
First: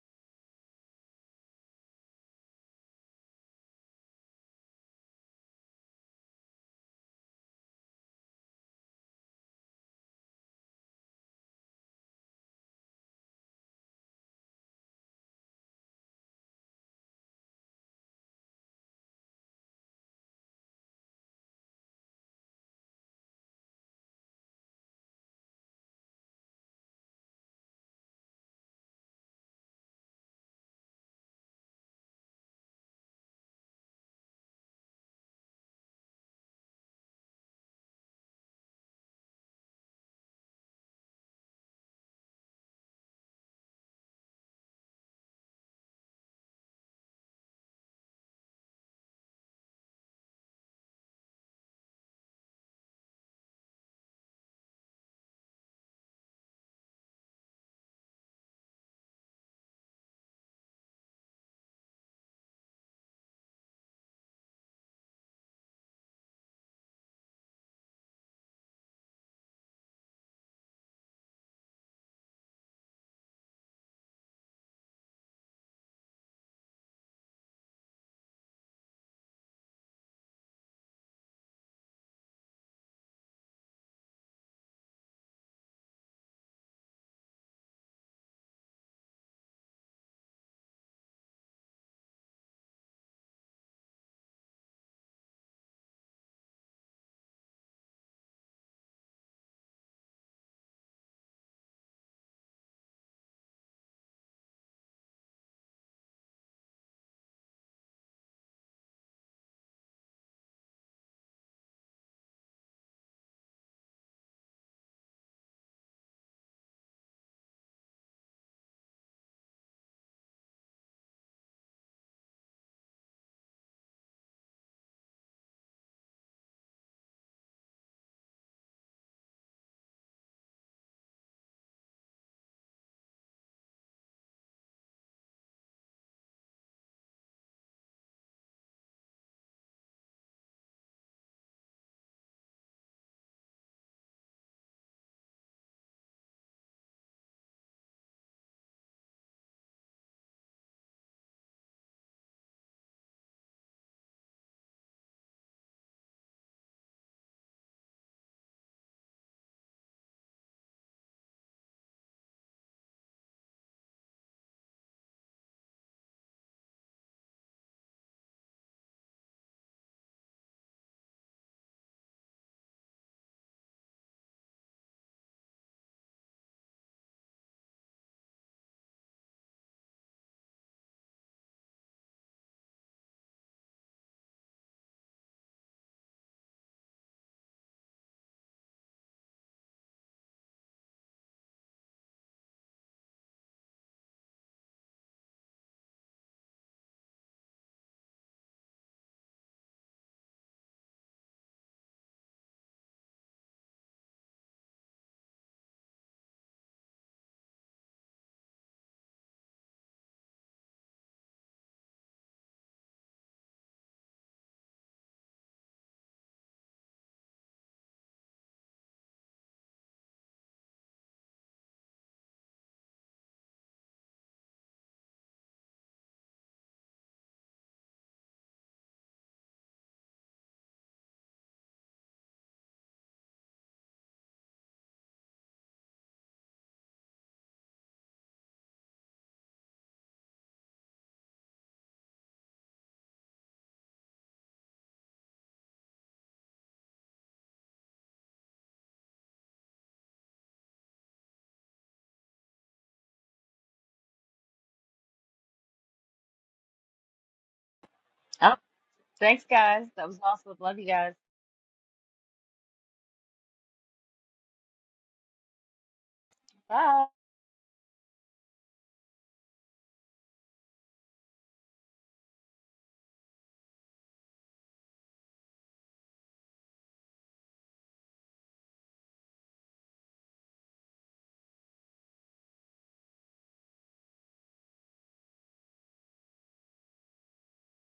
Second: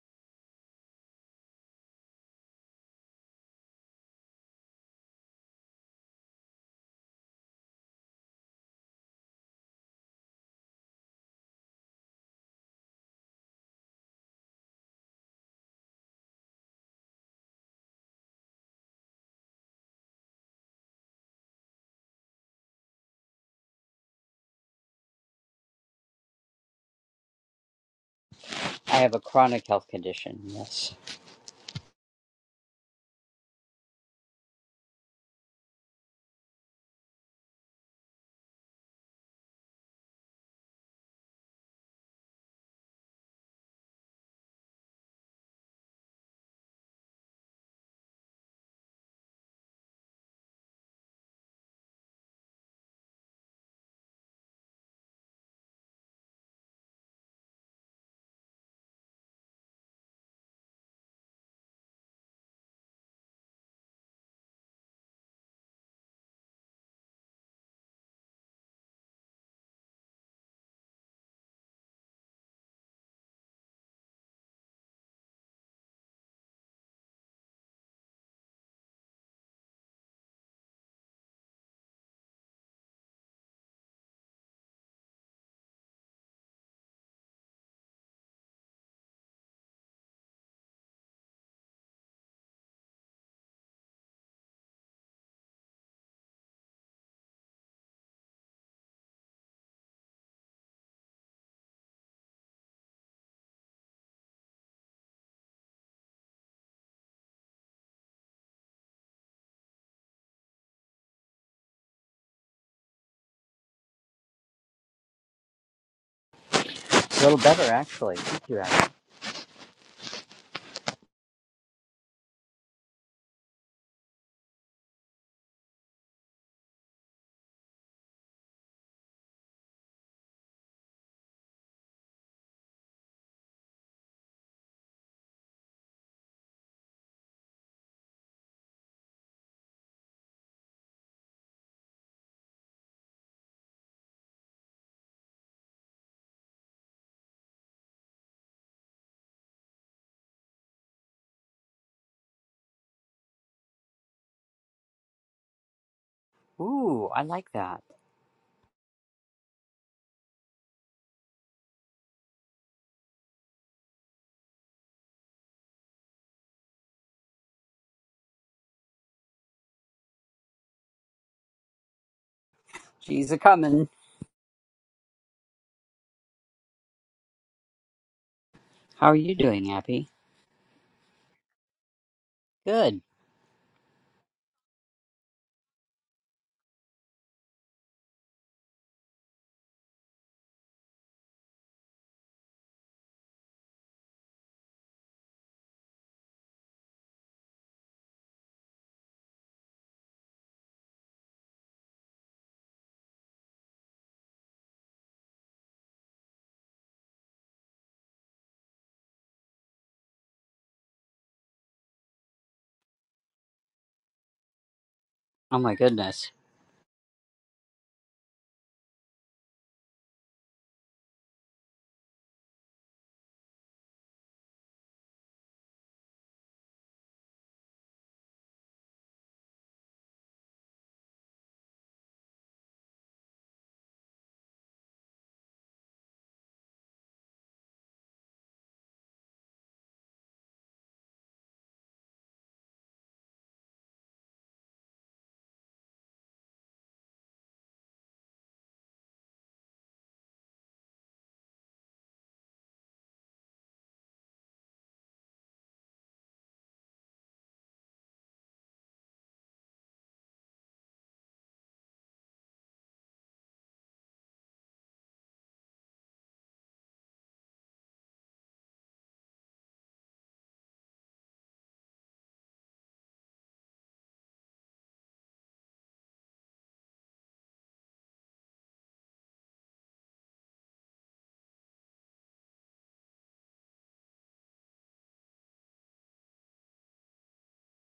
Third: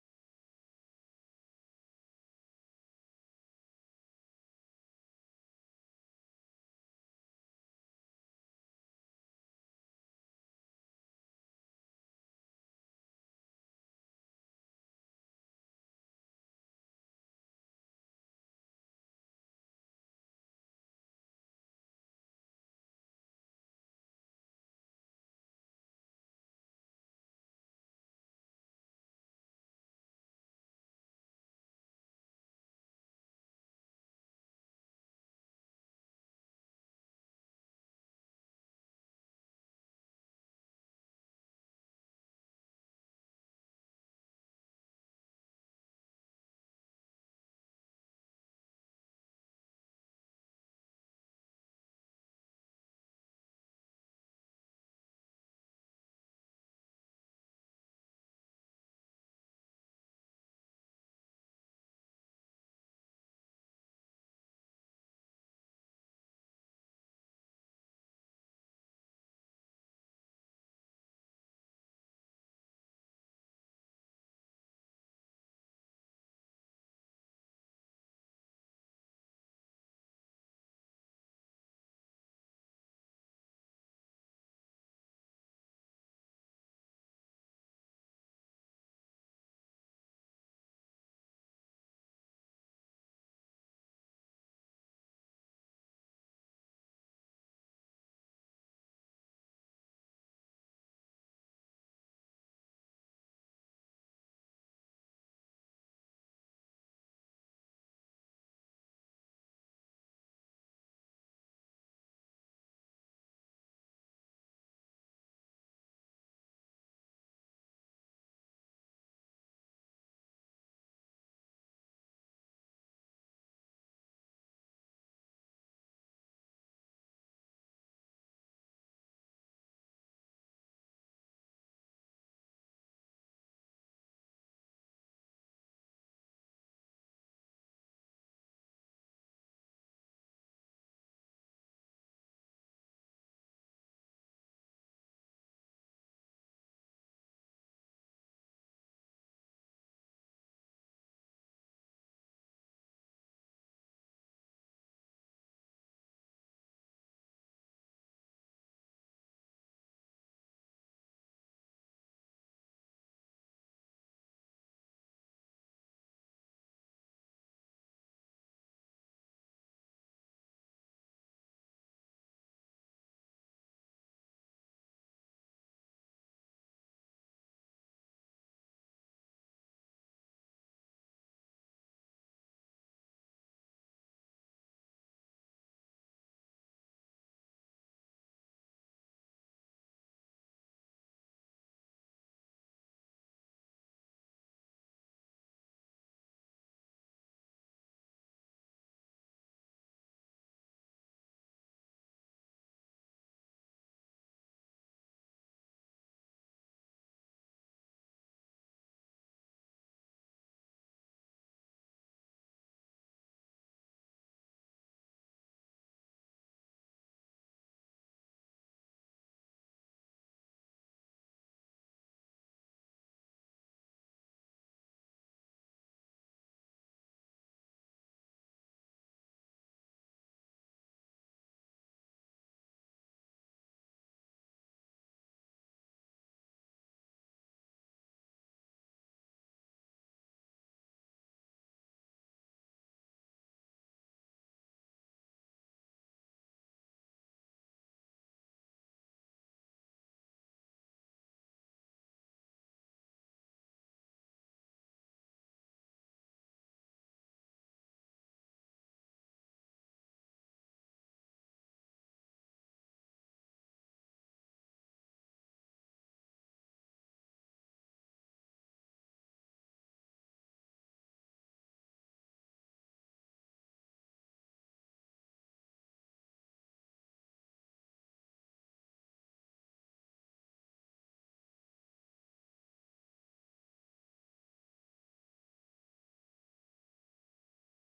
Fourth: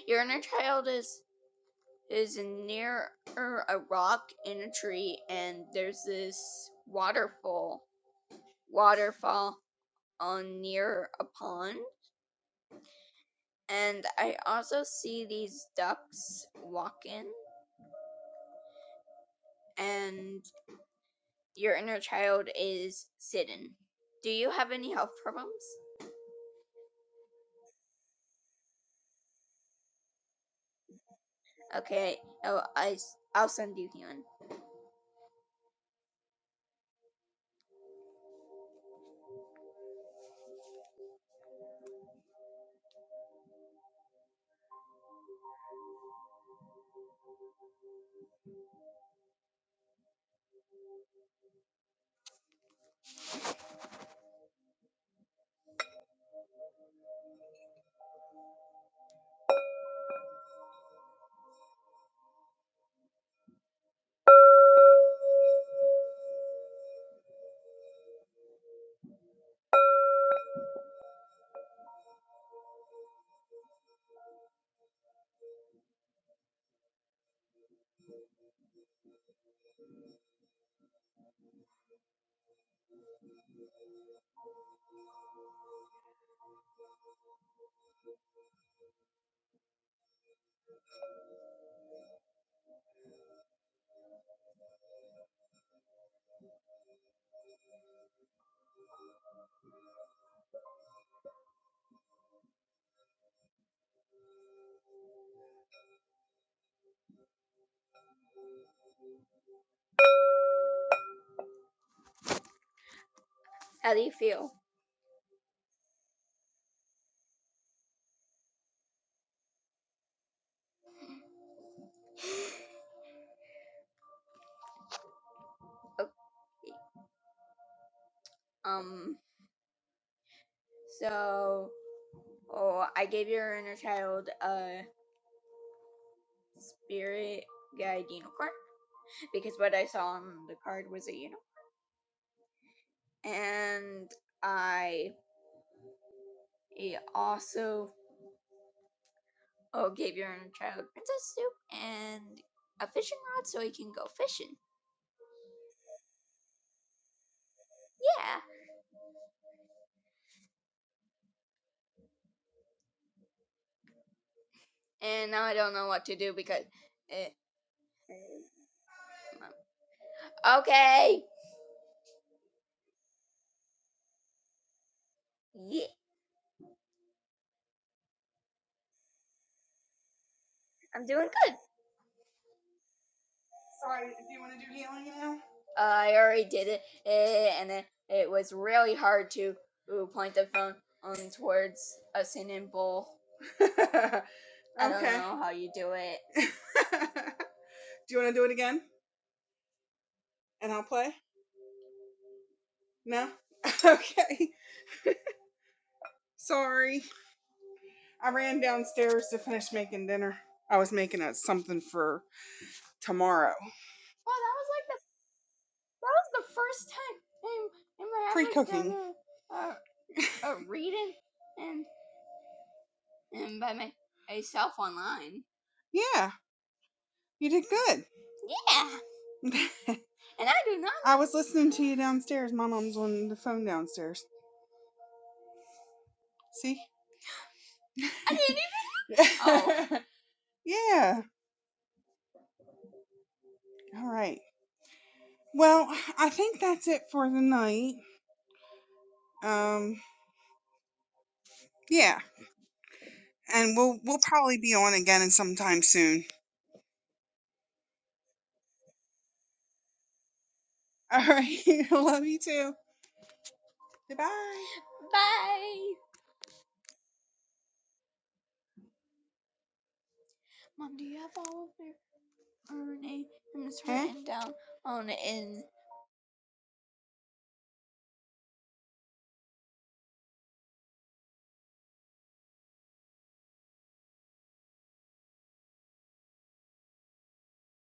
Your inner child is is near a rock in a tree, and there's this waterfall waterfall on near a pond. And I also see these ducks walking, and your inner child is sitting. Do you have any health problems? I have a chronic health condition. Yes. Okay, oh, I i s- I'll send you healing. How do you feel? A little better, actually. Thank you, Abby. Okay, um, so. Oh, I gave your inner child a spirit guide Dino card because what I saw on the card was a Uno. And I eh, also oh gave your inner child princess soup and a fishing rod so he can go fishing. Ooh, I like that. Yeah. And now I don't know what to do because it, okay. She's a coming. Yeah, How are you doing, Abby? I'm doing good. Good. Sorry, do you want to do healing now? Uh, I already did it, eh, and it, it was really hard to ooh, point the phone um, towards a singing bowl. [LAUGHS] I okay. don't Okay. know how you do it. [LAUGHS] do you want to do it again? And I'll play? No? [LAUGHS] okay. Sorry. I ran downstairs to finish making dinner. I was making a, something for tomorrow. Well, that was like the Oh my that goodness. was the first time in, in my pre cooking. uh, read it and and by my, myself online. Yeah, you did good. Yeah, [LAUGHS] and I do not. I was listening to you downstairs. My mom's on the phone downstairs. See? I didn't even. [LAUGHS] Oh. yeah. All right. Well, I think that's it for the night. Um, yeah. And we'll we'll probably be on again sometime soon. Oh, thanks, guys. That was awesome. Love you guys. All right. [LAUGHS] Love you too. Goodbye. Bye. Bye. Mom, do you have all of their Her name is written down on in.